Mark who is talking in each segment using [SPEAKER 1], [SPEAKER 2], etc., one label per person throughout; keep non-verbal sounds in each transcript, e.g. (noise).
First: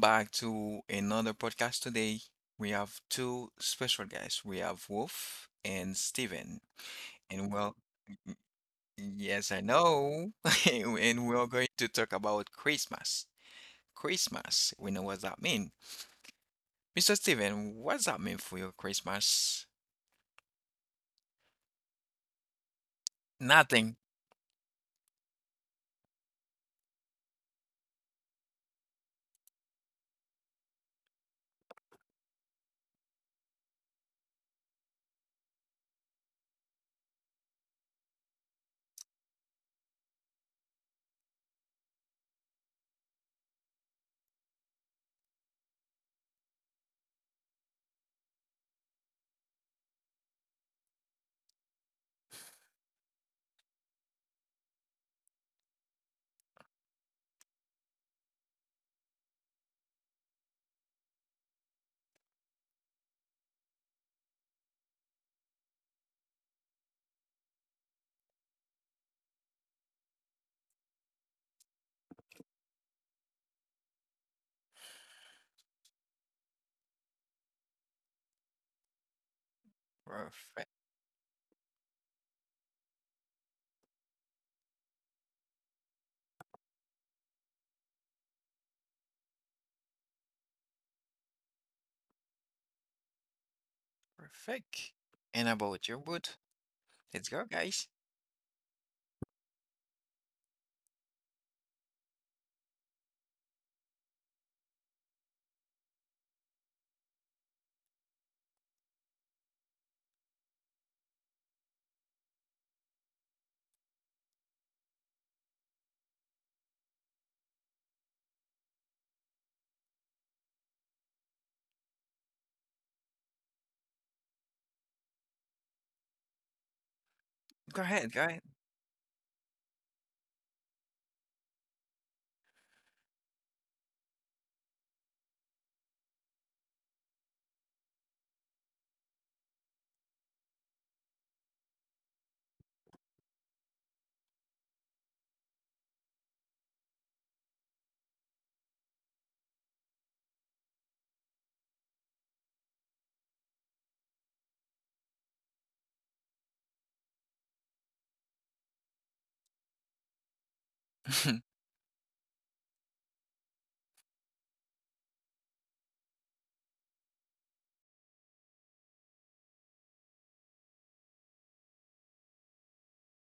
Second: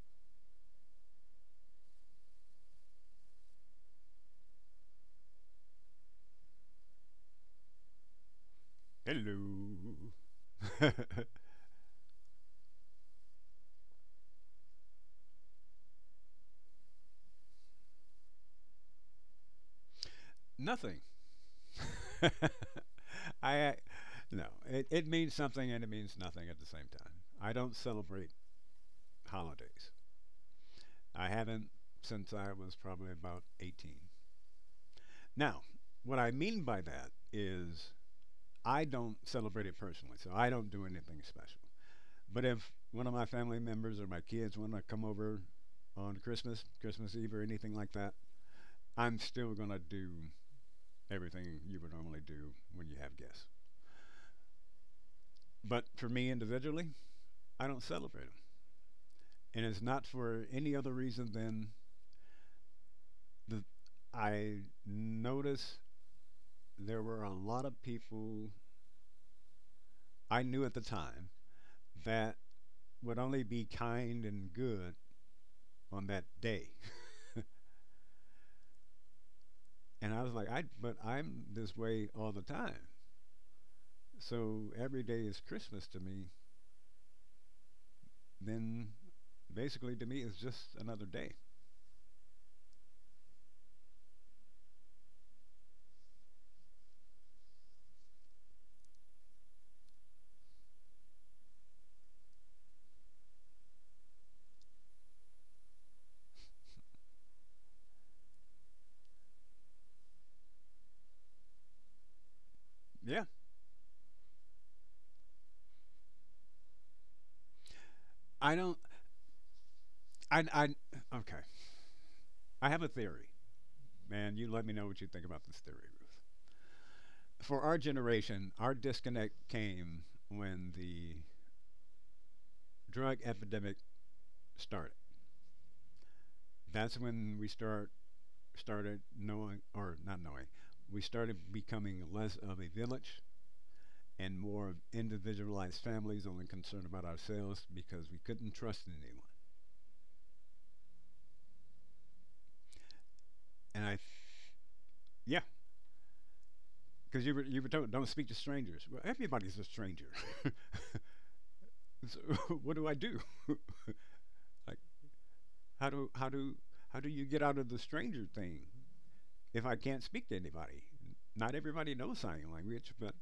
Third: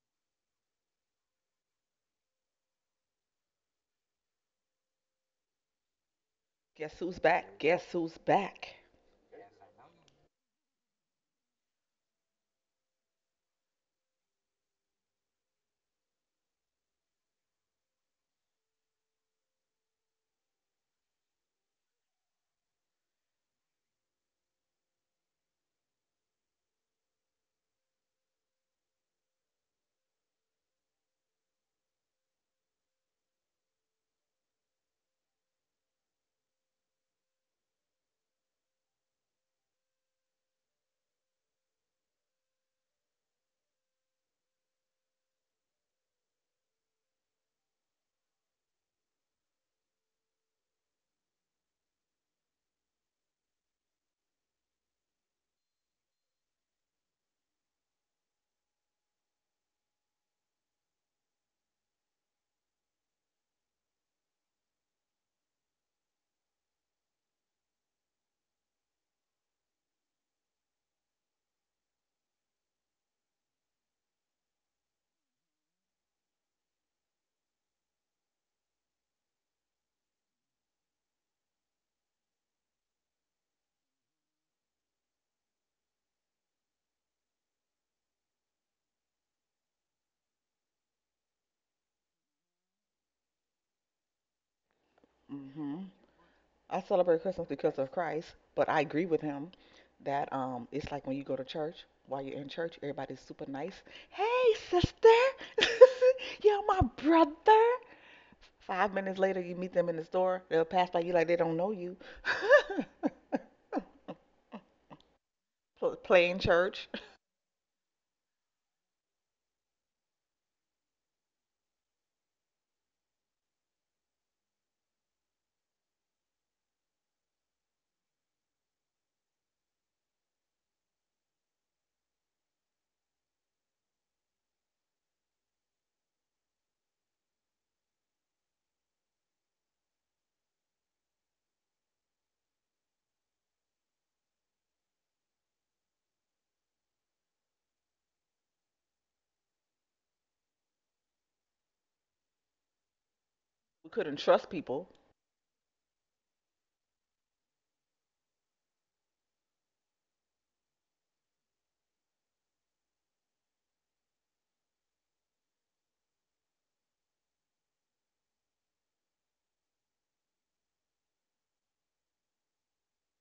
[SPEAKER 1] back to another podcast today. We have two special guests. We have Wolf and Steven.
[SPEAKER 2] Guess who's
[SPEAKER 1] And
[SPEAKER 2] back?
[SPEAKER 1] well,
[SPEAKER 2] Guess who's back?
[SPEAKER 1] yes, I
[SPEAKER 3] Hello.
[SPEAKER 1] know. (laughs)
[SPEAKER 3] (laughs)
[SPEAKER 1] And we're going to talk about Christmas. Christmas. We know what that means. Mr. Steven, what does that mean for your Christmas?
[SPEAKER 3] Nothing. (laughs) I
[SPEAKER 1] Nothing.
[SPEAKER 3] no, It means something and it means nothing at the same time. I don't celebrate holidays. I haven't since I was probably about 18. Now, what I mean by that is I don't celebrate it personally, so I don't do anything special. But if one of my family members or my kids want to come over on Christmas, Christmas Eve or anything like that, I'm still going to do everything you would normally do when you have guests. But for me individually, I don't celebrate them. And it's not for any other reason than the, I noticed there were a lot of people I knew at the time that would only be kind and good on that day. (laughs) And I was like,
[SPEAKER 1] Perfect.
[SPEAKER 3] but I'm this way all the time. So every day is Christmas to me. Then basically to me it's just another day.
[SPEAKER 1] Perfect. And
[SPEAKER 2] Hmm.
[SPEAKER 1] about your wood?
[SPEAKER 2] I celebrate
[SPEAKER 1] Let's go,
[SPEAKER 2] Christmas because
[SPEAKER 1] guys.
[SPEAKER 2] of Christ, but I agree with him that it's like when you go to church. While you're in church, everybody's super nice. Hey, sister, (laughs) you're my brother. 5 minutes later, you meet them in the store. They'll pass by you like they don't know you. (laughs)
[SPEAKER 3] Yeah.
[SPEAKER 2] Playing church,
[SPEAKER 3] I don't, I, okay. I have a theory, and you let me know what you think about this theory, Ruth. For our
[SPEAKER 1] Go ahead, go
[SPEAKER 3] generation, our disconnect came when the drug epidemic started. That's when we start started knowing, or not knowing, we started becoming less of a village and more of individualized families, only concerned about ourselves because we couldn't trust anyone. And I,
[SPEAKER 2] we couldn't
[SPEAKER 3] th-
[SPEAKER 2] trust people.
[SPEAKER 3] yeah, because you were told don't speak to strangers. Well, everybody's a stranger. (laughs)
[SPEAKER 1] ahead.
[SPEAKER 3] So (laughs) what do I do? (laughs) I How do how do how do you get out of the stranger thing if I can't speak to anybody? Not everybody knows sign language, but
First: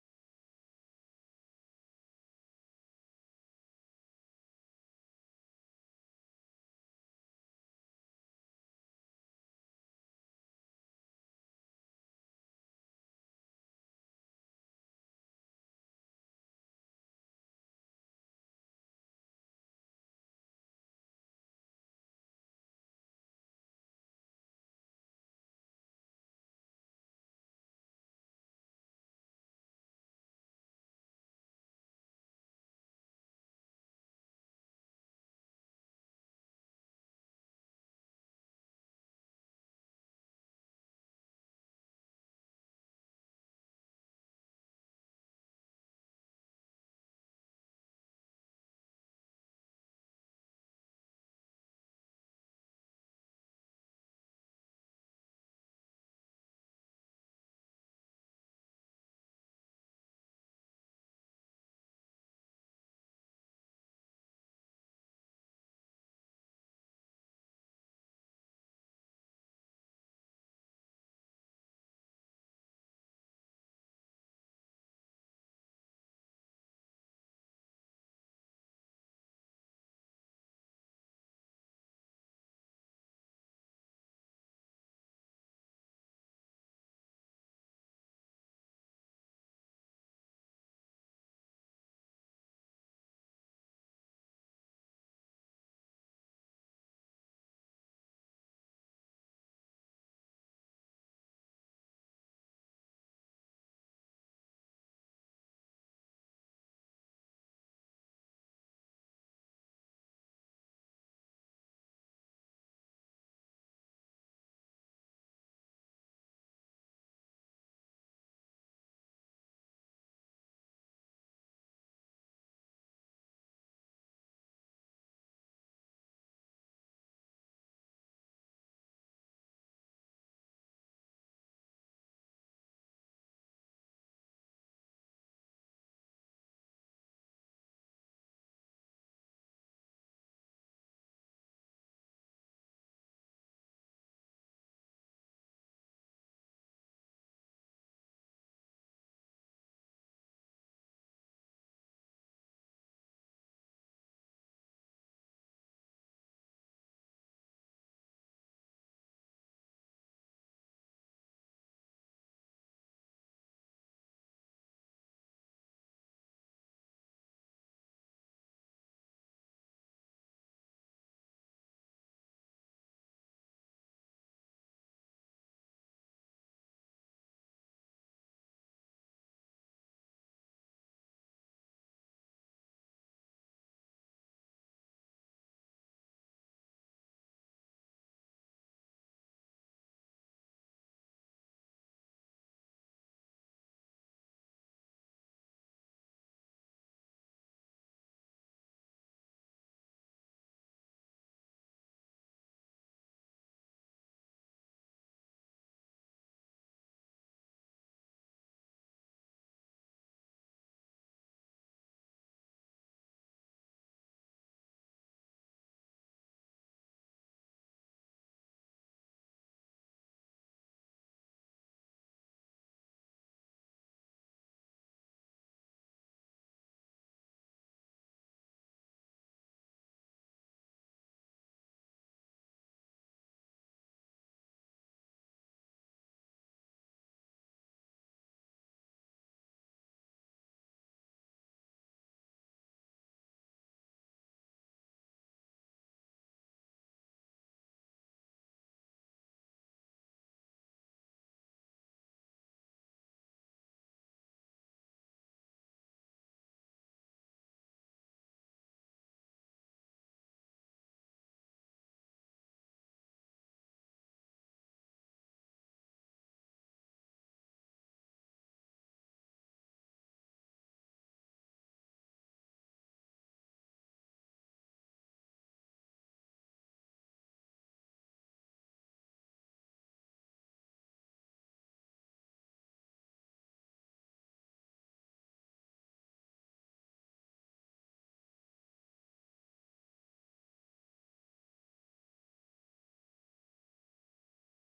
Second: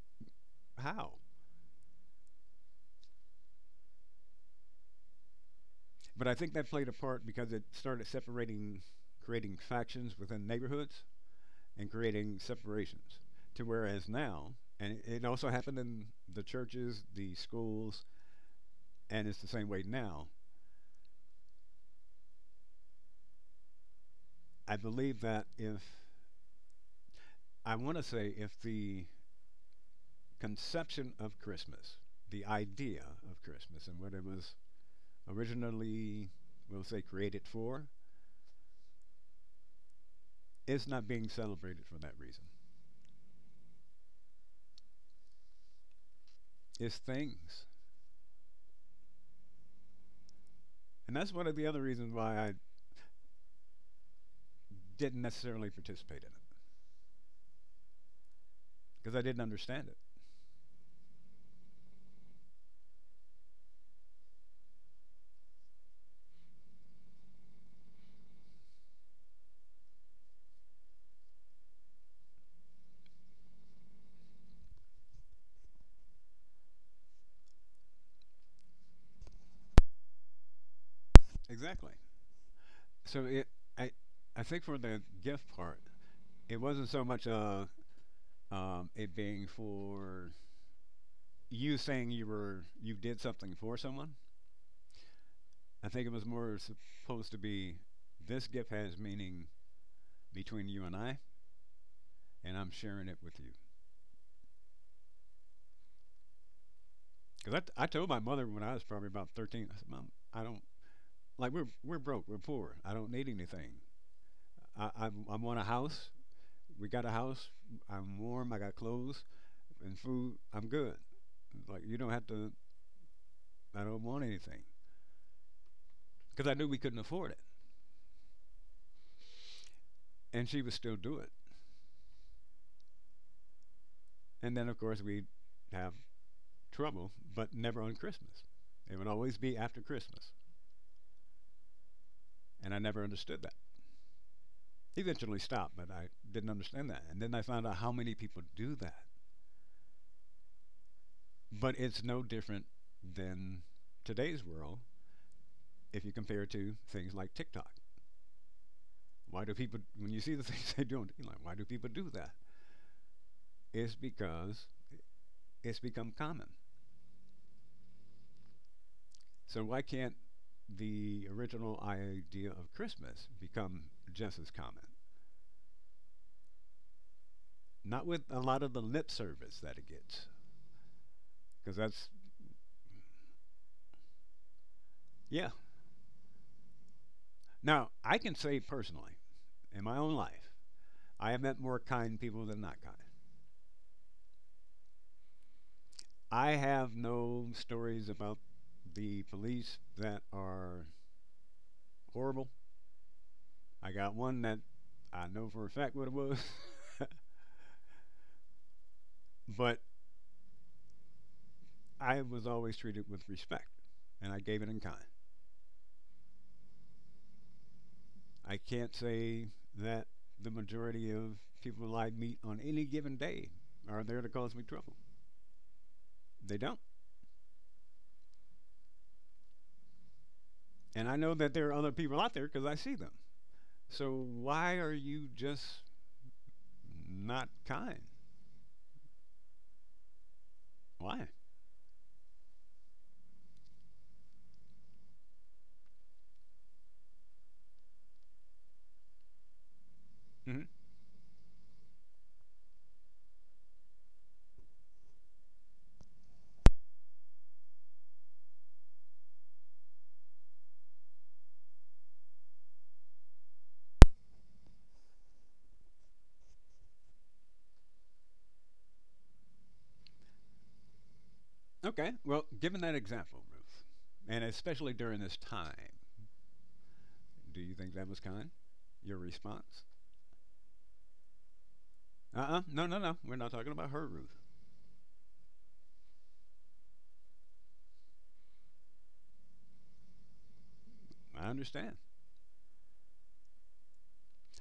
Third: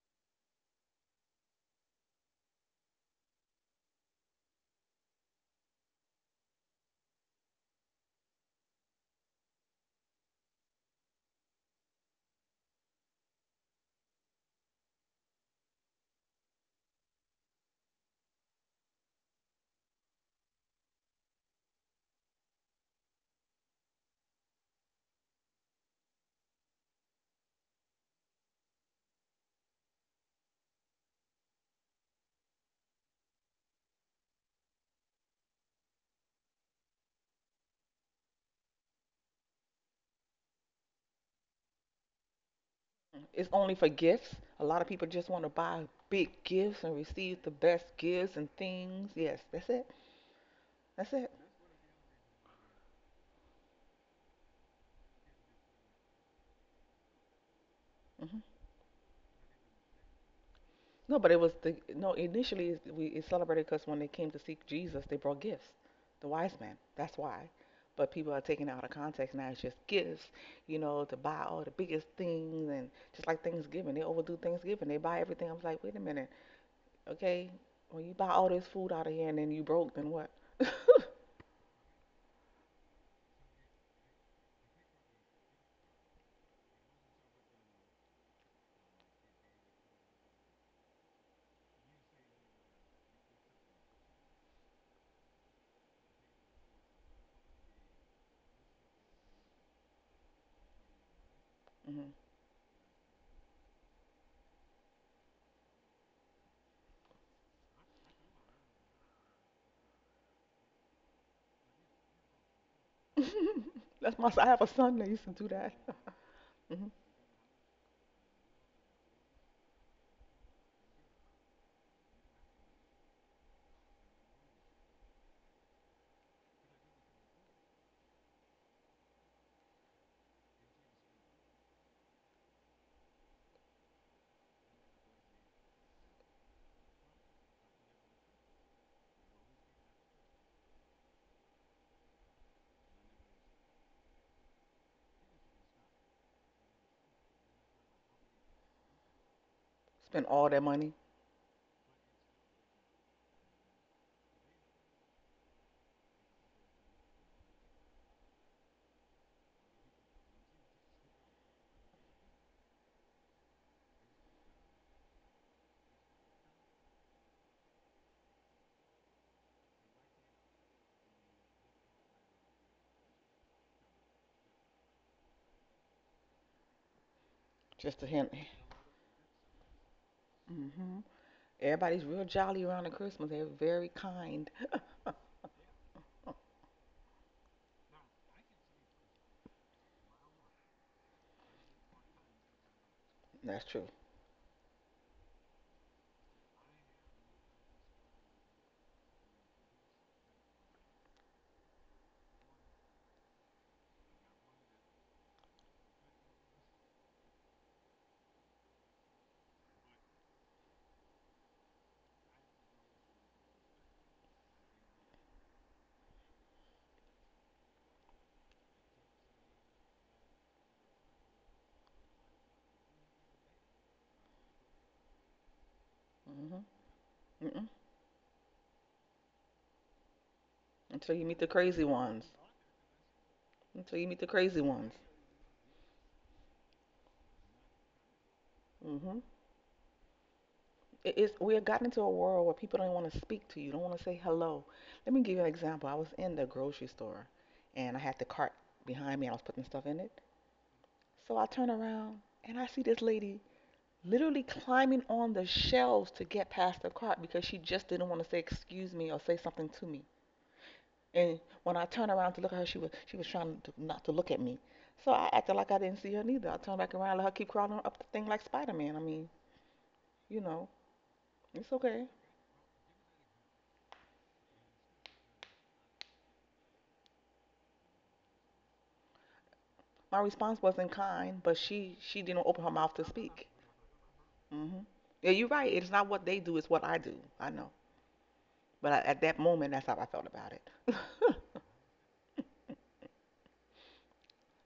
[SPEAKER 3] how? But I think that played a part because it started separating, creating factions within neighborhoods and creating separations. To whereas now, and it also happened in the churches, the schools, and it's the same way now. I believe that if, I want to say, if the conception of Christmas, the idea of Christmas, and what it was originally, we'll say, created for, it's not being celebrated for that reason.
[SPEAKER 2] It's only for gifts. A lot of people just want to buy big gifts and
[SPEAKER 3] It's
[SPEAKER 2] receive the
[SPEAKER 3] things.
[SPEAKER 2] best gifts and things. Yes, that's it. That's
[SPEAKER 3] And
[SPEAKER 2] it.
[SPEAKER 3] that's one of the other reasons why I didn't necessarily participate in it,
[SPEAKER 2] Hmm.
[SPEAKER 3] because I didn't understand it.
[SPEAKER 2] No, but it was the no. Initially, it's- we it celebrated because when they came to seek Jesus, they brought gifts, the wise men. That's why. But people are taking it out of context now. It's just gifts, to buy all the biggest things, and just like Thanksgiving, they overdo Thanksgiving. They buy everything. I was like, wait a minute, okay, when you buy all this food out of here and then you broke, then what? (laughs)
[SPEAKER 3] Exactly. So it, I, I think for the gift part, it wasn't so much it being for you saying you did something for someone. I think it was more supposed to be this gift has meaning between you and I,
[SPEAKER 2] Hmm.
[SPEAKER 3] and I'm sharing it with you. Because I told my mother when I was probably about 13. I said, "Mom, I don't, like, we're broke, we're poor, I don't need anything.
[SPEAKER 2] That's my. I have a son that used to
[SPEAKER 3] I
[SPEAKER 2] do
[SPEAKER 3] want a
[SPEAKER 2] that.
[SPEAKER 3] house,
[SPEAKER 2] Hmm.
[SPEAKER 3] we got a house, I'm warm, I got clothes and food, I'm good. Like, you don't have to, I don't want anything." Because I knew we couldn't afford it. And she would still do it. And then, of course, we'd have trouble, but never on Christmas. It would always be after Christmas. And I never understood that. Eventually stopped, but I didn't understand that. And then I found out how many people do that.
[SPEAKER 2] Spend all their money
[SPEAKER 3] But it's no different than today's world if you compare it to things like TikTok. Why do people, when you see the (laughs) things they do, you're like, why do people do that? It's because it's become common. So why can't the original idea of Christmas become just as common?
[SPEAKER 2] just to
[SPEAKER 3] Not with
[SPEAKER 2] him.
[SPEAKER 3] a lot of the lip service that it gets,
[SPEAKER 2] Hmm.
[SPEAKER 3] because
[SPEAKER 2] Everybody's real jolly around the Christmas. They're very kind.
[SPEAKER 3] yeah. Now, I can say personally, in my own life, I have met more kind people than not kind.
[SPEAKER 2] (laughs) That's true.
[SPEAKER 3] I have no stories about the police that are horrible. I got one that I know for a fact what it was, (laughs) but I was always treated with respect and I gave it in kind. I can't say that the majority of people I meet on any given day are there to cause me trouble.
[SPEAKER 2] Mm-hmm.
[SPEAKER 3] They don't.
[SPEAKER 2] Mm-mm.
[SPEAKER 3] And
[SPEAKER 2] Until
[SPEAKER 3] I
[SPEAKER 2] you
[SPEAKER 3] know
[SPEAKER 2] meet the
[SPEAKER 3] that there are
[SPEAKER 2] crazy
[SPEAKER 3] other people
[SPEAKER 2] ones.
[SPEAKER 3] out there because I see them.
[SPEAKER 2] Until you
[SPEAKER 3] So
[SPEAKER 2] meet the crazy
[SPEAKER 3] why
[SPEAKER 2] ones.
[SPEAKER 3] are you just not kind?
[SPEAKER 2] Mm-hmm. It is,
[SPEAKER 3] Why?
[SPEAKER 2] we have gotten into a world where people don't want to speak to you, don't want to say hello. Let me give you an example. I was in the grocery store and I had the cart behind me and I was putting stuff in it.
[SPEAKER 3] Hmm.
[SPEAKER 2] So I turn around and I see this lady literally climbing on the shelves to get past the cart because she just didn't want to say excuse me or say something to me. And when I turned around to look at her, she was trying to, not to look at me. So I acted like I didn't see her neither. I turned back around, let her keep crawling up the thing like Spider-Man. I mean, you know, it's okay.
[SPEAKER 3] Okay. Well, given that example, Ruth, and especially during this time, do you think that was kind? Your response?
[SPEAKER 2] My response wasn't kind, but she didn't open her
[SPEAKER 3] No,
[SPEAKER 2] mouth
[SPEAKER 3] no,
[SPEAKER 2] to
[SPEAKER 3] no. We're
[SPEAKER 2] speak.
[SPEAKER 3] not talking about her, Ruth.
[SPEAKER 2] Hmm. Yeah, you're right. It's not what they do, it's what I do. I know. But I, at that moment, that's how I felt about it.
[SPEAKER 3] I understand.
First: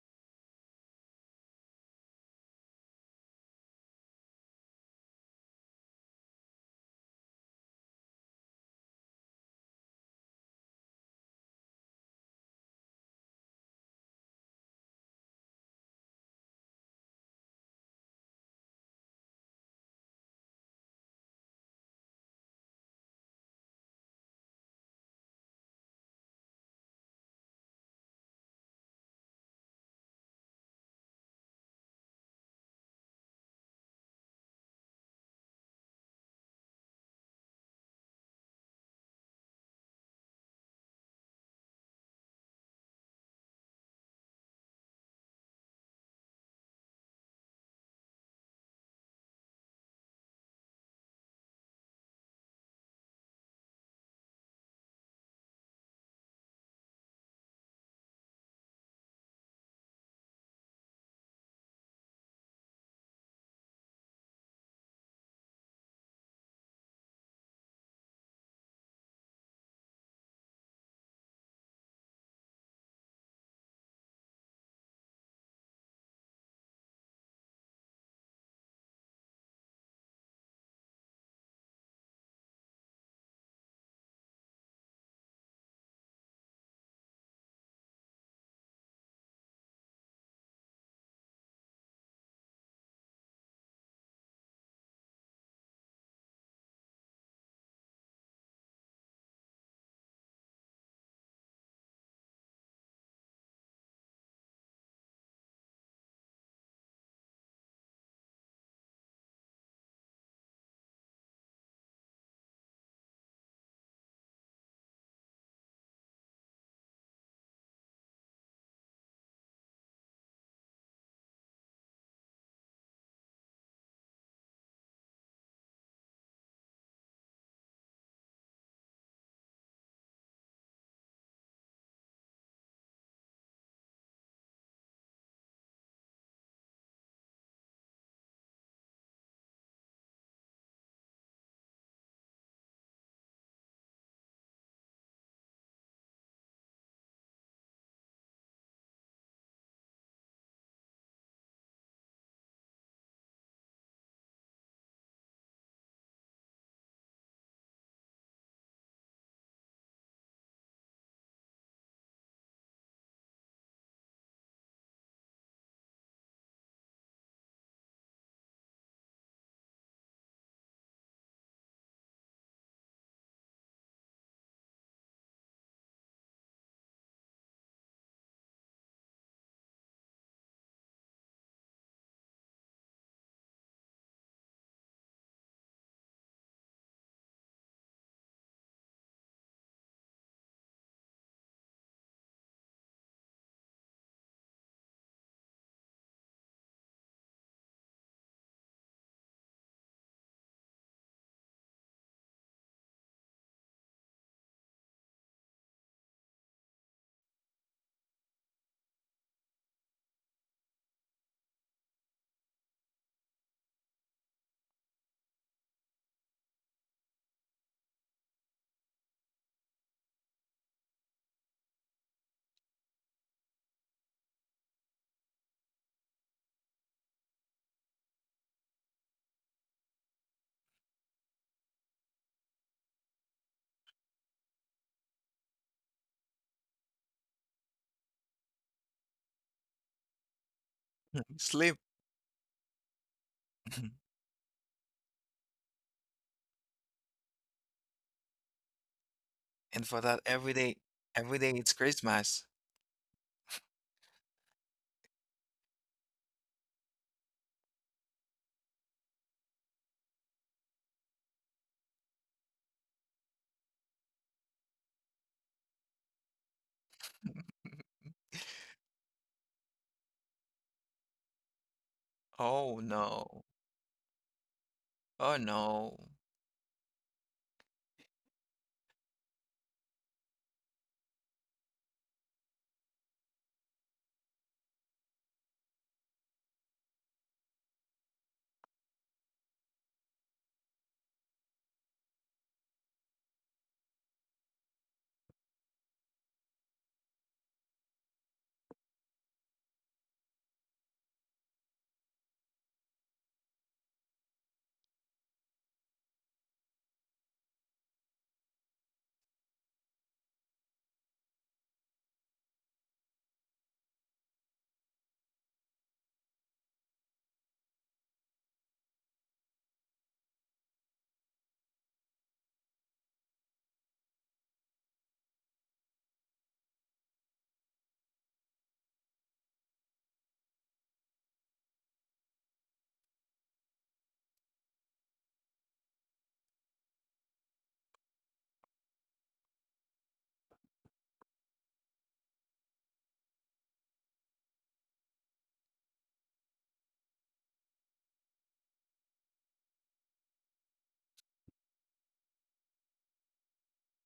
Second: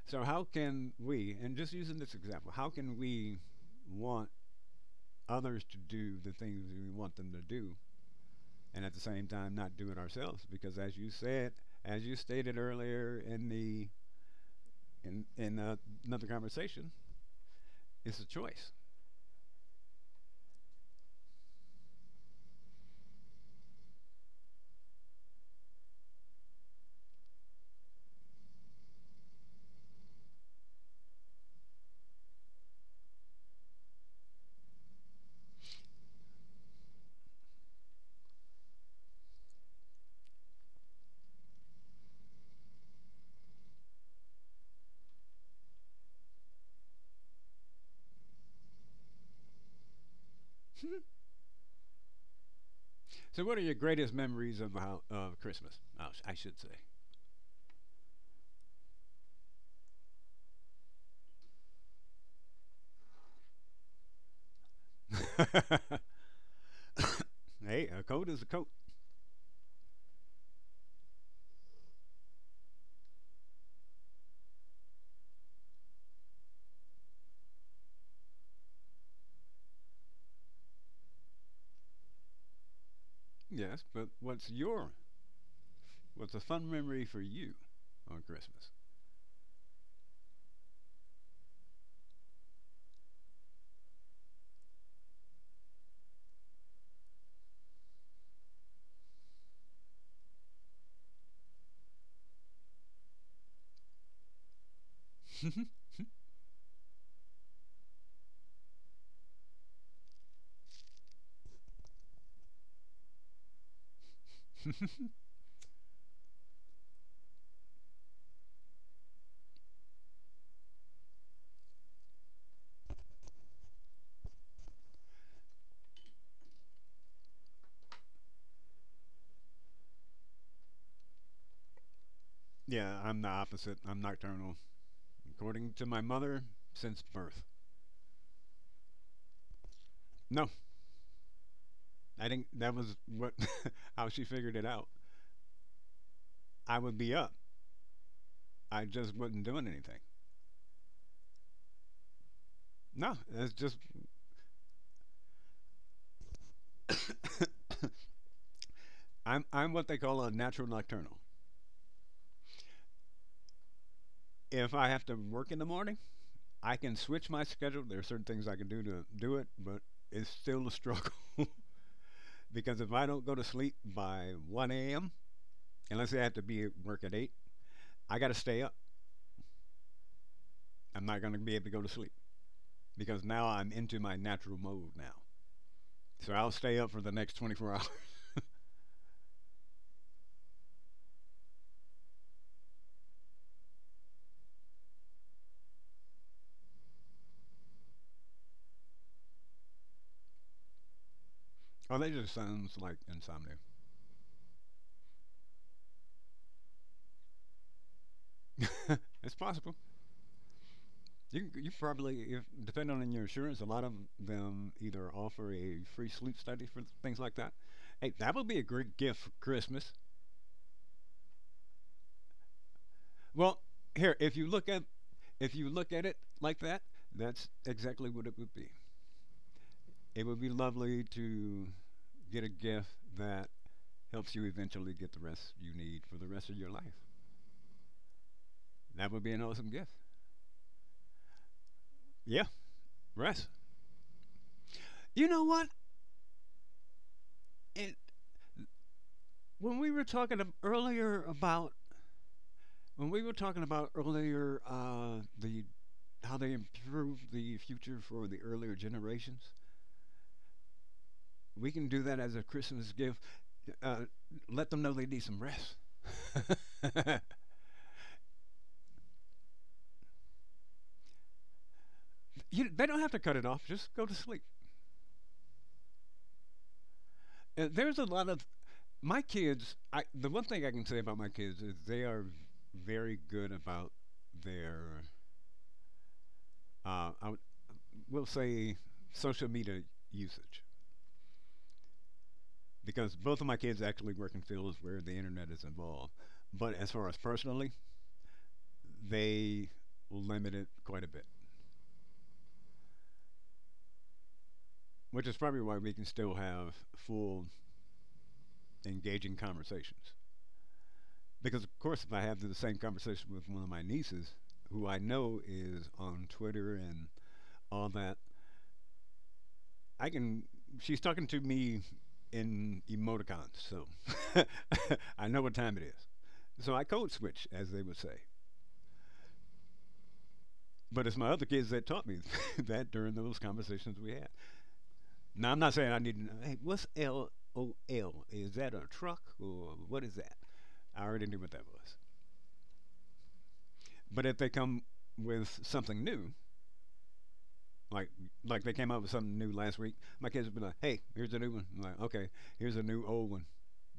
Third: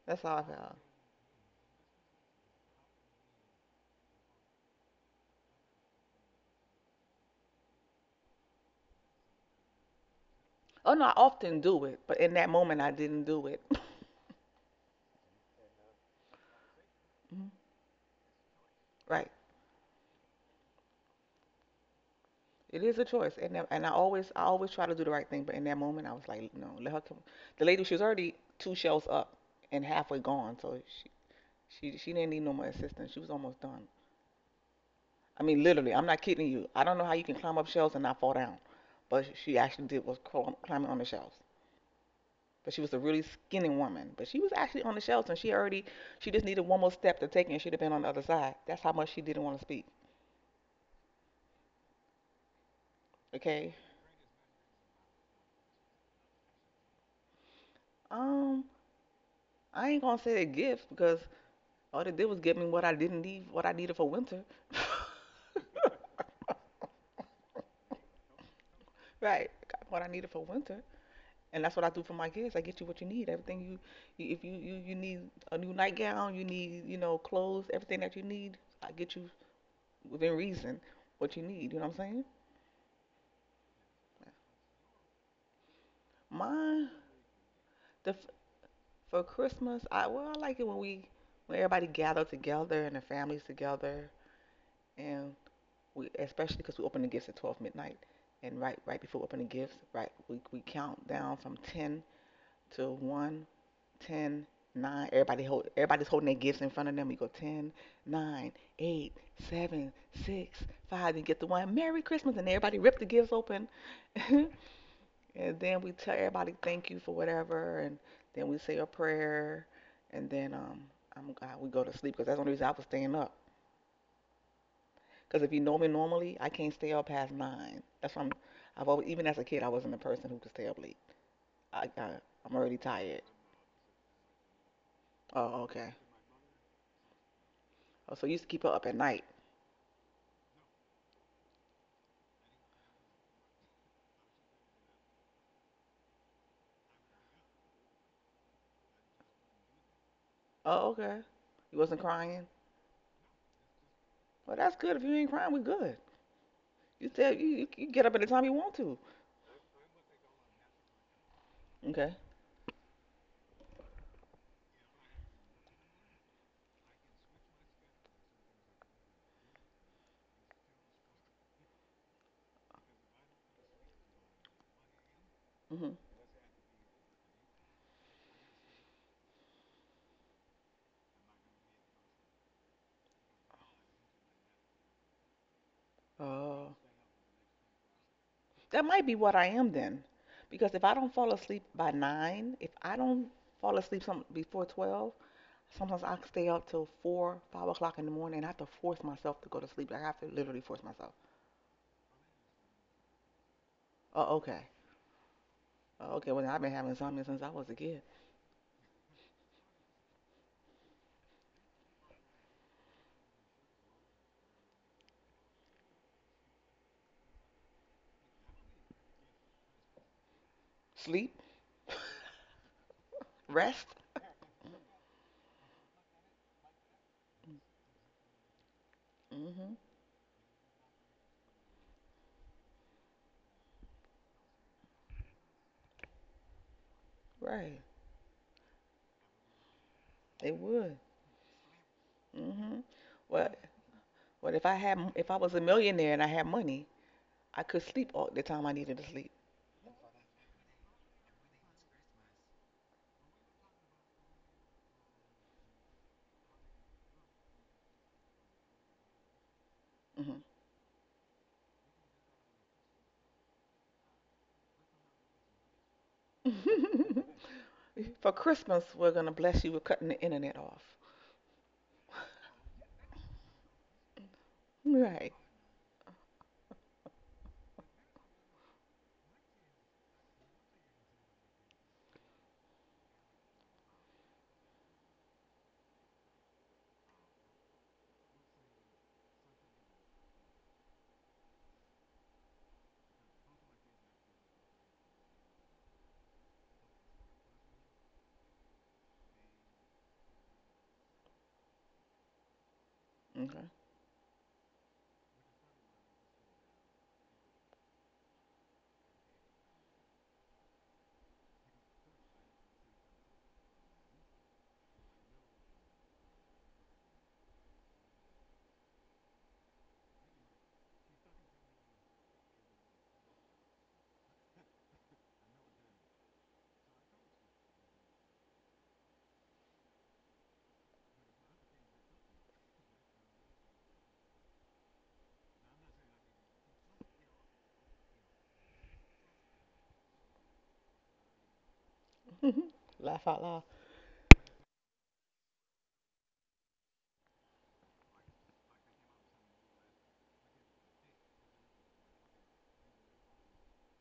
[SPEAKER 2] That's
[SPEAKER 3] So,
[SPEAKER 2] how I
[SPEAKER 3] how
[SPEAKER 2] felt.
[SPEAKER 3] can we, and just using this example, how can we want others to do the things we want them to do and at the same time not do it ourselves? Because,
[SPEAKER 2] Oh
[SPEAKER 3] as
[SPEAKER 2] no,
[SPEAKER 3] you
[SPEAKER 2] I
[SPEAKER 3] said,
[SPEAKER 2] often do it,
[SPEAKER 3] as you
[SPEAKER 2] but in that
[SPEAKER 3] stated
[SPEAKER 2] moment, I
[SPEAKER 3] earlier
[SPEAKER 2] didn't do
[SPEAKER 3] in
[SPEAKER 2] it. (laughs)
[SPEAKER 3] in, in uh, another conversation,
[SPEAKER 2] Mhm.
[SPEAKER 3] it's a choice.
[SPEAKER 2] Right. It is a choice, and that, and I always try to do the right thing, but in that moment I was like, no, let her come. The lady, she was already two shelves up and halfway gone, so she she didn't need no more assistance. She was almost done. I mean, literally, I'm not kidding you. I don't know how you can climb up shelves and not fall down, but she actually did was climbing on the shelves. But she was a really skinny woman, but she was actually on the shelves, and she just needed one more step to take, and she'd have been on the other side. That's how much she didn't want to speak.
[SPEAKER 3] (laughs) So, what are
[SPEAKER 2] Okay,
[SPEAKER 3] your greatest memories of of Christmas? Oh, I should
[SPEAKER 2] um, I ain't gonna say a gift because all they did was give me what I didn't need, what I needed for winter.
[SPEAKER 3] say. (laughs) Hey, a coat is a coat.
[SPEAKER 2] Right. Got what I needed for winter. And that's what I do for my kids. I get you what you need. Everything you, if you need a new nightgown, you need, clothes, everything that you need, I get you within reason what you need. You know what I'm saying?
[SPEAKER 3] Yes, but what's a fun
[SPEAKER 2] Mine,
[SPEAKER 3] memory for you
[SPEAKER 2] the,
[SPEAKER 3] on Christmas?
[SPEAKER 2] for Christmas, well, I like it when when everybody gather together and the families together. And especially because we open the gifts at 12 midnight. And right before we open the gifts, right, we count down from 10 to 1. 10, nine. Everybody's holding their gifts in front of them. You go ten, nine, eight, seven, six, five, 9. You get the one, Merry Christmas. And everybody rip the gifts open. (laughs) And then we tell everybody thank you for whatever. And then we say a prayer. And then we go to sleep because that's the only reason I was staying up. Because if you know me normally, I can't stay up past 9. That's why I've always, even as a kid, I wasn't the person who could stay up late. I, I, I'm
[SPEAKER 3] (laughs)
[SPEAKER 2] already
[SPEAKER 3] Yeah,
[SPEAKER 2] tired.
[SPEAKER 3] I'm the opposite. I'm nocturnal,
[SPEAKER 2] Oh,
[SPEAKER 3] according to
[SPEAKER 2] okay.
[SPEAKER 3] my mother, since birth.
[SPEAKER 2] Oh, so you used to keep her up at night.
[SPEAKER 3] No, I think that was what (laughs) how she figured it out. I would be up. I just wasn't doing anything.
[SPEAKER 2] Oh, okay. You wasn't crying.
[SPEAKER 3] No, that's just
[SPEAKER 2] Well, that's good. If you ain't crying, we good. You said you, you,
[SPEAKER 3] (laughs)
[SPEAKER 2] you get up anytime you want to.
[SPEAKER 3] I'm what they call a natural nocturnal.
[SPEAKER 2] Okay.
[SPEAKER 3] If I have to work in the morning. I can switch my schedule. There are certain things I can do to do it, but it's still a struggle (laughs) because if I don't go to sleep by 1 a.m.,
[SPEAKER 2] Mhm.
[SPEAKER 3] and let's say I have to be at work at 8, I got to stay up. I'm not going to be able to go to sleep because now I'm into my natural mode now. So I'll
[SPEAKER 2] Oh,
[SPEAKER 3] stay up for the next 24 hours.
[SPEAKER 2] that might be what I am then, because if I don't fall asleep by nine, if I don't fall asleep some before 12, sometimes I stay up till four, 5 o'clock in the morning. And I have to force myself to go to sleep. Like I have to literally force myself.
[SPEAKER 3] (laughs) Oh, that just sounds like insomnia.
[SPEAKER 2] Oh, okay. Oh, okay. Well, I've been having insomnia since I was a kid.
[SPEAKER 3] (laughs) It's possible. You probably, if depending on your insurance, a lot of them either offer a free sleep study for things like that. Hey, that would be a great gift for Christmas.
[SPEAKER 2] Sleep,
[SPEAKER 3] Well,
[SPEAKER 2] rest.
[SPEAKER 3] here, if you look at if you look at it like that, that's exactly what it would be.
[SPEAKER 2] Mhm.
[SPEAKER 3] It would be lovely to get a gift that helps you eventually get the rest you need for the rest of your life.
[SPEAKER 2] Right.
[SPEAKER 3] That would be an awesome gift.
[SPEAKER 2] It would.
[SPEAKER 1] (laughs) Sleep.
[SPEAKER 3] Yeah,
[SPEAKER 2] Mhm. Well,
[SPEAKER 3] rest.
[SPEAKER 1] (laughs)
[SPEAKER 2] but if if
[SPEAKER 3] You
[SPEAKER 2] I
[SPEAKER 3] know
[SPEAKER 2] was a
[SPEAKER 3] what?
[SPEAKER 2] millionaire and I had money, I could
[SPEAKER 3] It,
[SPEAKER 2] sleep all the time I needed to sleep.
[SPEAKER 3] when
[SPEAKER 1] And
[SPEAKER 3] we
[SPEAKER 1] for
[SPEAKER 3] were
[SPEAKER 1] that,
[SPEAKER 3] talking earlier
[SPEAKER 1] every day it's
[SPEAKER 3] about
[SPEAKER 1] Christmas.
[SPEAKER 3] when we were talking about earlier the how they improve the future for the earlier generations,
[SPEAKER 2] Hmm.
[SPEAKER 3] we can do that as a Christmas gift uh, let them know they need some rest. (laughs)
[SPEAKER 2] (laughs) For Christmas, we're gonna bless you with cutting the internet off.
[SPEAKER 3] You,
[SPEAKER 1] Oh
[SPEAKER 3] they don't have to cut
[SPEAKER 1] no.
[SPEAKER 3] it off. Just go to sleep.
[SPEAKER 2] Right.
[SPEAKER 1] Oh no.
[SPEAKER 3] There's a lot of my kids. I the one thing I can say about my kids is they are very good about their. Uh, I will say social media usage because both of my kids actually work in fields where the internet is involved. But as far as personally, they limit it quite a bit,
[SPEAKER 2] Okay.
[SPEAKER 3] which is probably why we can still have full engaging conversations. Because, of course, if I have the same conversation with one of my nieces, who I know is on Twitter and all that, I can. She's talking to me in emoticons, so (laughs) I know what time it is. So I code switch, as they would say. But it's my other kids that taught me (laughs) that during those conversations we had. Now, I'm not saying I need to know, hey, what's LOL? Is that a truck or what is that? I already knew what that was.
[SPEAKER 2] (laughs) Laugh out loud.
[SPEAKER 3] But if they come with something new, Like like they came up with something new last week. My kids would be like, "Hey, here's a new one." I'm like, "Okay, here's a new old one,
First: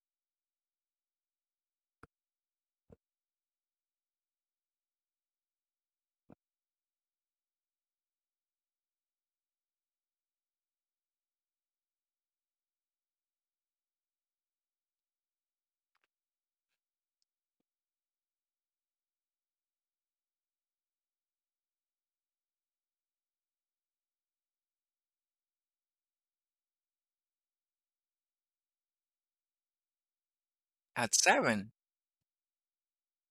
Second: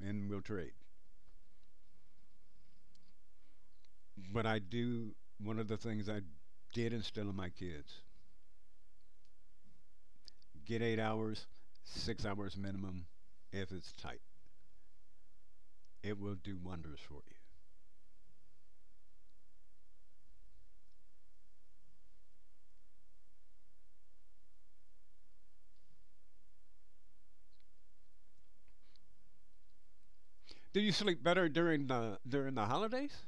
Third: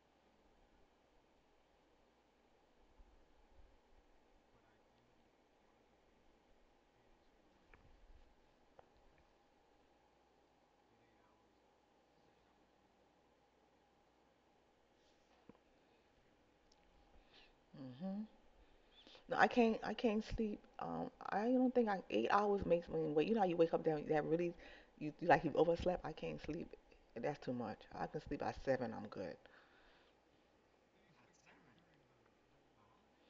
[SPEAKER 3] and we'll trade." But I do one of the things I did instill in my kids: get 8 hours, 6 hours minimum, if it's tight. It will do wonders for you.
[SPEAKER 2] Hmm. No, I can't. I can't sleep. I don't think I 8 hours makes me wait. You know how you wake up, that really, you like you overslept. I can't sleep. That's too much. I can sleep by seven. I'm good.
[SPEAKER 3] Do you
[SPEAKER 1] At
[SPEAKER 3] sleep better
[SPEAKER 1] seven.
[SPEAKER 3] during the holidays,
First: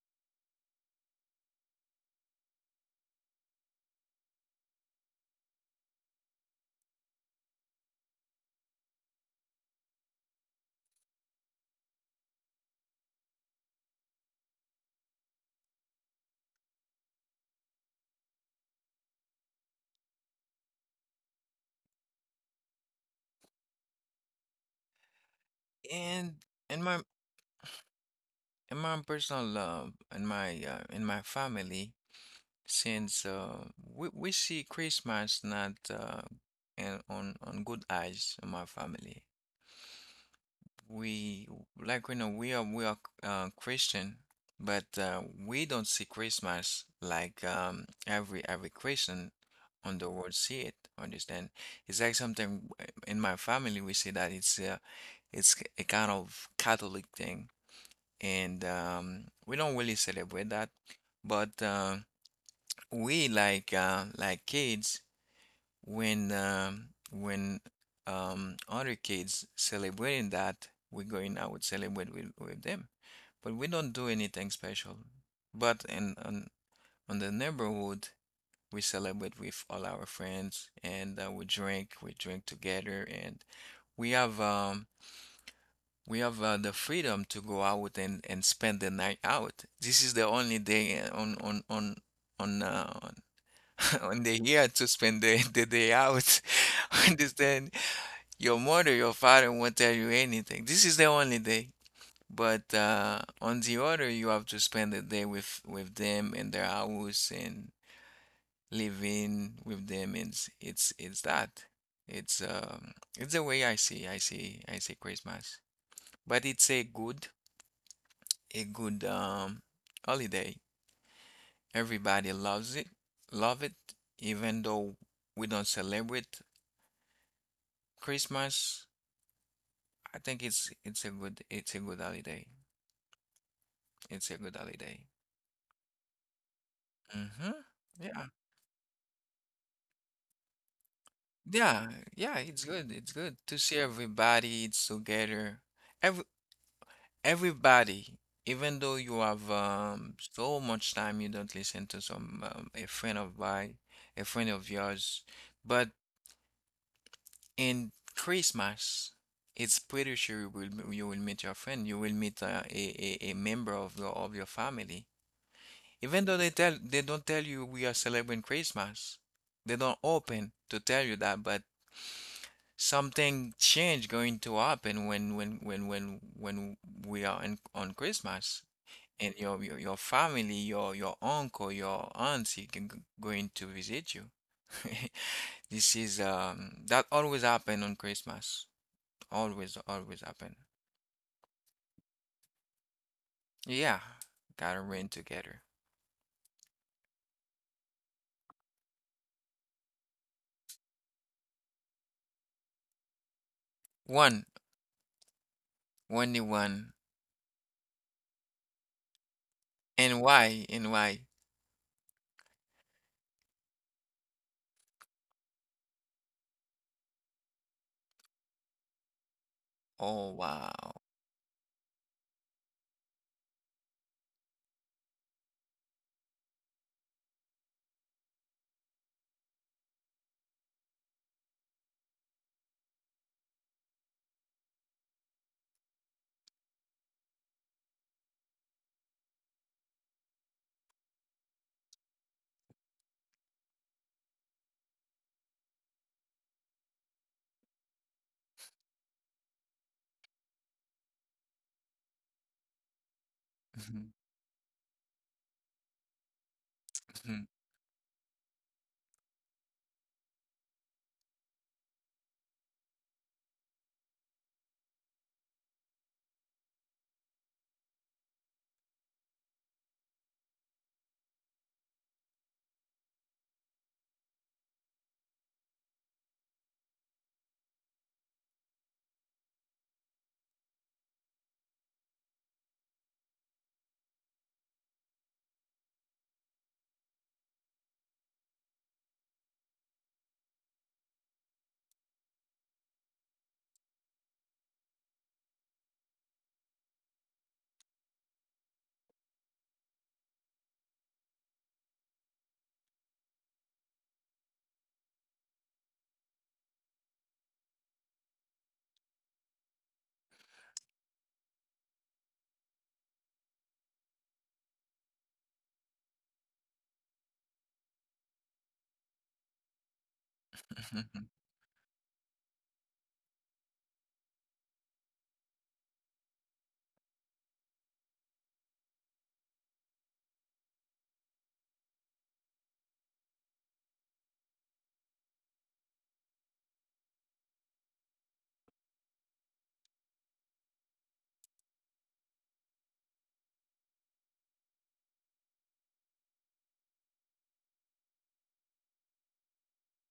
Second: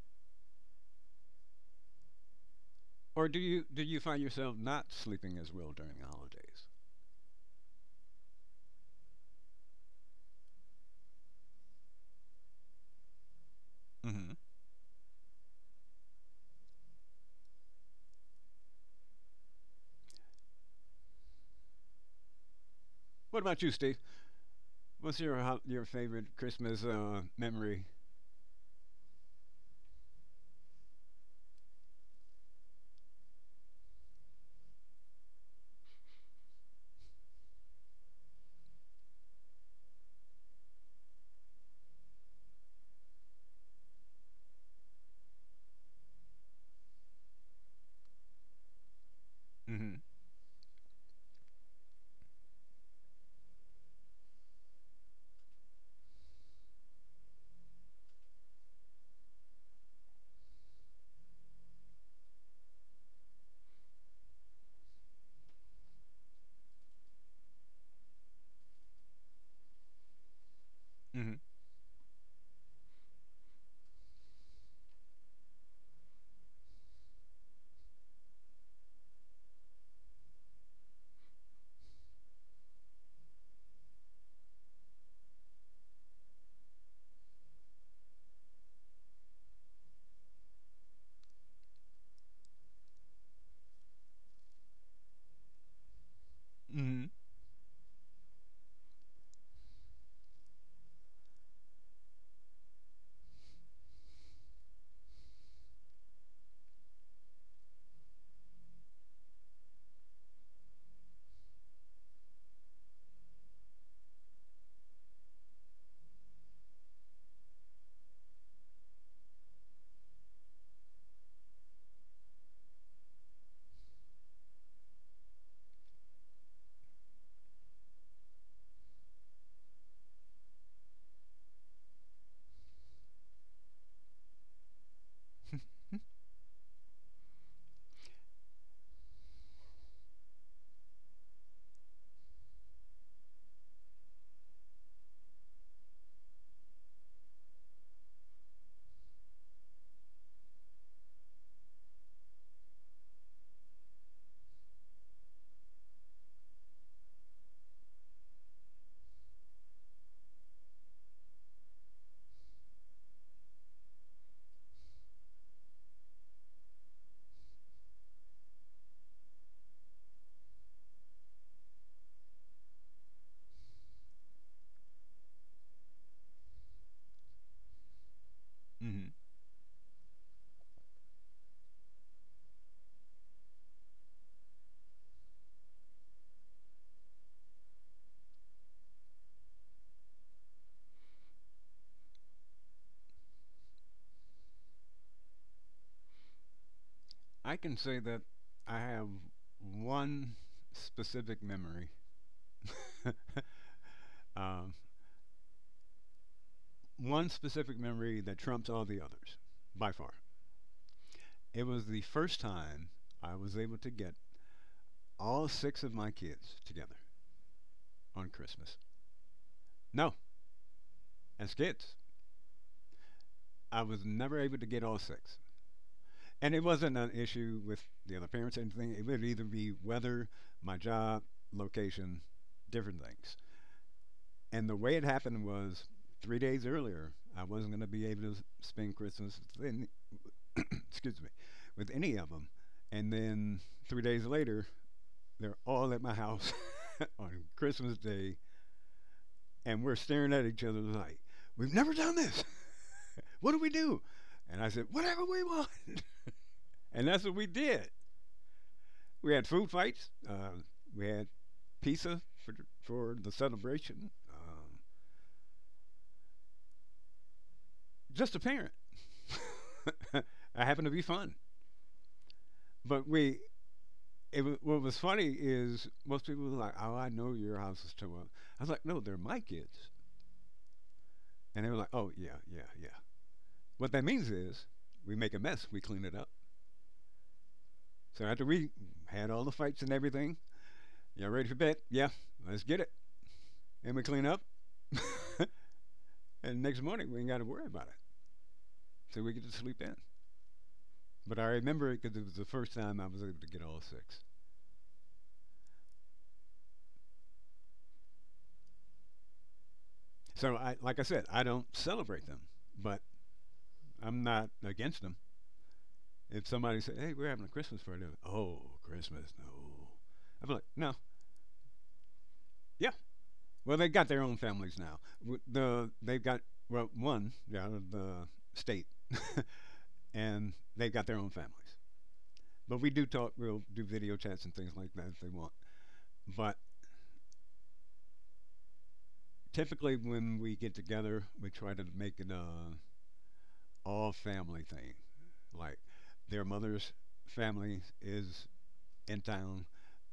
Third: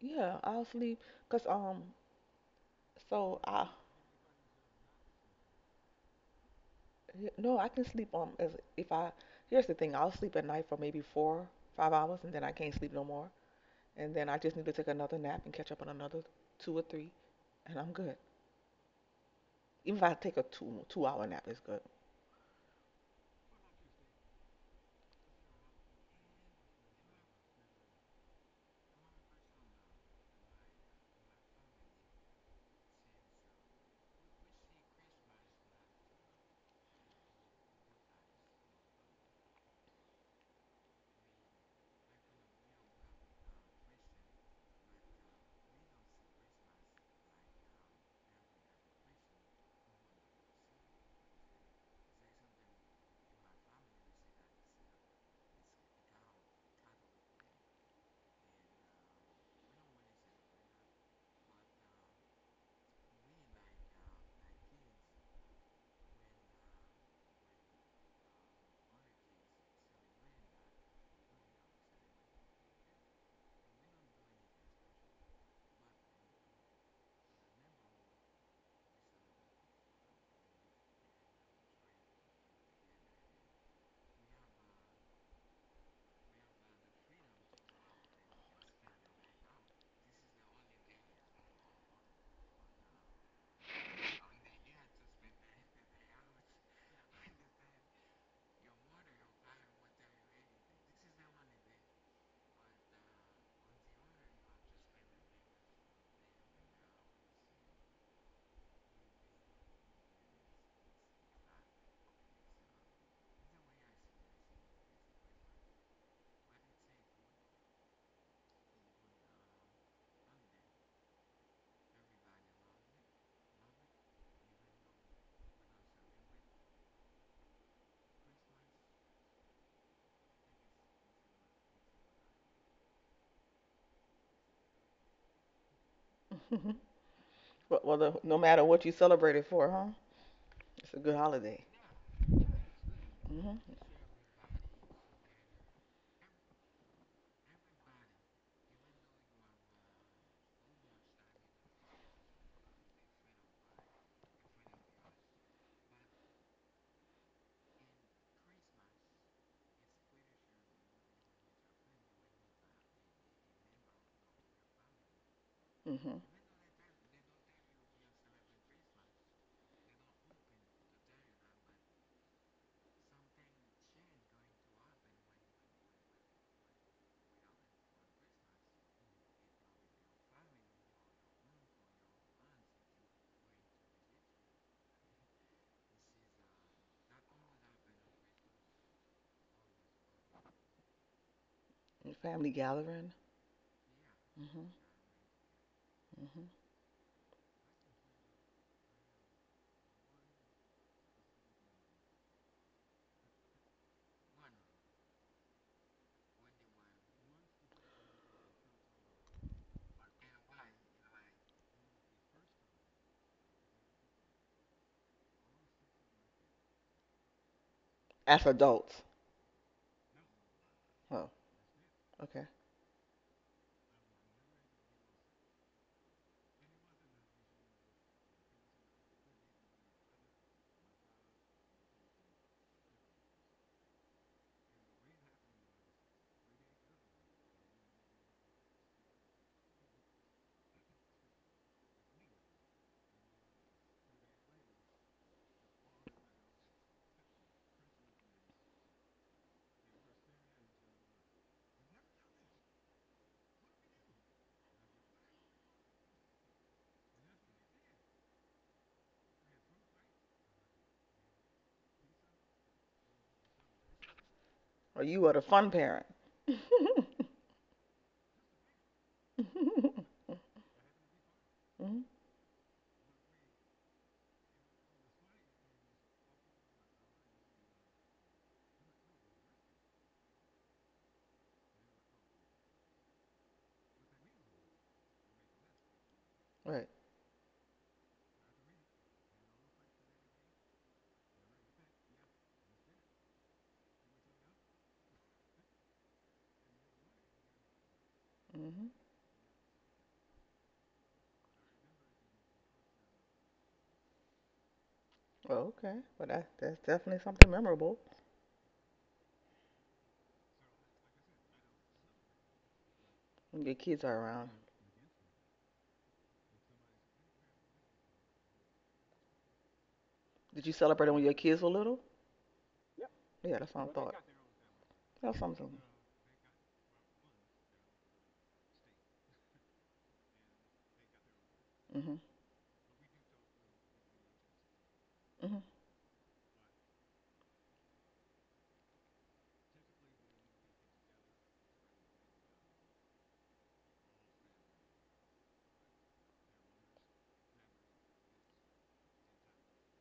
[SPEAKER 2] Yeah, I'll sleep. Cause
[SPEAKER 3] or
[SPEAKER 2] so I.
[SPEAKER 3] do you find yourself not sleeping as well during the holidays?
[SPEAKER 2] No, I can sleep on as if I here's the thing, I'll sleep at night for maybe four, 5 hours and then I can't sleep no more. And then
[SPEAKER 3] Mm-hmm.
[SPEAKER 2] I just need to take another nap and catch up on another two or three and I'm good. Even if I take a two hour nap, it's good.
[SPEAKER 3] What about you, Steve? What's your your favorite
[SPEAKER 1] And
[SPEAKER 3] Christmas
[SPEAKER 1] in my
[SPEAKER 3] memory?
[SPEAKER 1] in my personal love in my in my family since we see Christmas not and on good eyes in my family. We like, you know, we are Christian, but we don't see Christmas like every Christian
[SPEAKER 3] Mm-hmm.
[SPEAKER 1] on the world see it. Understand? It's like something, in my family we say that it's a kind of Catholic thing, and we don't really celebrate that. But we like kids when other kids celebrating that, we're going
[SPEAKER 3] Mm-hmm.
[SPEAKER 1] out celebrate with them. But we don't do anything special. But in on the neighborhood, we celebrate with all our friends, and we drink together, and we have um, we have the freedom to go out and spend the night out. This is the only day, on on (laughs) on the year to spend the day out.
[SPEAKER 3] Mm-hmm.
[SPEAKER 1] (laughs) Understand? Your mother, your father won't tell you anything. This is the only day. But on the other, you have to spend the day with them in their house and living with them. And it's it's that. It's um it's the way I see I see Christmas. But it's a good a good holiday. Everybody loves it, love it, even though we don't celebrate Christmas. I think it's a good holiday. It's a good holiday. hmm
[SPEAKER 2] (laughs) But well,
[SPEAKER 1] Yeah.
[SPEAKER 2] no matter what you celebrate it for, huh? It's a good holiday.
[SPEAKER 1] Yeah. Yeah, it's good. It's good to
[SPEAKER 2] Mhm.
[SPEAKER 1] see everybody. It's together. Every everybody, even though you have so much time you don't listen to some a friend of mine, a friend of yours, but in Christmas, it's pretty sure you will meet your friend. You will meet a, a member of your family. Even
[SPEAKER 2] Mhm.
[SPEAKER 1] though they tell they don't tell you we are celebrating Christmas. They don't open to tell you that, but something change going to happen when we are in, on Christmas
[SPEAKER 3] Mhm.
[SPEAKER 1] and your family, your uncle, your auntie can g- going to visit you. (laughs) This is that always happen on Christmas. Always, always happen.
[SPEAKER 2] And family gathering.
[SPEAKER 1] Yeah,
[SPEAKER 2] Mhm.
[SPEAKER 1] gotta rain together.
[SPEAKER 2] Mhm.
[SPEAKER 3] I can say that I have one specific memory, (laughs)
[SPEAKER 1] One,
[SPEAKER 3] um,
[SPEAKER 1] only one.
[SPEAKER 3] one specific memory that trumps all the others by far.
[SPEAKER 1] And why? And why?
[SPEAKER 3] It was the first time I was able to get all six of my kids together on
[SPEAKER 2] As
[SPEAKER 3] Christmas.
[SPEAKER 2] adults.
[SPEAKER 3] No,
[SPEAKER 1] Oh wow.
[SPEAKER 2] Oh,
[SPEAKER 3] as kids,
[SPEAKER 2] okay.
[SPEAKER 3] I was never able to get all six. And it wasn't an issue with the other parents or anything. It would either be weather, my job, location, different things. And the way it happened was 3 days earlier, I wasn't going to be able to spend Christmas with (coughs) excuse me, with any of them. And then 3 days later, they're all at my house (laughs) on Christmas Day, and we're staring at each other like, "We've never done this. What do we do?"
[SPEAKER 1] Mhm,
[SPEAKER 3] And I said, "Whatever we want." And that's what we
[SPEAKER 1] mhm,
[SPEAKER 3] did. We had food fights. We had pizza for the celebration.
[SPEAKER 2] Or you are the fun parent. (laughs)
[SPEAKER 3] Just a parent.
[SPEAKER 2] Mhm.
[SPEAKER 3] (laughs) I happened to be fun. But we, it, wa- what was funny is most people were like, "Oh, I know your house is too old." I was like, "No, they're my kids," and they were like, "Oh, yeah, yeah, yeah." What that means is we make a mess, we clean it up.
[SPEAKER 2] Right.
[SPEAKER 3] So after we had all the fights and everything, y'all ready for bed? Yeah, let's get it. And we clean up, (laughs) and next morning we ain't got to worry about it,
[SPEAKER 2] Mhm.
[SPEAKER 3] so we get to sleep in. But I remember it because it was the first time I was able to get all six.
[SPEAKER 2] Oh, okay. Well, that's definitely something memorable
[SPEAKER 3] So I, like I said, I don't celebrate them, but
[SPEAKER 2] when your kids
[SPEAKER 3] I'm
[SPEAKER 2] are
[SPEAKER 3] not
[SPEAKER 2] around.
[SPEAKER 3] against them. If somebody said, "Hey, we're having a Christmas party," I'm like, oh, Christmas, no. I'm like,
[SPEAKER 2] Did you
[SPEAKER 3] no,
[SPEAKER 2] celebrate it
[SPEAKER 1] mhm.
[SPEAKER 2] when your kids were little?
[SPEAKER 3] yeah.
[SPEAKER 2] Yeah,
[SPEAKER 3] Well,
[SPEAKER 2] that's
[SPEAKER 3] they
[SPEAKER 2] what I
[SPEAKER 3] got their
[SPEAKER 2] thought.
[SPEAKER 3] own families now. W-
[SPEAKER 2] That's
[SPEAKER 3] The
[SPEAKER 2] something.
[SPEAKER 3] they've got, well, one, yeah, out of the state, (laughs) and they've got their own families.
[SPEAKER 2] Mhm.
[SPEAKER 3] But we do talk. We'll do video chats and things like that if they want.
[SPEAKER 2] Mhm.
[SPEAKER 3] But typically, when we get together, we try to make it a all family thing. Like their mother's family is in town,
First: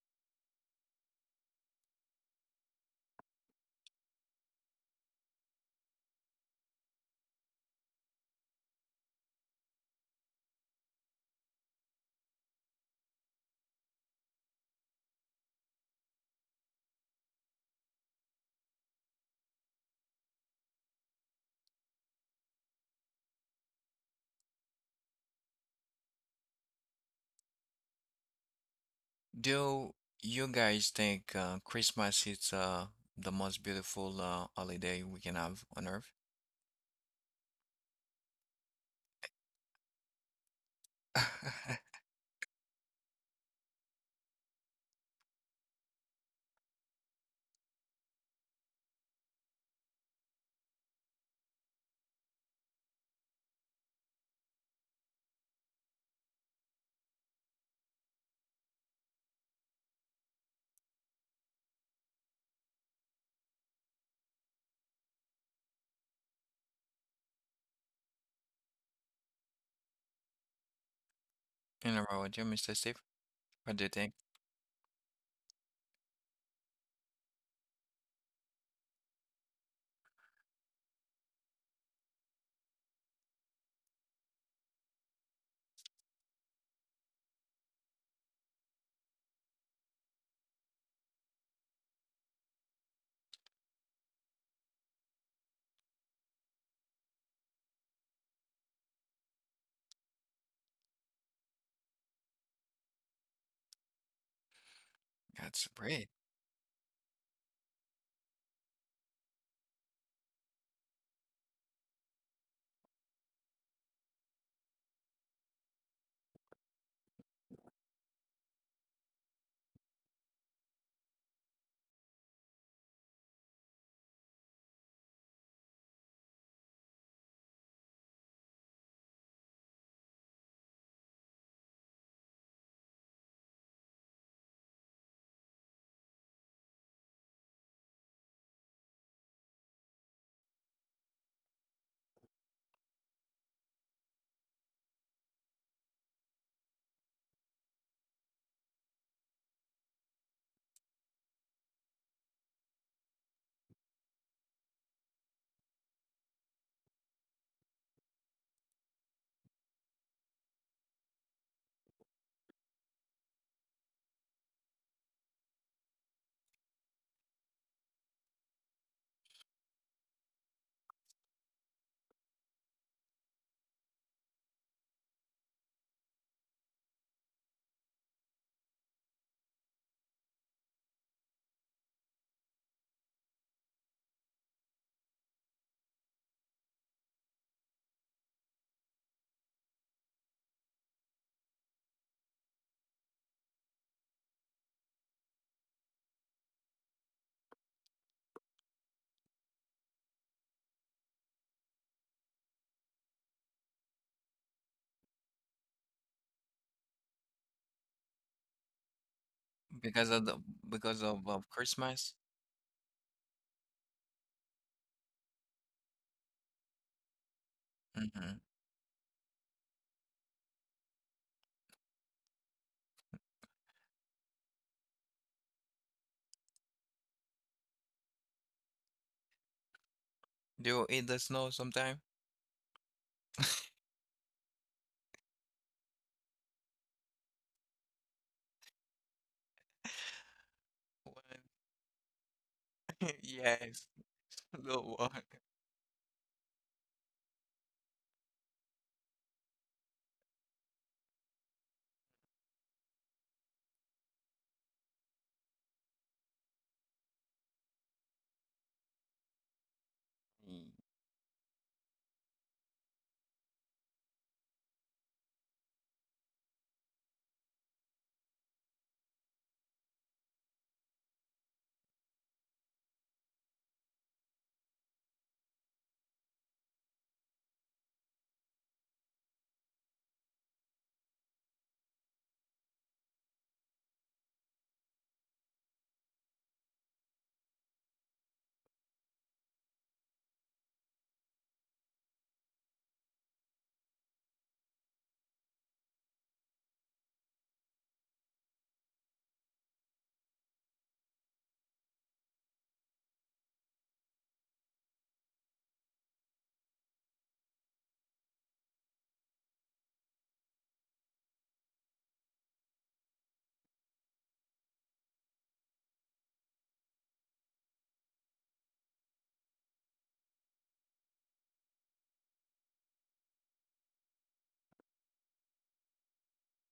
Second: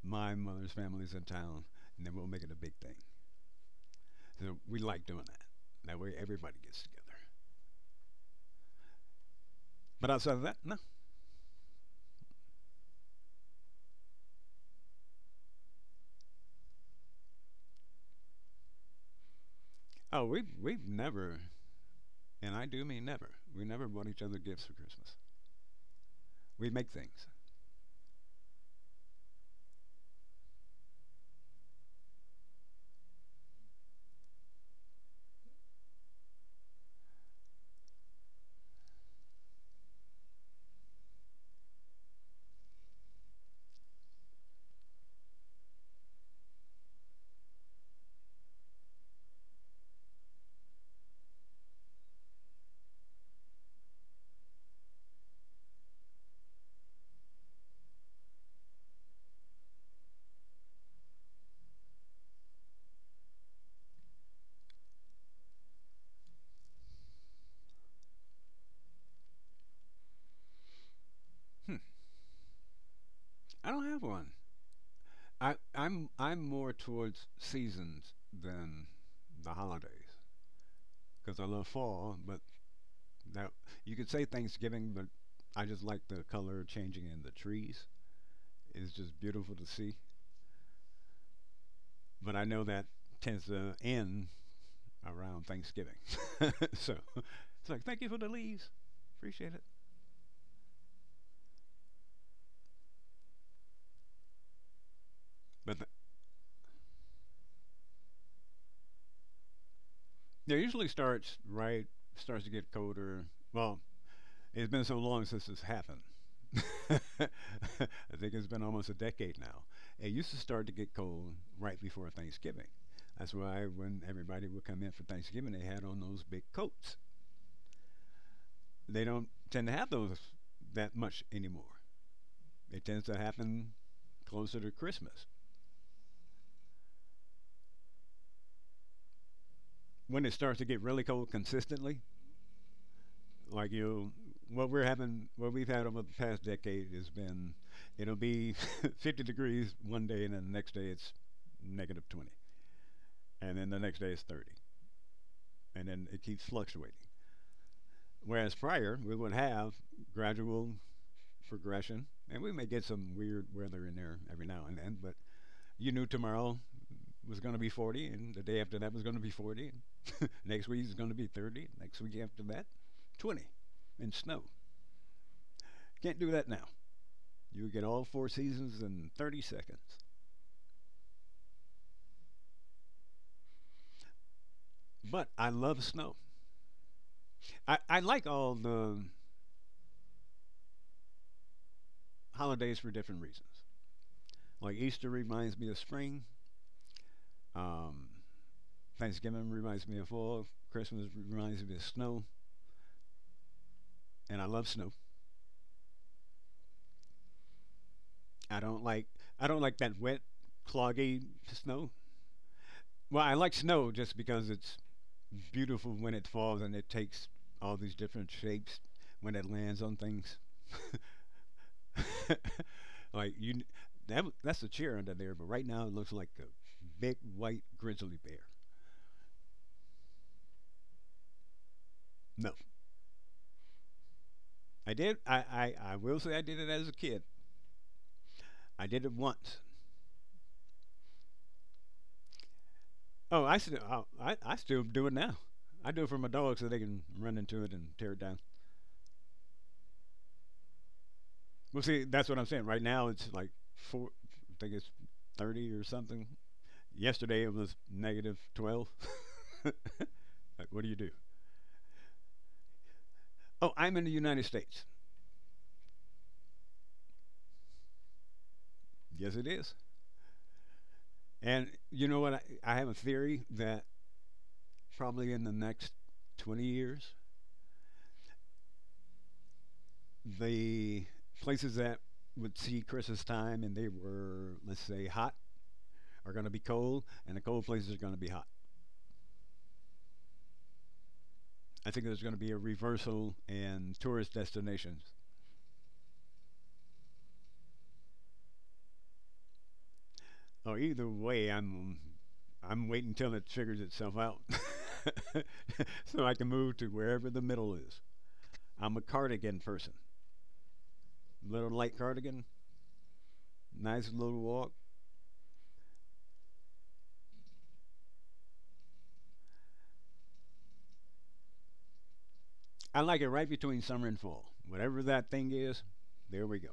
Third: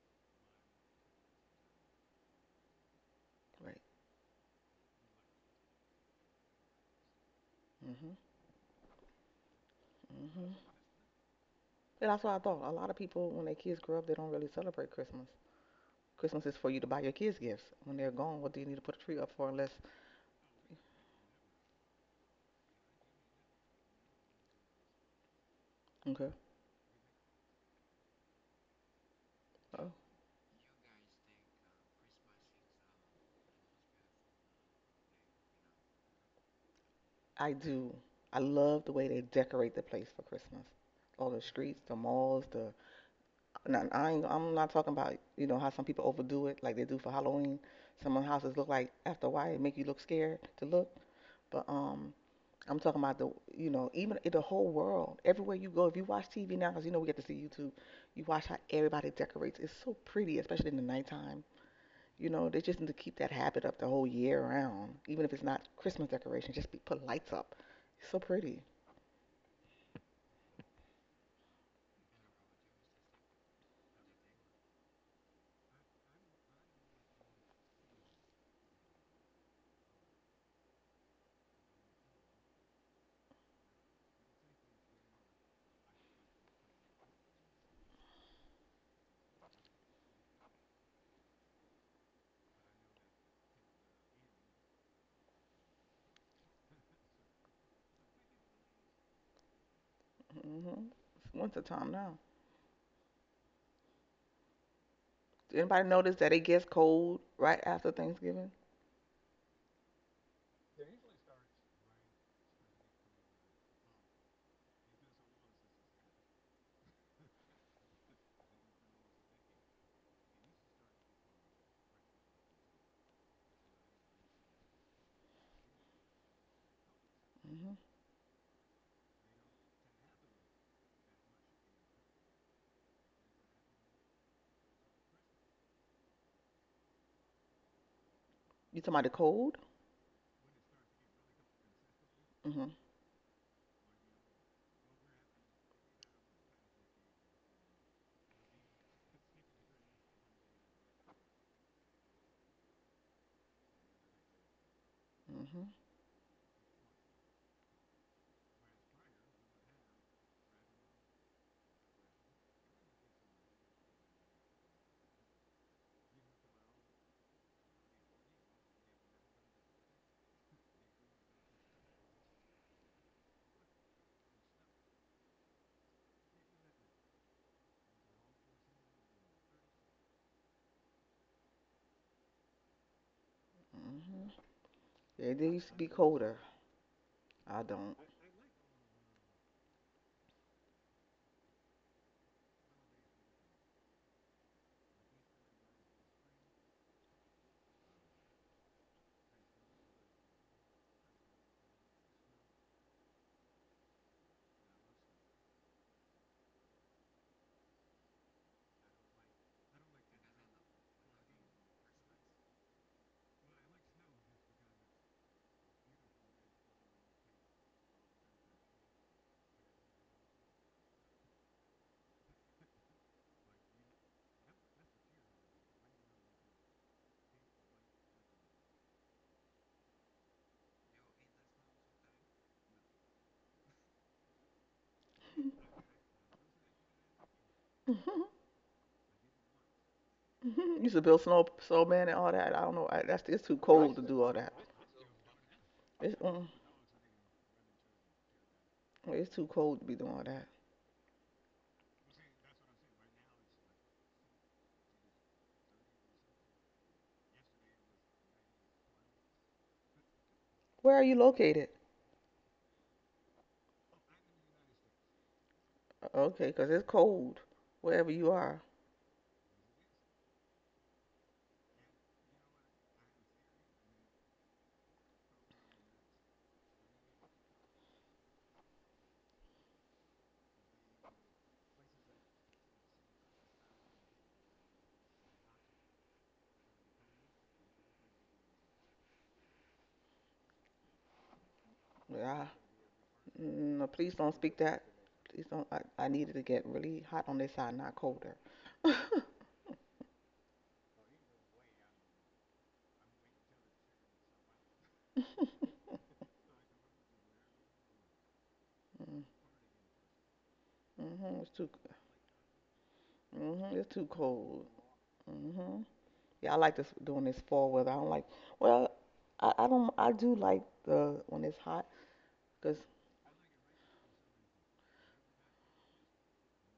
[SPEAKER 3] my mother's family is in town, and then we'll make it a big thing.
[SPEAKER 2] Right.
[SPEAKER 3] So we like doing that. That way everybody gets together.
[SPEAKER 2] Mhm.
[SPEAKER 3] But outside of
[SPEAKER 2] Mhm.
[SPEAKER 3] that, no.
[SPEAKER 2] Yeah, that's what I thought. A lot of people, when their kids grow up, they don't really celebrate Christmas. Christmas is for you to buy your kids gifts. When they're gone, what do you need to put a tree up for? Unless,
[SPEAKER 3] Oh, we've never, and I do mean never. We never bought each other gifts for Christmas.
[SPEAKER 2] okay.
[SPEAKER 3] We make things.
[SPEAKER 2] Oh,
[SPEAKER 1] Do you guys think Christmas is the most beautiful holiday we can have on Earth?
[SPEAKER 2] I do. I love the way they decorate the place for Christmas. All the streets, the
[SPEAKER 1] (laughs)
[SPEAKER 2] malls, the no, I'm not talking about, how some people overdo it like they do for Halloween. Some of the houses look like after a while it make you look scared to look. But I'm talking about even in the whole world, everywhere you go, if you watch TV now, 'cause you know we get to see YouTube, you watch how everybody decorates. It's so pretty, especially in the nighttime. You know, they just need to keep that habit up the whole year round, even if it's not Christmas decoration. Put lights up. It's so pretty.
[SPEAKER 3] Hmm.
[SPEAKER 1] In a row, you, Mr. Steve?
[SPEAKER 3] I
[SPEAKER 1] What do
[SPEAKER 3] don't
[SPEAKER 1] you
[SPEAKER 3] have
[SPEAKER 1] think?
[SPEAKER 3] one. I'm more towards seasons than the holidays because I love fall. But that you could say Thanksgiving, but I just like the color changing in the trees. It's just beautiful to see. But I know that tends to end around Thanksgiving. (laughs) So it's like, thank you for the leaves. Appreciate it.
[SPEAKER 2] Hmm. It's winter time now.
[SPEAKER 1] That's
[SPEAKER 3] But th-
[SPEAKER 2] Anybody
[SPEAKER 1] great.
[SPEAKER 2] notice that it gets cold right after Thanksgiving?
[SPEAKER 3] yeah, it usually starts right, starts to get colder. Well, it's been so long since this happened. (laughs) I think it's been almost a decade now. It used to start to get cold right before Thanksgiving. That's why when everybody would come in for Thanksgiving, they had on those big coats.
[SPEAKER 2] Mm-hmm.
[SPEAKER 3] They don't tend to have those that much anymore. It tends to happen closer to Christmas.
[SPEAKER 2] You talking about the cold?
[SPEAKER 3] When it starts to get really cold consistently,
[SPEAKER 2] Mm-hmm.
[SPEAKER 3] like you what we're having what we've had over the past decade has been it'll be (laughs) 50 degrees one day, and then the next day it's negative 20, and then the next day it's 30,
[SPEAKER 2] Mm-hmm.
[SPEAKER 3] and then it keeps fluctuating, whereas prior we would have gradual progression, and we may get some weird weather in there every now and then. But you knew tomorrow was going to be 40, and the day after that was going to be 40, and next week is going to be 30, next week after that 20, and snow. Can't do that now. You get all four seasons in 30 seconds.
[SPEAKER 2] Mm-hmm.
[SPEAKER 3] But
[SPEAKER 2] Yeah, they
[SPEAKER 3] I
[SPEAKER 2] used to be
[SPEAKER 3] love snow.
[SPEAKER 2] colder. I
[SPEAKER 3] I,
[SPEAKER 2] don't.
[SPEAKER 3] I like all the holidays for different reasons. Like Easter reminds me of spring. Um, Thanksgiving reminds me of fall. Christmas reminds me of snow, and I love snow. I don't like I don't like that
[SPEAKER 1] Because
[SPEAKER 3] wet,
[SPEAKER 1] of the because
[SPEAKER 3] cloggy
[SPEAKER 1] of
[SPEAKER 3] snow.
[SPEAKER 1] Christmas?
[SPEAKER 3] Well, I like snow just because it's beautiful when it falls and it takes all these different
[SPEAKER 1] hmm
[SPEAKER 3] shapes when it lands on things. (laughs) Like you, that that's a chair under there, but right now it looks like a big white grizzly bear.
[SPEAKER 1] Do you eat the snow sometime?
[SPEAKER 3] No, I did. I will say I did it as a kid. I did it once.
[SPEAKER 2] (laughs) Used to build
[SPEAKER 1] Well,
[SPEAKER 2] snowman and all that. I don't know. I,
[SPEAKER 1] (laughs)
[SPEAKER 2] that's it's
[SPEAKER 3] Oh,
[SPEAKER 2] too
[SPEAKER 3] I still
[SPEAKER 1] yes,
[SPEAKER 2] cold to do all
[SPEAKER 3] I, I
[SPEAKER 2] that.
[SPEAKER 3] I
[SPEAKER 1] (laughs) the
[SPEAKER 3] still do
[SPEAKER 1] one.
[SPEAKER 3] it now. I do it
[SPEAKER 2] It's
[SPEAKER 3] for my
[SPEAKER 2] mm,
[SPEAKER 3] dogs so they can run into it and tear it down.
[SPEAKER 2] it's too cold to be doing all that.
[SPEAKER 3] Well, see, that's what I'm saying. Right now it's like four. I think it's 30 or something. Yesterday it was negative 12. (laughs) Like, what do
[SPEAKER 2] Where
[SPEAKER 3] you
[SPEAKER 2] are you
[SPEAKER 3] do?
[SPEAKER 2] located?
[SPEAKER 3] Oh, I'm in the United States.
[SPEAKER 2] Okay, 'cause it's cold wherever you are.
[SPEAKER 3] Yes, it is. And you know what? I have a theory that probably in the next 20 years, the places that would see Chris's time and they were, let's say, hot, are going to be cold, and the cold places are going to be hot. I think there's going to
[SPEAKER 2] Yeah.
[SPEAKER 3] be a reversal
[SPEAKER 2] Mm, no,
[SPEAKER 3] in
[SPEAKER 2] please don't
[SPEAKER 3] tourist
[SPEAKER 2] speak that.
[SPEAKER 3] destinations.
[SPEAKER 2] Please don't. I need to get really hot on this side, not colder.
[SPEAKER 3] Oh, either way, I'm waiting until it figures itself out, (laughs) so I can move to wherever the middle is. I'm a cardigan person.
[SPEAKER 2] Mm-hmm. It's too.
[SPEAKER 3] Little light cardigan,
[SPEAKER 2] Mm-hmm. It's too
[SPEAKER 3] nice little
[SPEAKER 2] cold.
[SPEAKER 3] walk.
[SPEAKER 2] Mm-hmm. Yeah, I like this doing this fall weather. I don't like. Well, I don't. I do like the when it's hot, cause
[SPEAKER 3] I like it right between summer and fall. Whatever that thing is, there we go.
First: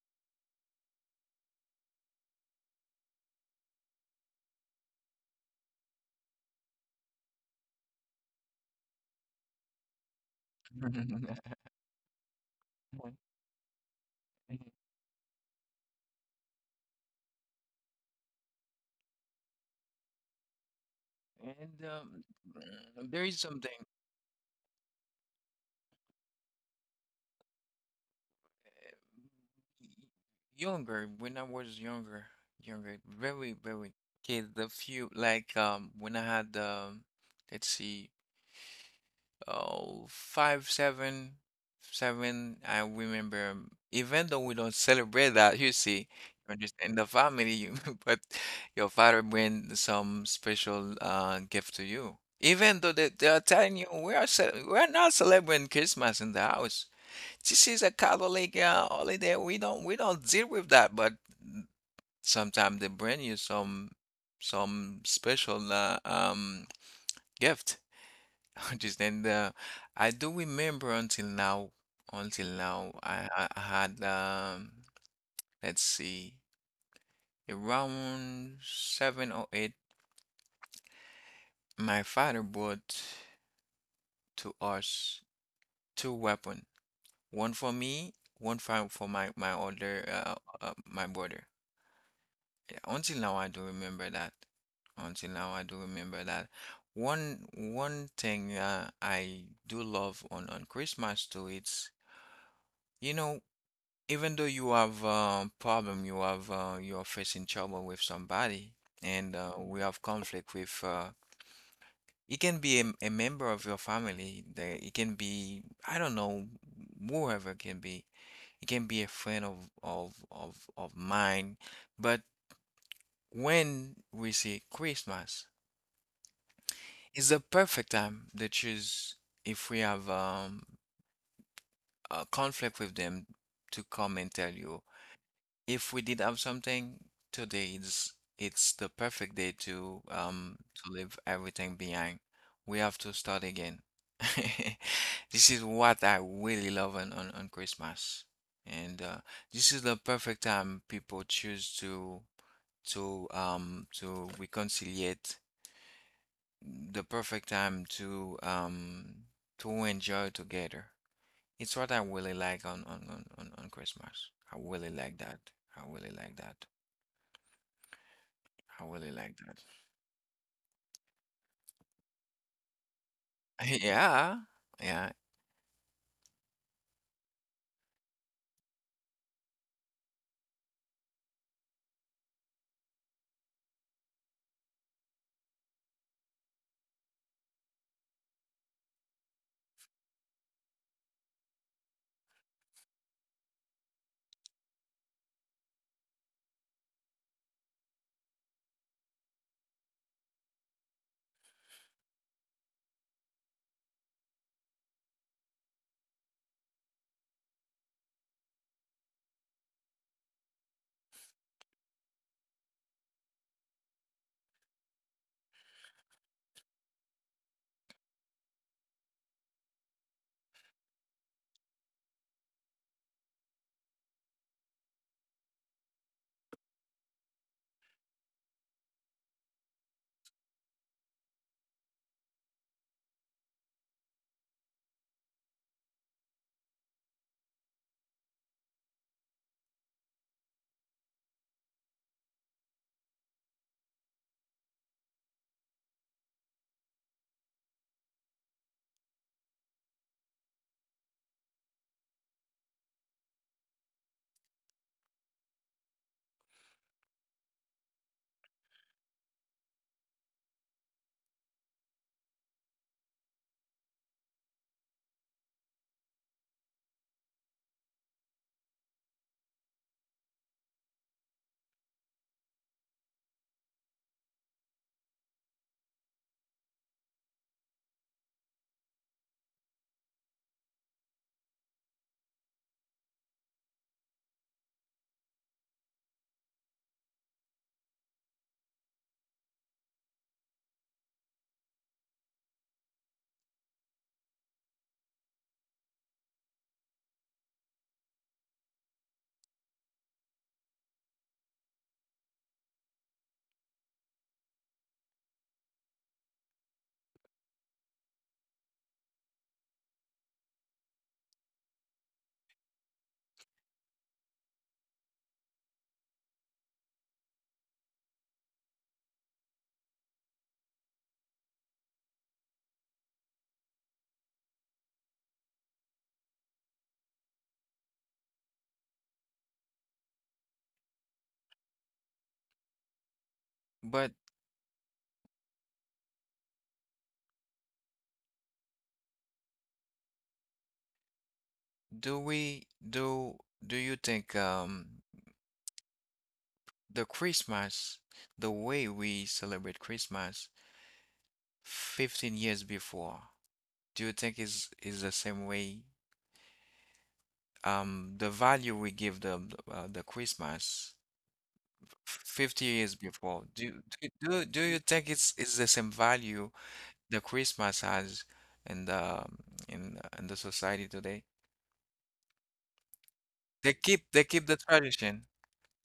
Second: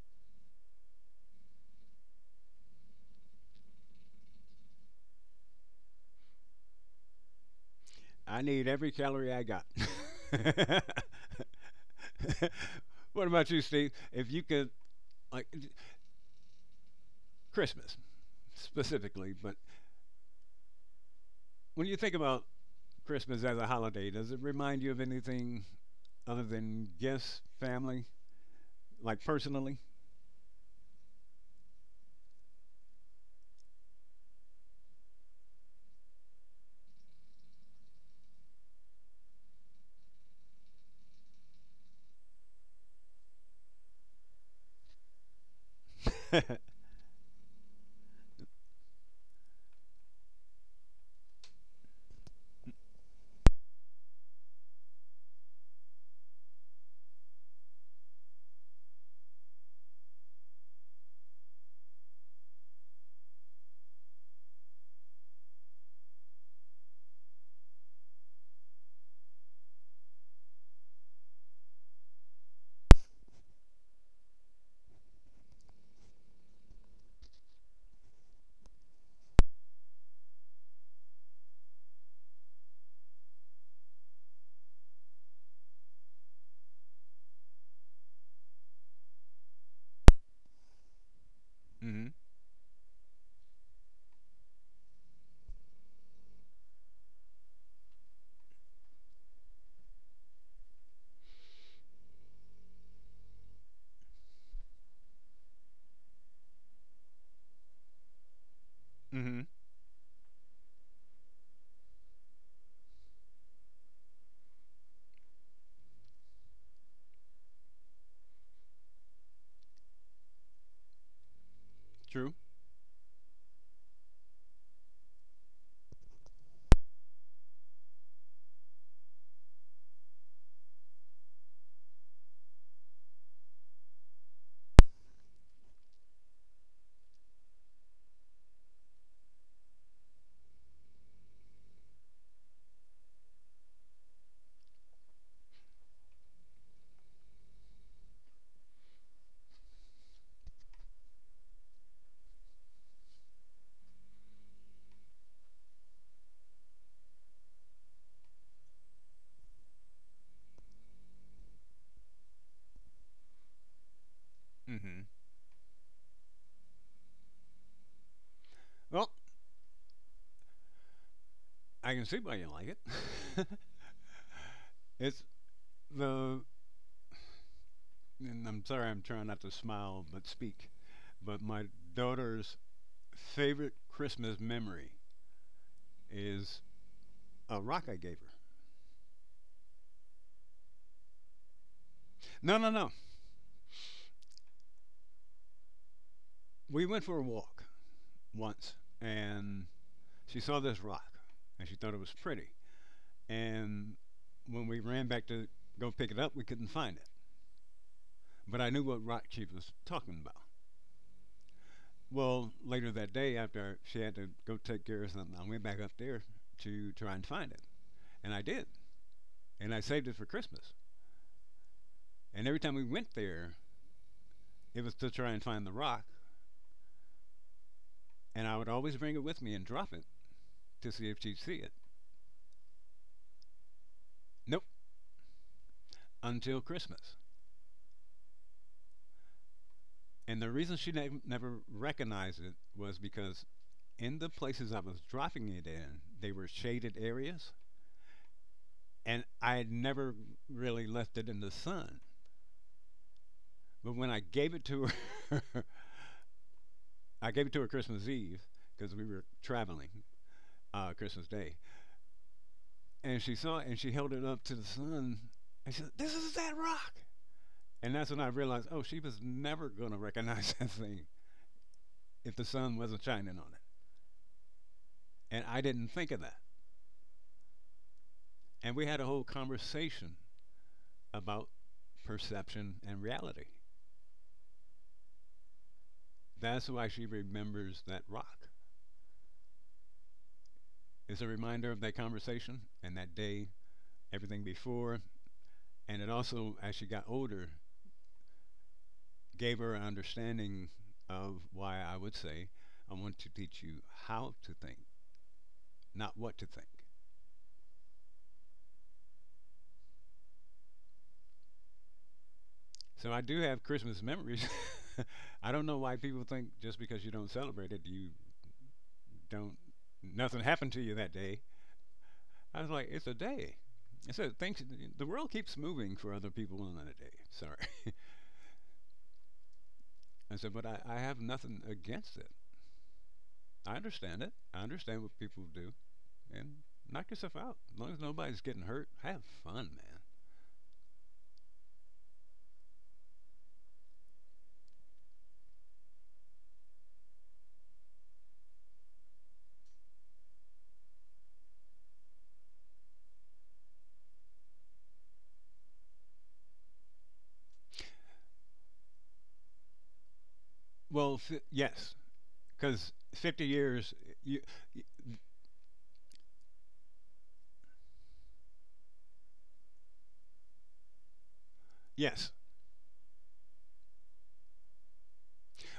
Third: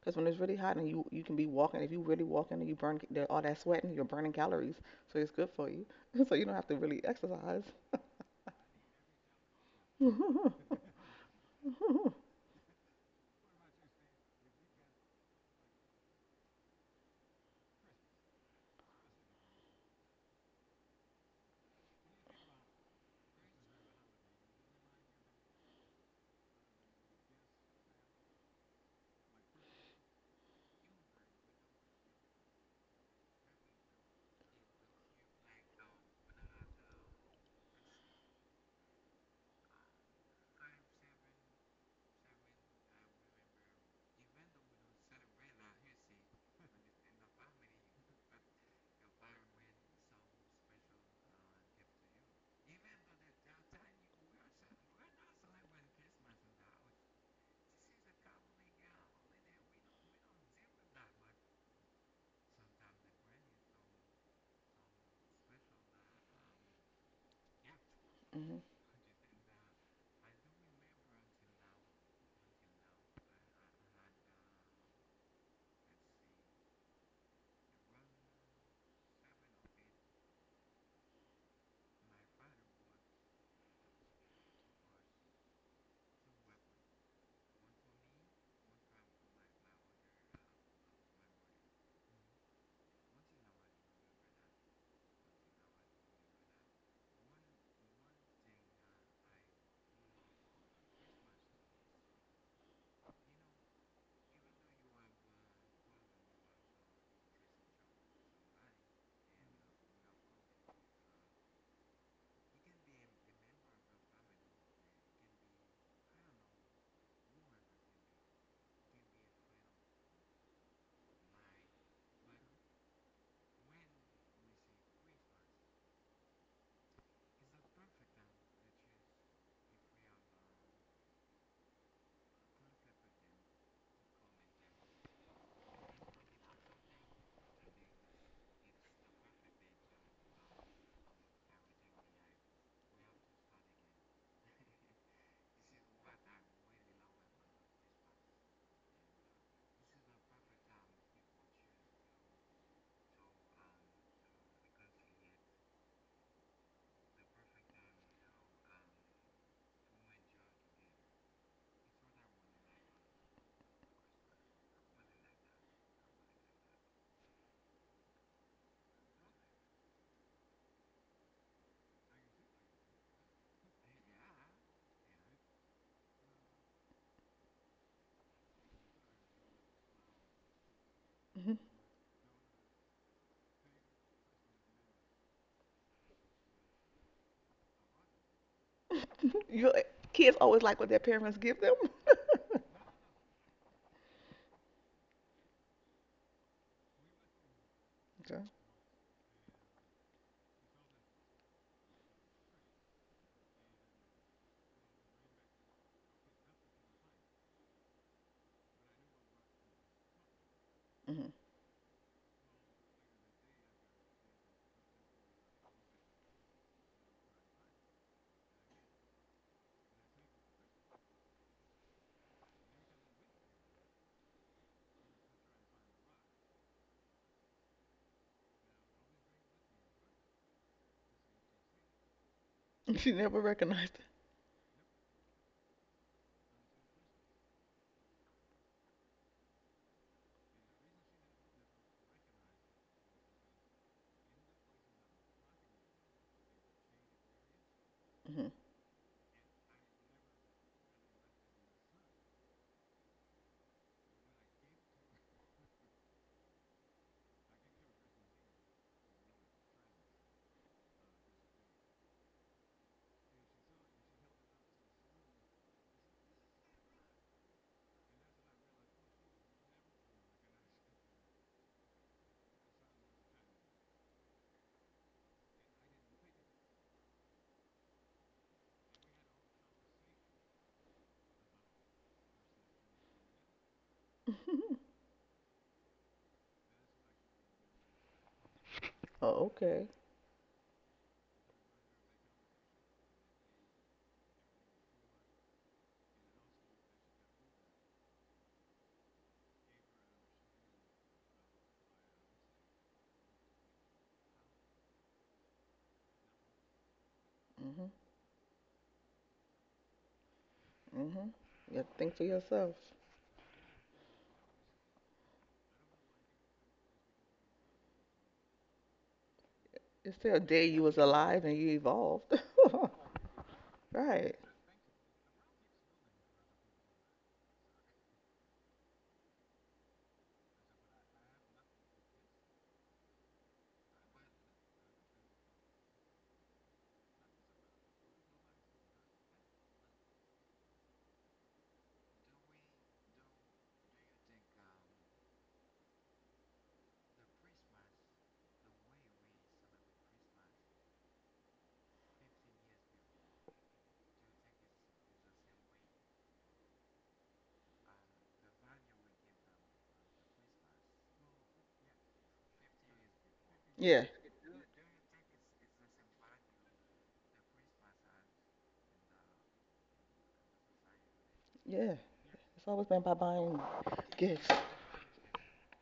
[SPEAKER 2] 'cause when it's really hot and you can be walking. If you really walking and you burn all that sweating, you're burning calories, so it's good for you. (laughs) So you don't have to really exercise.
[SPEAKER 3] I need every calorie I got.
[SPEAKER 2] (laughs) Hmm.
[SPEAKER 3] (laughs)
[SPEAKER 1] (laughs)
[SPEAKER 3] What
[SPEAKER 1] (laughs)
[SPEAKER 3] about you, Steve? If you could, like Christmas specifically, but
[SPEAKER 1] And
[SPEAKER 3] when you think about
[SPEAKER 1] there is
[SPEAKER 3] Christmas as a
[SPEAKER 1] something.
[SPEAKER 3] holiday, does it remind you of anything other than guests, family, like personally?
[SPEAKER 1] Younger when I was younger, younger, very, very kid. The few like when I had let's see, oh five, seven, seven. I remember, even though we don't celebrate that, you see, you
[SPEAKER 3] (laughs)
[SPEAKER 1] understand the family, you, (laughs) but your father bring some special gift to you. Even though they are telling you we are ce- we are not celebrating Christmas in the house. This is a Catholic holiday. We don't deal with that, but sometimes they bring you some special gift. (laughs) Understand? I do remember until now, I had let's see, around seven or eight. My father bought to us two weapon, one for me, one for my my older my brother.
[SPEAKER 3] Mm-hmm.
[SPEAKER 1] Until now, I do remember that. Until now, I do remember that. One one thing I do love on Christmas too, it's you know, even though you have a problem, you have you're facing trouble with somebody, and
[SPEAKER 3] Mm-hmm.
[SPEAKER 1] we have conflict with. It can be a member of your family. The, it can be I don't know, whoever it can be. It can be a friend of mine, but
[SPEAKER 3] True.
[SPEAKER 1] when we say Christmas. It's the perfect time they choose if we have a conflict with them to come and tell you if we did have something today it's the perfect day to leave everything behind we have to start again. (laughs) This is what I really love on Christmas and this is the perfect time people choose to reconcile the perfect time to enjoy together. It's what I really like on Christmas. I really
[SPEAKER 3] Mm-hmm.
[SPEAKER 1] like that. I really like that. I
[SPEAKER 3] Well,
[SPEAKER 1] really like that.
[SPEAKER 3] I can see why you like it.
[SPEAKER 1] (laughs) Yeah,
[SPEAKER 3] (laughs)
[SPEAKER 1] yeah.
[SPEAKER 3] it's the and I'm sorry I'm trying not to smile but speak, but my daughter's favorite Christmas memory is a rock I gave her.
[SPEAKER 2] Your kids always like what their parents give them.
[SPEAKER 3] No, no, no. We went for a walk
[SPEAKER 2] Okay.
[SPEAKER 3] once and she saw this rock and she thought it was pretty. And when we ran back to go pick it up, we couldn't find it. But I knew what rock she was talking about.
[SPEAKER 2] Hmm.
[SPEAKER 3] Well, later that day, after she had to go take care of something, I went back up there to try and find it. And I did. And I saved it for Christmas. And every time we went there, it was to try and find the rock, and I would always bring it with me and drop it to see if she'd see it.
[SPEAKER 2] (laughs) She never recognized
[SPEAKER 3] Nope, until Christmas. And the reason she never recognized it was because in the places I was dropping it in, they were shaded areas,
[SPEAKER 2] it. Hmm.
[SPEAKER 3] and I had never really left it in the sun. But when I gave it to her, (laughs) I gave it to her Christmas Eve because we were traveling Christmas Day, and she saw it and she held it up to the sun and she said, "This is that rock." And that's when I realized, oh, she was never going to recognize (laughs) that thing if the sun wasn't shining on it. And I didn't think of that. And we had a whole conversation about perception and reality. That's why she remembers that rock.
[SPEAKER 2] Oh, okay.
[SPEAKER 3] It's a reminder of that conversation and that day, everything before. And it also, as she got older, gave her an understanding of why I would say, I want to teach you how to think, not what to think.
[SPEAKER 2] Mhm. Mhm. Yeah, think for yourself.
[SPEAKER 3] So I do have Christmas memories. (laughs) I don't know why people think just because you don't celebrate it, you don't.
[SPEAKER 2] It's still a
[SPEAKER 3] Nothing
[SPEAKER 2] day
[SPEAKER 3] happened
[SPEAKER 2] you
[SPEAKER 3] to
[SPEAKER 2] was
[SPEAKER 3] you that
[SPEAKER 2] alive
[SPEAKER 3] day.
[SPEAKER 2] and you evolved.
[SPEAKER 3] I was like, it's a day.
[SPEAKER 2] (laughs)
[SPEAKER 3] I
[SPEAKER 2] Right.
[SPEAKER 3] said, things the world keeps moving for other people on a day. Sorry. (laughs) I said, but I have nothing against it. I
[SPEAKER 1] But
[SPEAKER 3] understand it. I understand what people do, and knock yourself out. As long as nobody's getting hurt, have fun, man.
[SPEAKER 1] do we do do you think the Christmas, the way we celebrate Christmas 15 years before, do you think is the same way? The value we give the Christmas
[SPEAKER 3] Well, yes,
[SPEAKER 1] 50 years
[SPEAKER 3] because
[SPEAKER 1] before.
[SPEAKER 3] fifty
[SPEAKER 1] Do
[SPEAKER 3] years,
[SPEAKER 2] Yeah.
[SPEAKER 1] do do
[SPEAKER 3] you,
[SPEAKER 1] do you
[SPEAKER 3] y-
[SPEAKER 1] think it's the same value that Christmas has in the in the- in the society today?
[SPEAKER 2] Yeah,
[SPEAKER 3] yes.
[SPEAKER 2] it's always been by buying
[SPEAKER 1] They keep
[SPEAKER 2] gifts.
[SPEAKER 1] the tradition.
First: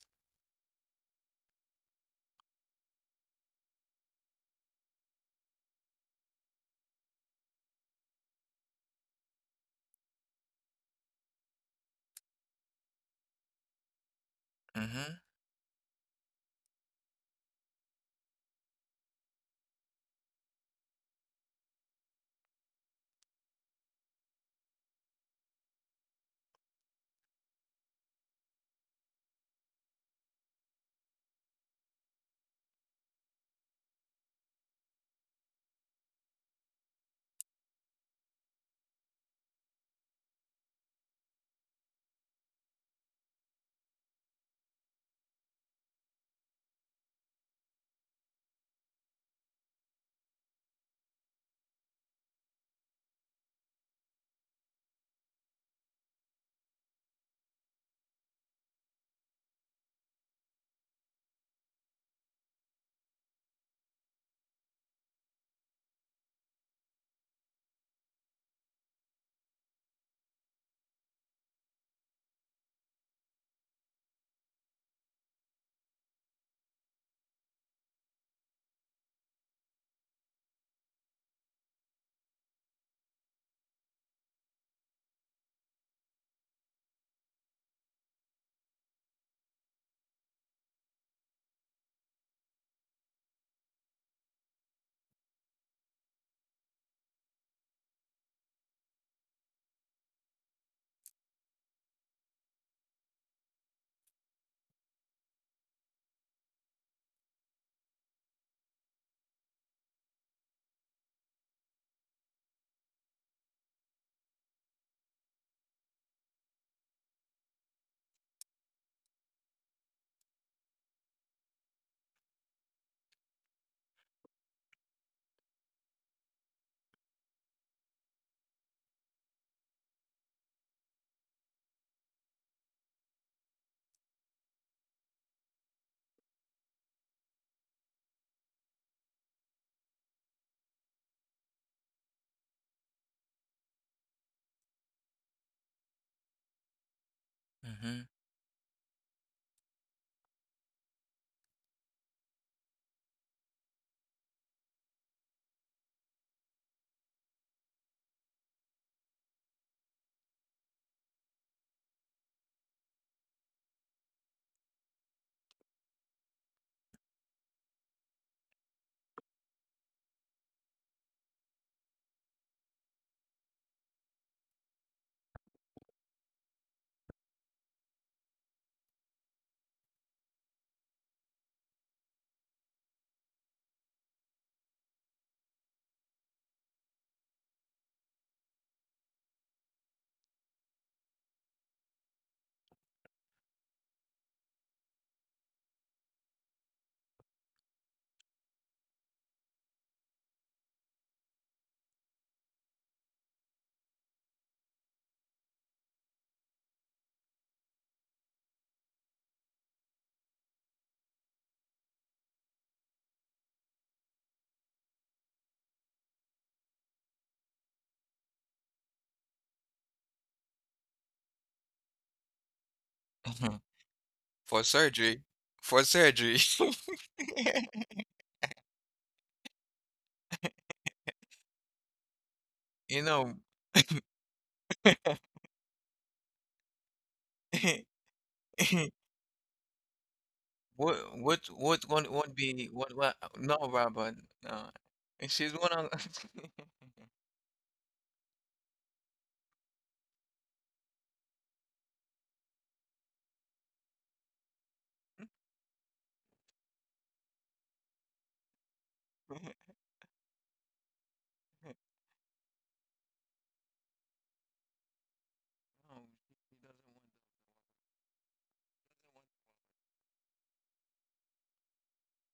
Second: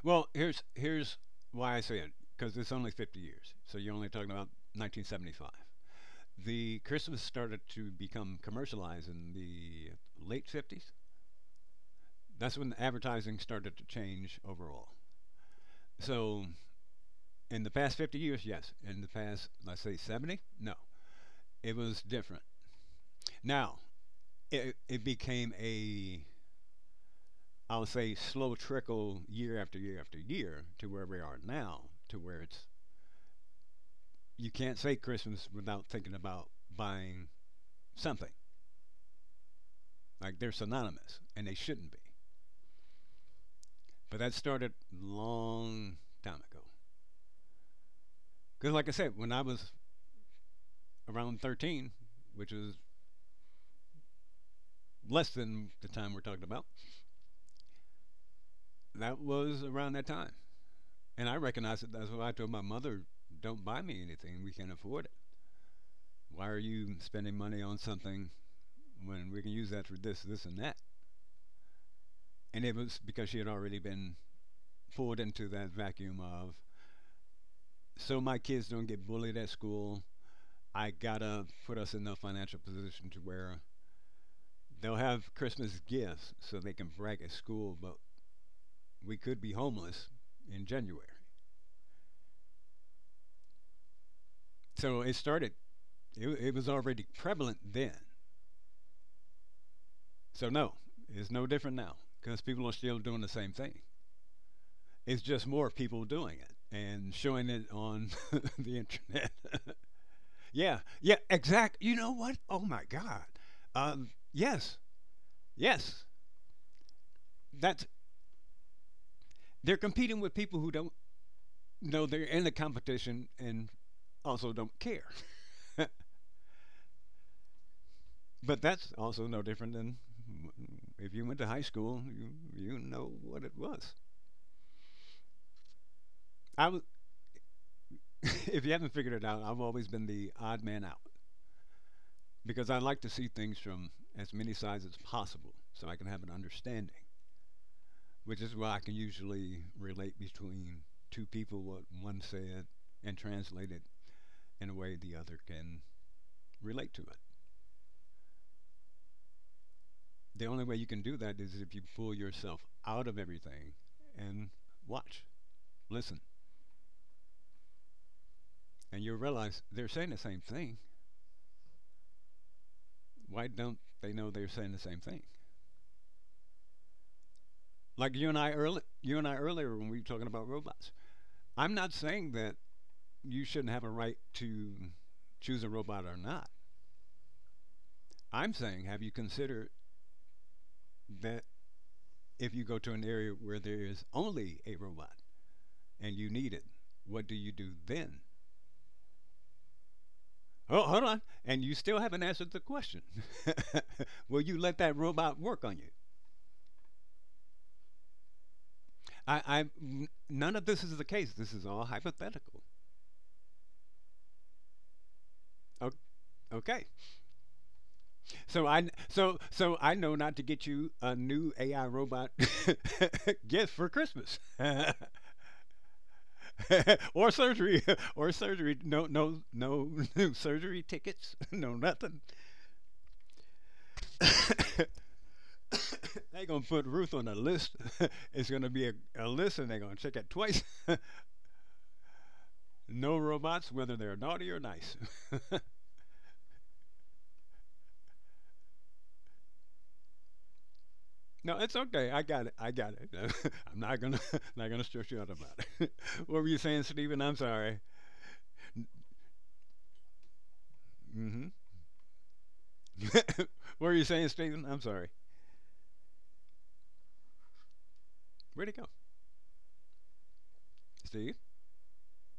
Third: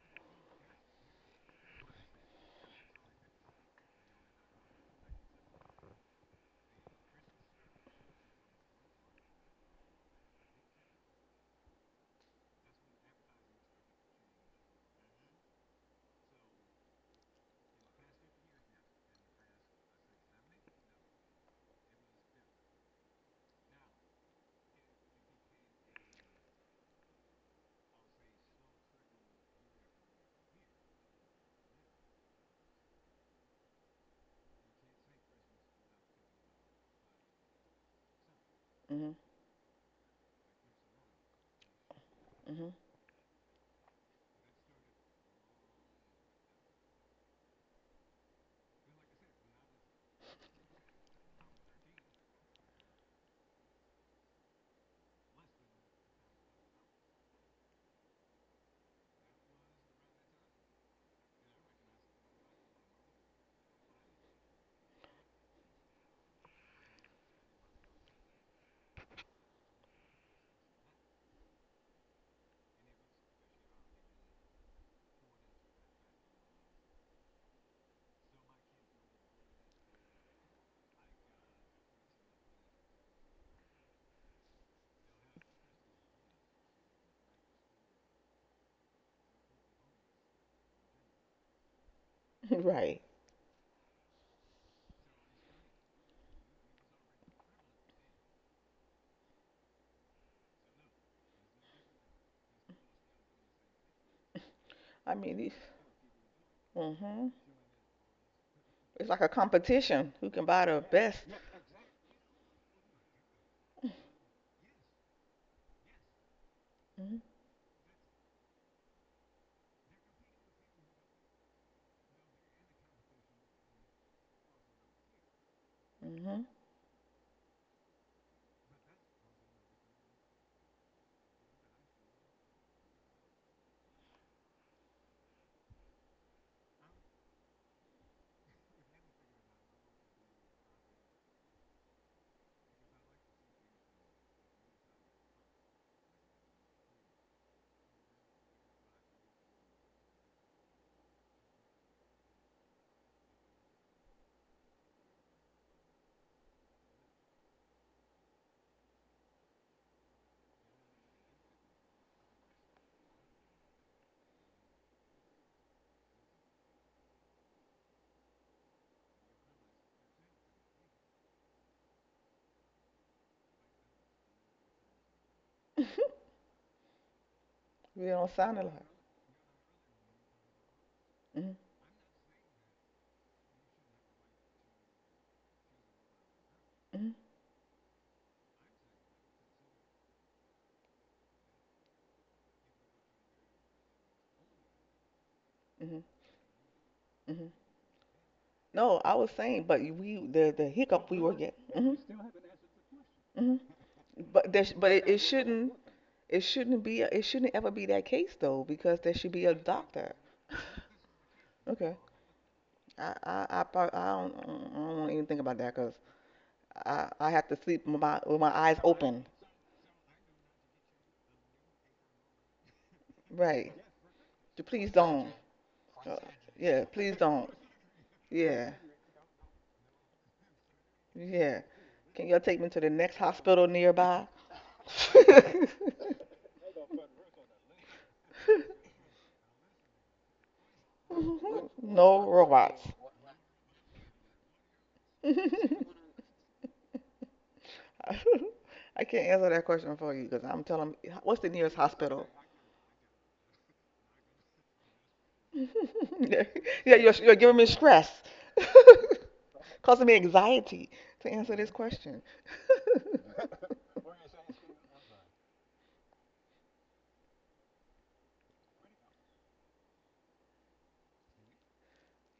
[SPEAKER 3] Well, here's why I say it because it's only 50 years, so you're only talking about 1975. The Christmas started to become commercialized in the late 50s. That's when advertising started to change overall.
[SPEAKER 1] Mm-hmm.
[SPEAKER 3] So in the past 50 years, yes. In the past, let's say 70, no, it was different. Now it became a, I'll say, slow trickle year after year after year to where we are now, to where it's you can't say Christmas without thinking about buying something.
[SPEAKER 2] Mhm.
[SPEAKER 3] Like they're synonymous, and they shouldn't be.
[SPEAKER 2] Mhm.
[SPEAKER 3] But that started long time ago. Because, like I said, when I was around 13, which is less than the time we're talking about, that was around that time. And I recognized it. That's why I told my mother, "Don't buy me anything. We can't afford it. Why are you spending money on something when we can use that for this, this, and that?" And it was because she had already been pulled into that vacuum of so my kids don't get bullied at school. I gotta put us in a financial position to where they'll have Christmas gifts so they can brag at school, but we could be homeless in January.
[SPEAKER 2] (laughs) Right.
[SPEAKER 3] So it started, it was already prevalent then. So, no, it's no different now because people are still doing the same thing.
[SPEAKER 2] I
[SPEAKER 3] It's
[SPEAKER 2] mean,
[SPEAKER 3] just
[SPEAKER 2] these.
[SPEAKER 3] more people doing it and
[SPEAKER 2] Mhm.
[SPEAKER 3] showing it on (laughs) the
[SPEAKER 2] It's like
[SPEAKER 3] internet.
[SPEAKER 2] a competition. Who can
[SPEAKER 3] (laughs)
[SPEAKER 2] buy
[SPEAKER 3] Yeah,
[SPEAKER 2] the
[SPEAKER 3] yeah,
[SPEAKER 2] best?
[SPEAKER 3] exact. You know what? Oh my God. Yes, yes.
[SPEAKER 2] Mhm.
[SPEAKER 3] That's They're competing with people who don't know they're in the competition and also don't care.
[SPEAKER 2] Mhm.
[SPEAKER 3] But that's also no different than if you went to high school, you know what it was. I was, (laughs) if you haven't figured it out, I've always been the odd man out because I like to see things from as many sides as possible so I can have an understanding,
[SPEAKER 1] Mm-hmm.
[SPEAKER 3] which is why I can usually relate between two people what one said and translate it in a way the other can relate to it. The only way you can do that is if you pull yourself out of everything and watch, listen, and you'll realize they're saying the same thing. Why don't they know they're saying the same thing?
[SPEAKER 2] We
[SPEAKER 3] Like
[SPEAKER 2] don't sound alike.
[SPEAKER 3] you and I earlier when we were talking about robots.
[SPEAKER 2] Mhm.
[SPEAKER 3] I'm not saying that you shouldn't have a right to choose a robot or not.
[SPEAKER 2] Mhm.
[SPEAKER 3] I'm saying have you considered that if you go to an area where there is only a robot
[SPEAKER 2] Mhm.
[SPEAKER 3] and you need it, what do you
[SPEAKER 2] Mhm.
[SPEAKER 3] do then?
[SPEAKER 2] No, I was saying, but we the
[SPEAKER 3] Oh, hold
[SPEAKER 2] hiccup
[SPEAKER 3] on.
[SPEAKER 2] we were
[SPEAKER 3] And
[SPEAKER 2] getting.
[SPEAKER 3] you
[SPEAKER 2] Mhm.
[SPEAKER 3] still haven't answered the question.
[SPEAKER 2] Mhm.
[SPEAKER 3] (laughs) Will
[SPEAKER 2] But
[SPEAKER 3] you
[SPEAKER 2] there, sh-
[SPEAKER 3] let
[SPEAKER 2] but
[SPEAKER 3] that
[SPEAKER 2] it, it
[SPEAKER 3] robot work on
[SPEAKER 2] shouldn't
[SPEAKER 3] you?
[SPEAKER 2] it shouldn't be it shouldn't ever be that case though because there should be a doctor.
[SPEAKER 3] None of this is the case. This is all
[SPEAKER 2] Okay.
[SPEAKER 3] hypothetical.
[SPEAKER 2] I don't want to even think about that
[SPEAKER 3] O-
[SPEAKER 2] because
[SPEAKER 3] Okay.
[SPEAKER 2] I have to sleep with my
[SPEAKER 3] So
[SPEAKER 2] eyes
[SPEAKER 3] I,
[SPEAKER 2] open.
[SPEAKER 3] so I know not to get you a new AI robot (laughs)
[SPEAKER 2] Right.
[SPEAKER 3] gift for Christmas,
[SPEAKER 1] (laughs) For
[SPEAKER 2] Please
[SPEAKER 1] surgery.
[SPEAKER 2] don't.
[SPEAKER 1] For
[SPEAKER 2] Uh,
[SPEAKER 1] surgery.
[SPEAKER 2] yeah,
[SPEAKER 3] (laughs)
[SPEAKER 2] please
[SPEAKER 3] or
[SPEAKER 2] don't.
[SPEAKER 3] surgery, (laughs)
[SPEAKER 1] (laughs)
[SPEAKER 3] or
[SPEAKER 2] Yeah,
[SPEAKER 3] surgery. No, no, no, (laughs) new surgery tickets. (laughs)
[SPEAKER 2] yeah.
[SPEAKER 3] No nothing.
[SPEAKER 2] Can y'all take me to the
[SPEAKER 1] You
[SPEAKER 2] next
[SPEAKER 1] know.
[SPEAKER 2] hospital nearby?
[SPEAKER 3] (laughs)
[SPEAKER 2] (laughs)
[SPEAKER 3] They're gonna put Ruth on a list.
[SPEAKER 1] (laughs)
[SPEAKER 3] (laughs) It's gonna be a list, and they're gonna check it twice. (laughs)
[SPEAKER 1] What one
[SPEAKER 2] No
[SPEAKER 1] would be
[SPEAKER 2] robots.
[SPEAKER 3] No
[SPEAKER 1] what no
[SPEAKER 3] robots, whether
[SPEAKER 1] Robert
[SPEAKER 3] they're naughty or
[SPEAKER 1] no
[SPEAKER 3] nice. (laughs)
[SPEAKER 1] and she's one of (laughs) no
[SPEAKER 2] (laughs) I can't answer that question for you because I'm telling what's the
[SPEAKER 3] No,
[SPEAKER 2] nearest
[SPEAKER 3] it's okay. I
[SPEAKER 2] hospital?
[SPEAKER 3] got it. I got it. (laughs) I'm not gonna (laughs) not gonna stress you out about it.
[SPEAKER 2] (laughs)
[SPEAKER 3] (laughs)
[SPEAKER 2] Yeah,
[SPEAKER 3] What were you saying,
[SPEAKER 2] you're,
[SPEAKER 3] Stephen?
[SPEAKER 2] you're
[SPEAKER 3] I'm
[SPEAKER 2] giving me
[SPEAKER 3] sorry.
[SPEAKER 2] stress, (laughs) causing me anxiety to
[SPEAKER 3] Mm hmm.
[SPEAKER 2] answer this question.
[SPEAKER 3] (laughs) What were you saying, Stephen? I'm sorry.
[SPEAKER 1] she doesn't
[SPEAKER 3] Where'd he go, Steve?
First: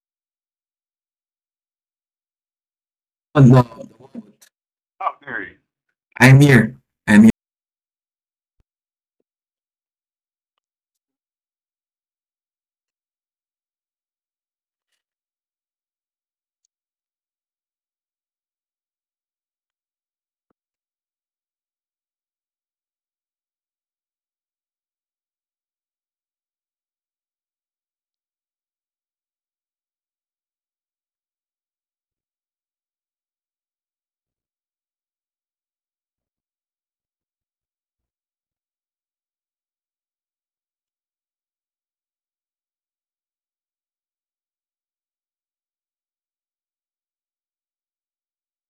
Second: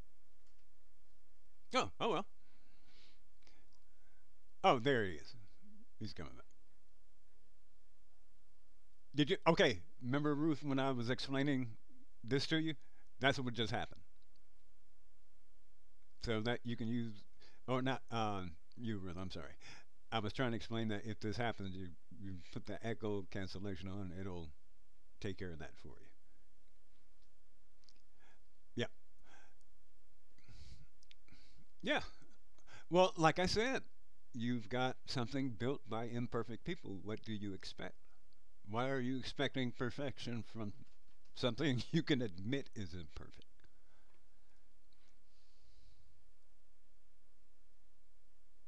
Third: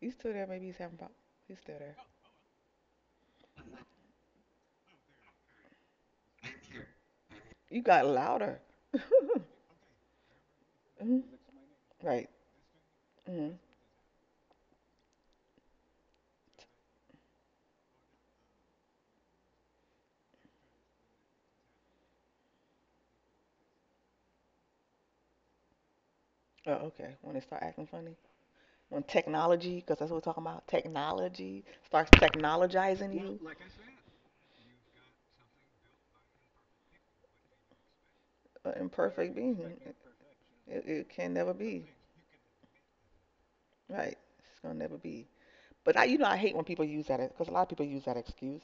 [SPEAKER 2] He's still there. Maybe he's having problems. He's still
[SPEAKER 3] Oh,
[SPEAKER 2] there.
[SPEAKER 3] oh well.
[SPEAKER 1] want does no,
[SPEAKER 3] Oh, there he
[SPEAKER 1] how
[SPEAKER 3] is.
[SPEAKER 1] dare you?
[SPEAKER 3] He's coming
[SPEAKER 1] I'm
[SPEAKER 3] back.
[SPEAKER 1] here. I'm here.
[SPEAKER 2] You got louder. (laughs)
[SPEAKER 3] Did you? Okay. Remember, Ruth, when I was
[SPEAKER 2] Hmm.
[SPEAKER 3] explaining
[SPEAKER 2] Right.
[SPEAKER 3] this to you? That's what
[SPEAKER 2] Hmm.
[SPEAKER 3] just happened. So that you can use, or not. You Ruth. I'm sorry. I was trying to explain that if this happens, you put the echo cancellation on. It'll take care of that for you.
[SPEAKER 2] Oh, okay. When they start acting funny,
[SPEAKER 3] Yeah.
[SPEAKER 2] when technology, because that's what we're talking about, technology
[SPEAKER 3] Yeah.
[SPEAKER 2] starts
[SPEAKER 3] Well,
[SPEAKER 2] technologizing
[SPEAKER 3] like
[SPEAKER 2] you,
[SPEAKER 3] I said, you've got something built by imperfect people. What do you expect?
[SPEAKER 2] an
[SPEAKER 3] Why are you
[SPEAKER 2] imperfect
[SPEAKER 3] expecting
[SPEAKER 2] being,
[SPEAKER 3] perfection from
[SPEAKER 2] it can never
[SPEAKER 3] something (laughs)
[SPEAKER 2] be.
[SPEAKER 3] you can admit is imperfect?
[SPEAKER 2] Right. It's gonna never be. But I hate when people use that because a lot of people use that excuse.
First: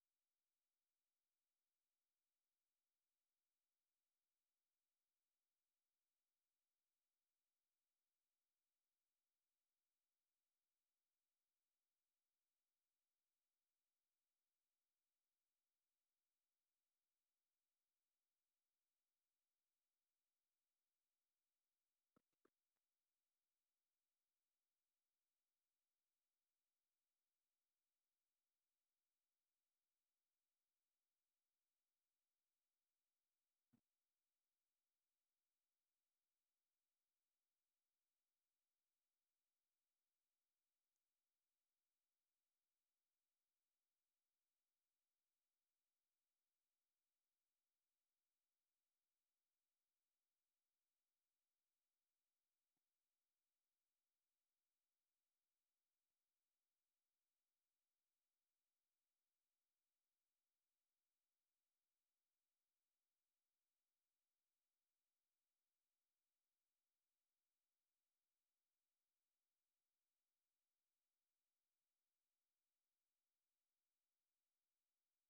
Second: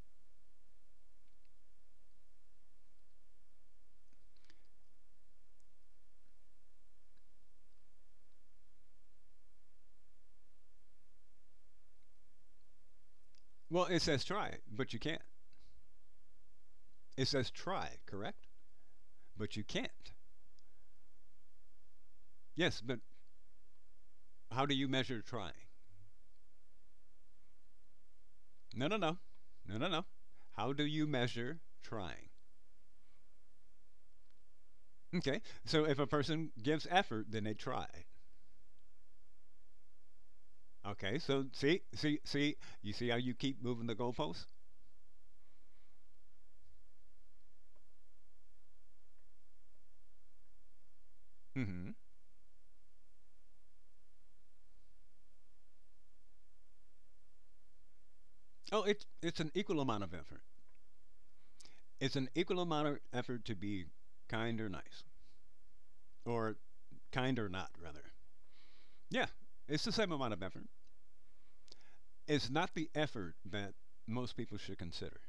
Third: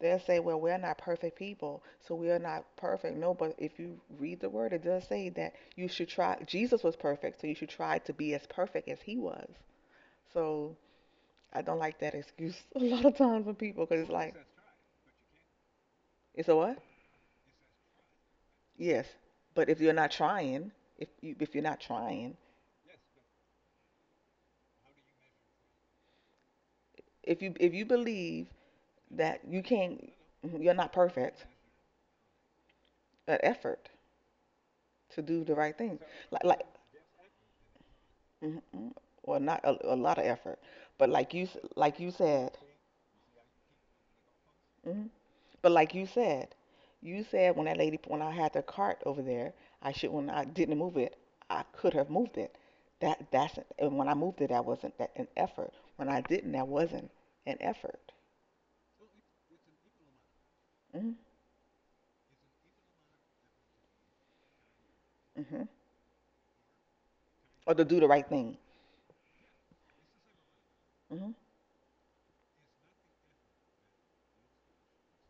[SPEAKER 2] They'll say, "Well, we're not perfect people, so we are not perfect." No, but if you read the word, it does say that you should try. Jesus was perfect, so you should try to be as perfect as he was. So I don't like that excuse (laughs) a lot of times from people
[SPEAKER 3] Well, it
[SPEAKER 2] because it's
[SPEAKER 3] says
[SPEAKER 2] like,
[SPEAKER 3] try, but you can't.
[SPEAKER 2] it's a what?
[SPEAKER 3] It says try, correct?
[SPEAKER 2] Yes,
[SPEAKER 3] But you
[SPEAKER 2] but if you're not
[SPEAKER 3] can't.
[SPEAKER 2] trying, if you're not trying,
[SPEAKER 3] Yes, but how do you measure trying?
[SPEAKER 2] if you believe
[SPEAKER 3] No, no, no.
[SPEAKER 2] that you
[SPEAKER 3] No, no, no.
[SPEAKER 2] can't, mm-hmm,
[SPEAKER 3] How
[SPEAKER 2] you're
[SPEAKER 3] do
[SPEAKER 2] not
[SPEAKER 3] you
[SPEAKER 2] perfect,
[SPEAKER 3] measure trying?
[SPEAKER 2] an effort to
[SPEAKER 3] Okay,
[SPEAKER 2] do the right
[SPEAKER 3] so if
[SPEAKER 2] thing,
[SPEAKER 3] a
[SPEAKER 2] like
[SPEAKER 3] person
[SPEAKER 2] like,
[SPEAKER 3] gives effort, then they try.
[SPEAKER 2] mhm, mhm, well not a lot of effort, but
[SPEAKER 3] Okay, so see,
[SPEAKER 2] like you
[SPEAKER 3] see,
[SPEAKER 2] said,
[SPEAKER 3] see, you see how you keep moving the goalposts?
[SPEAKER 2] hmm. But like you said when that lady, when I had the cart over there, I should, when I didn't move it, I
[SPEAKER 3] hmm
[SPEAKER 2] could have moved it. That's and when I moved it, that wasn't that an effort. When I didn't, that wasn't an effort.
[SPEAKER 3] Oh, it's an equal amount of effort.
[SPEAKER 2] Hmm.
[SPEAKER 3] It's an equal amount of effort to be kind or nice,
[SPEAKER 2] Hmm.
[SPEAKER 3] or kind or not,
[SPEAKER 2] Or to do the
[SPEAKER 3] rather.
[SPEAKER 2] right thing.
[SPEAKER 3] Yeah, it's the same amount of effort.
[SPEAKER 2] Hmm.
[SPEAKER 3] It's not the effort that most people should consider.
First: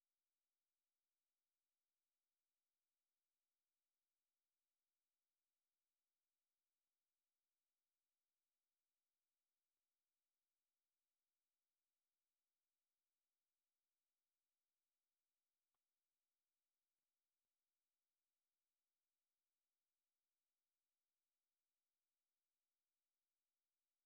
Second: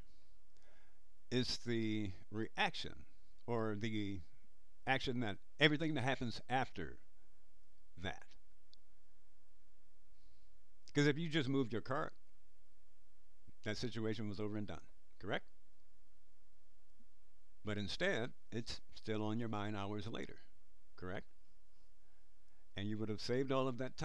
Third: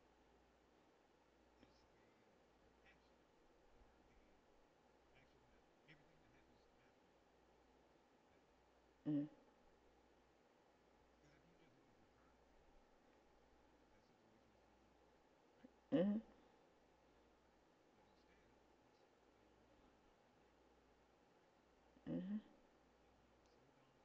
[SPEAKER 3] It's the reaction, or the action that everything that happens after that.
[SPEAKER 2] Hmm.
[SPEAKER 3] Because if you just moved your car, that situation was over and done. Correct?
[SPEAKER 2] Hmm.
[SPEAKER 3] But instead, it's still on your mind hours later, correct?
[SPEAKER 2] Hmm.
[SPEAKER 3] And you would have saved all of that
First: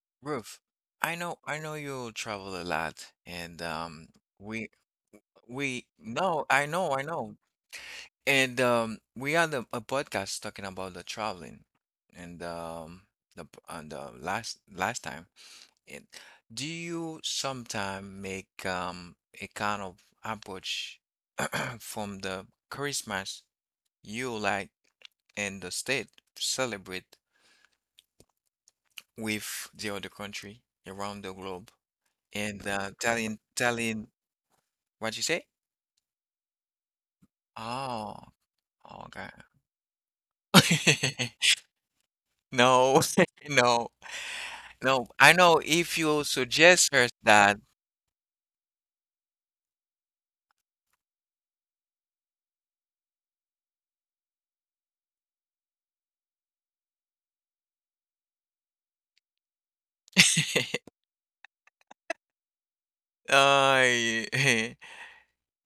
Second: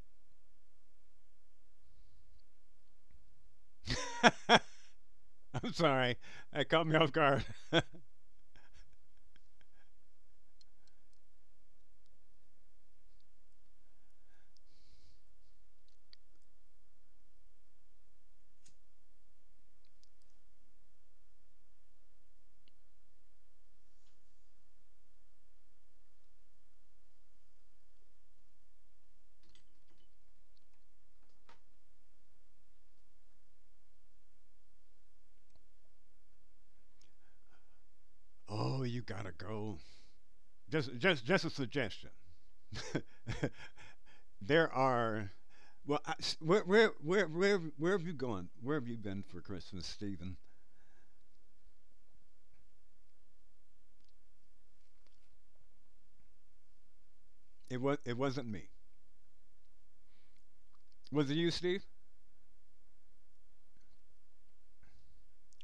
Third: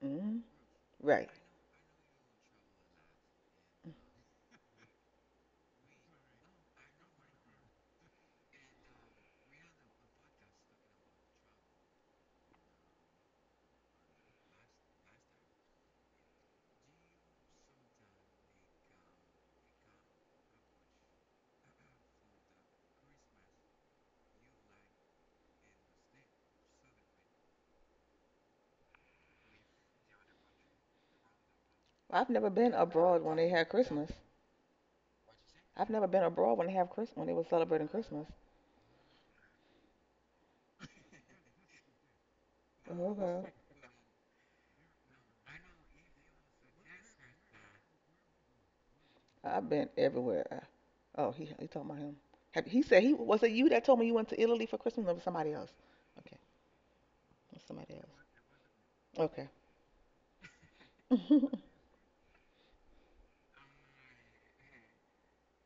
[SPEAKER 2] Hmm.
[SPEAKER 1] Ruth,
[SPEAKER 2] Right.
[SPEAKER 1] I know you travel a lot and
[SPEAKER 3] time.
[SPEAKER 1] we
[SPEAKER 3] (laughs) I'm
[SPEAKER 1] we
[SPEAKER 3] sorry,
[SPEAKER 1] no I
[SPEAKER 3] that caught
[SPEAKER 1] know
[SPEAKER 3] me
[SPEAKER 1] I
[SPEAKER 3] off
[SPEAKER 1] know
[SPEAKER 3] guard.
[SPEAKER 1] and we had a podcast talking about the traveling and the p- on the last last time. And do you sometimes make a kind of approach (clears throat) from the Christmas you like in the state celebrate with the other country around the globe
[SPEAKER 2] Well, I've never
[SPEAKER 1] and
[SPEAKER 2] been abroad when
[SPEAKER 1] telling
[SPEAKER 2] they had
[SPEAKER 1] telling
[SPEAKER 2] Christmas.
[SPEAKER 1] what you say?
[SPEAKER 2] I've never been abroad when they have Christmas when they were celebrating Christmas.
[SPEAKER 1] Oh,
[SPEAKER 3] Oh, you gotta go.
[SPEAKER 1] okay.
[SPEAKER 3] Just
[SPEAKER 1] (laughs)
[SPEAKER 3] a suggestion.
[SPEAKER 1] No, (laughs)
[SPEAKER 2] Okay.
[SPEAKER 1] no,
[SPEAKER 3] (laughs) There
[SPEAKER 1] no.
[SPEAKER 3] are,
[SPEAKER 1] I know if you suggest her that,
[SPEAKER 3] where have you gone? Where have you been for
[SPEAKER 2] I've
[SPEAKER 3] Christmas,
[SPEAKER 2] been
[SPEAKER 3] Stephen?
[SPEAKER 2] everywhere. Oh, he talking about him. He said, he was it you that told me you went to Italy for Christmas, or was somebody else? Okay, was somebody
[SPEAKER 3] It
[SPEAKER 2] else.
[SPEAKER 3] wasn't me.
[SPEAKER 2] Okay,
[SPEAKER 1] (laughs)
[SPEAKER 3] Was it you, Steve?
[SPEAKER 1] I (laughs)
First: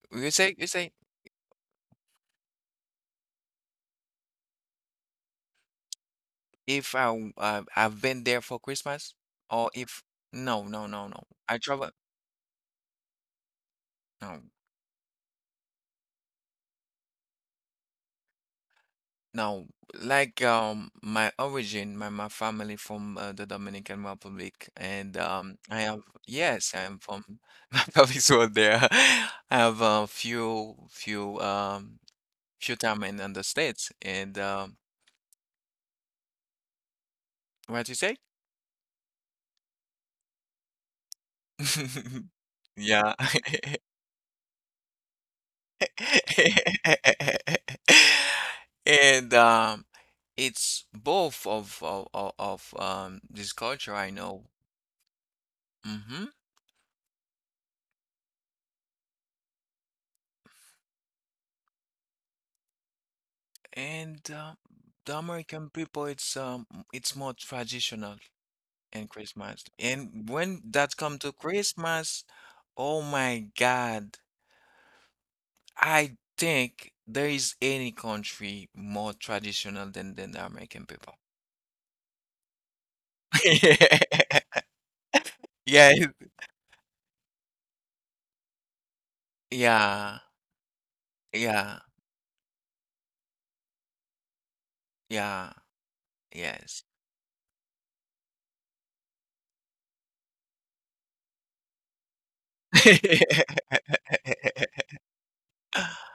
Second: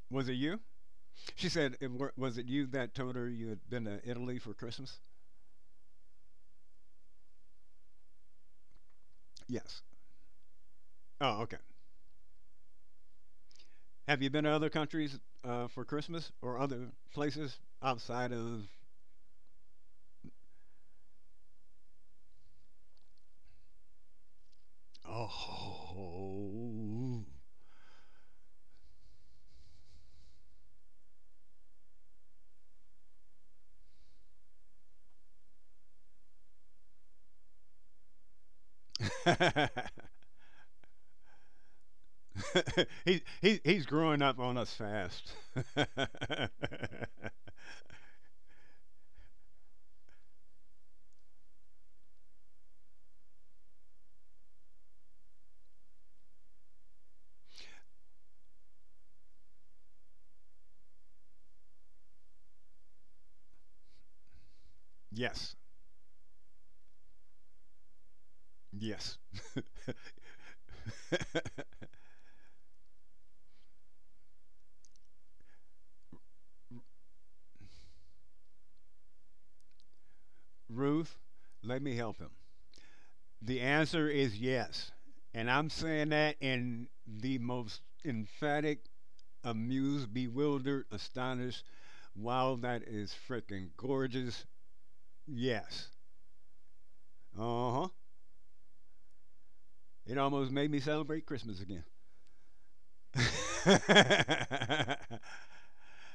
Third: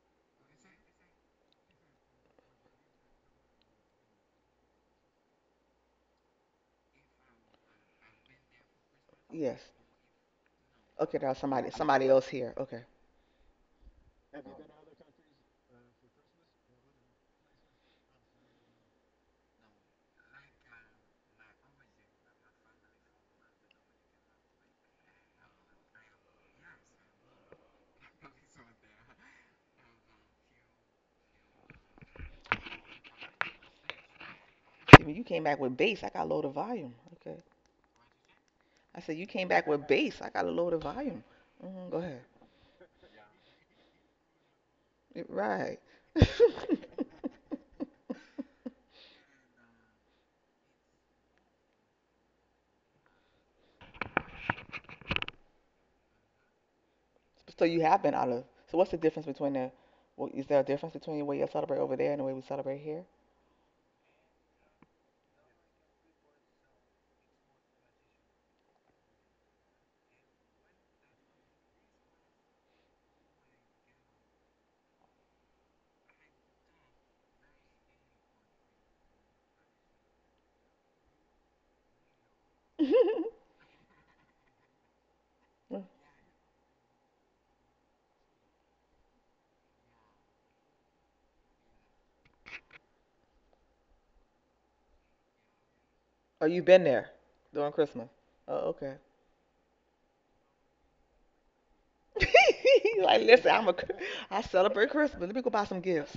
[SPEAKER 3] Was it you?
[SPEAKER 1] you say
[SPEAKER 3] She said, "Was it you that told her you had been to Italy for Christmas?"
[SPEAKER 1] if I w- I've been there for Christmas,
[SPEAKER 2] yes.
[SPEAKER 1] or
[SPEAKER 3] Yes.
[SPEAKER 1] if no, no, no,
[SPEAKER 2] Okay,
[SPEAKER 1] no,
[SPEAKER 2] that was
[SPEAKER 3] Oh,
[SPEAKER 1] I
[SPEAKER 3] okay.
[SPEAKER 2] somebody
[SPEAKER 1] travel
[SPEAKER 2] somebody else here. Okay.
[SPEAKER 3] Have you
[SPEAKER 2] See,
[SPEAKER 1] no,
[SPEAKER 3] been to other countries for Christmas or other places outside of?
[SPEAKER 1] no, like my origin, my family from the Dominican Republic, and I have yes, I am from
[SPEAKER 3] Oh,
[SPEAKER 1] (laughs) my family's were there. (laughs) I have a few few few time in the States, and
[SPEAKER 2] when you came back with bass, I got low the volume. Okay.
[SPEAKER 1] what you say?
[SPEAKER 2] I said you came back with
[SPEAKER 3] (laughs)
[SPEAKER 2] bass, I got a low the volume. Hmm, go ahead.
[SPEAKER 1] (laughs) Yeah.
[SPEAKER 3] he's
[SPEAKER 1] (laughs)
[SPEAKER 3] growing up on us fast.
[SPEAKER 2] Right.
[SPEAKER 1] (laughs)
[SPEAKER 3] (laughs)
[SPEAKER 1] And it's both of, this culture I know. hmm
[SPEAKER 2] So you have been out of. So what's the difference between the? Well, is there a difference between the way you celebrate over there and the way we celebrate here?
[SPEAKER 1] And the
[SPEAKER 3] Yes,
[SPEAKER 1] American people, it's more traditional in
[SPEAKER 3] yes.
[SPEAKER 1] Christmas.
[SPEAKER 3] (laughs)
[SPEAKER 1] And when that come to Christmas, oh my God, I think there is any country more traditional than the American
[SPEAKER 3] Ruth,
[SPEAKER 1] people.
[SPEAKER 3] let me help him. The answer is
[SPEAKER 1] (laughs)
[SPEAKER 3] yes, and I'm
[SPEAKER 2] Mm.
[SPEAKER 1] Yeah,
[SPEAKER 3] saying that in the most emphatic,
[SPEAKER 1] yeah,
[SPEAKER 3] amused,
[SPEAKER 1] yeah,
[SPEAKER 3] bewildered, astonished.
[SPEAKER 1] yeah.
[SPEAKER 3] Wow, that is freaking gorgeous.
[SPEAKER 1] Yeah.
[SPEAKER 3] Yes.
[SPEAKER 2] Oh, you've been
[SPEAKER 1] Yes.
[SPEAKER 2] there
[SPEAKER 3] Uh
[SPEAKER 2] during
[SPEAKER 3] huh.
[SPEAKER 2] Christmas. Oh, okay.
[SPEAKER 3] It almost made me celebrate Christmas again.
[SPEAKER 2] (laughs) Like, listen,
[SPEAKER 1] (laughs)
[SPEAKER 2] I'm ai celebrate Christmas. Let
[SPEAKER 3] (laughs)
[SPEAKER 2] me go buy some gifts.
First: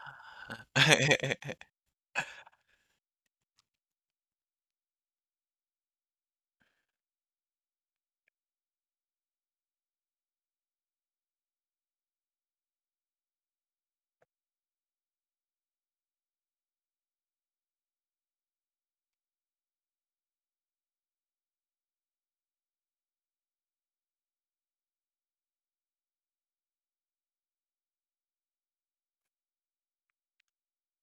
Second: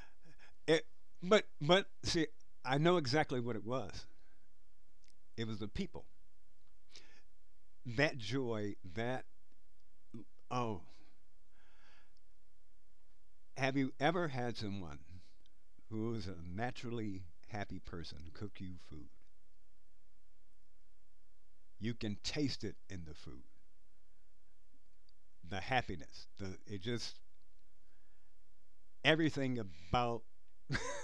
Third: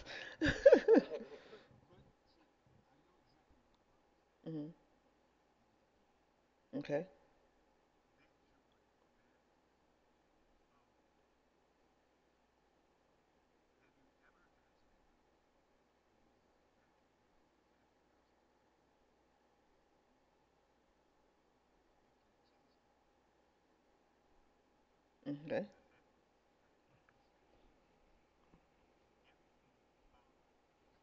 [SPEAKER 3] it,
[SPEAKER 2] (laughs)
[SPEAKER 3] but see, I know exactly what it was.
[SPEAKER 2] Mhm.
[SPEAKER 3] It was the people.
[SPEAKER 2] Okay.
[SPEAKER 3] That joy. That Oh, have you ever had someone who is a naturally happy person cook you food? You can taste it in the food.
[SPEAKER 2] Mm-hmm.
[SPEAKER 3] The
[SPEAKER 2] Okay.
[SPEAKER 3] happiness. The it just everything about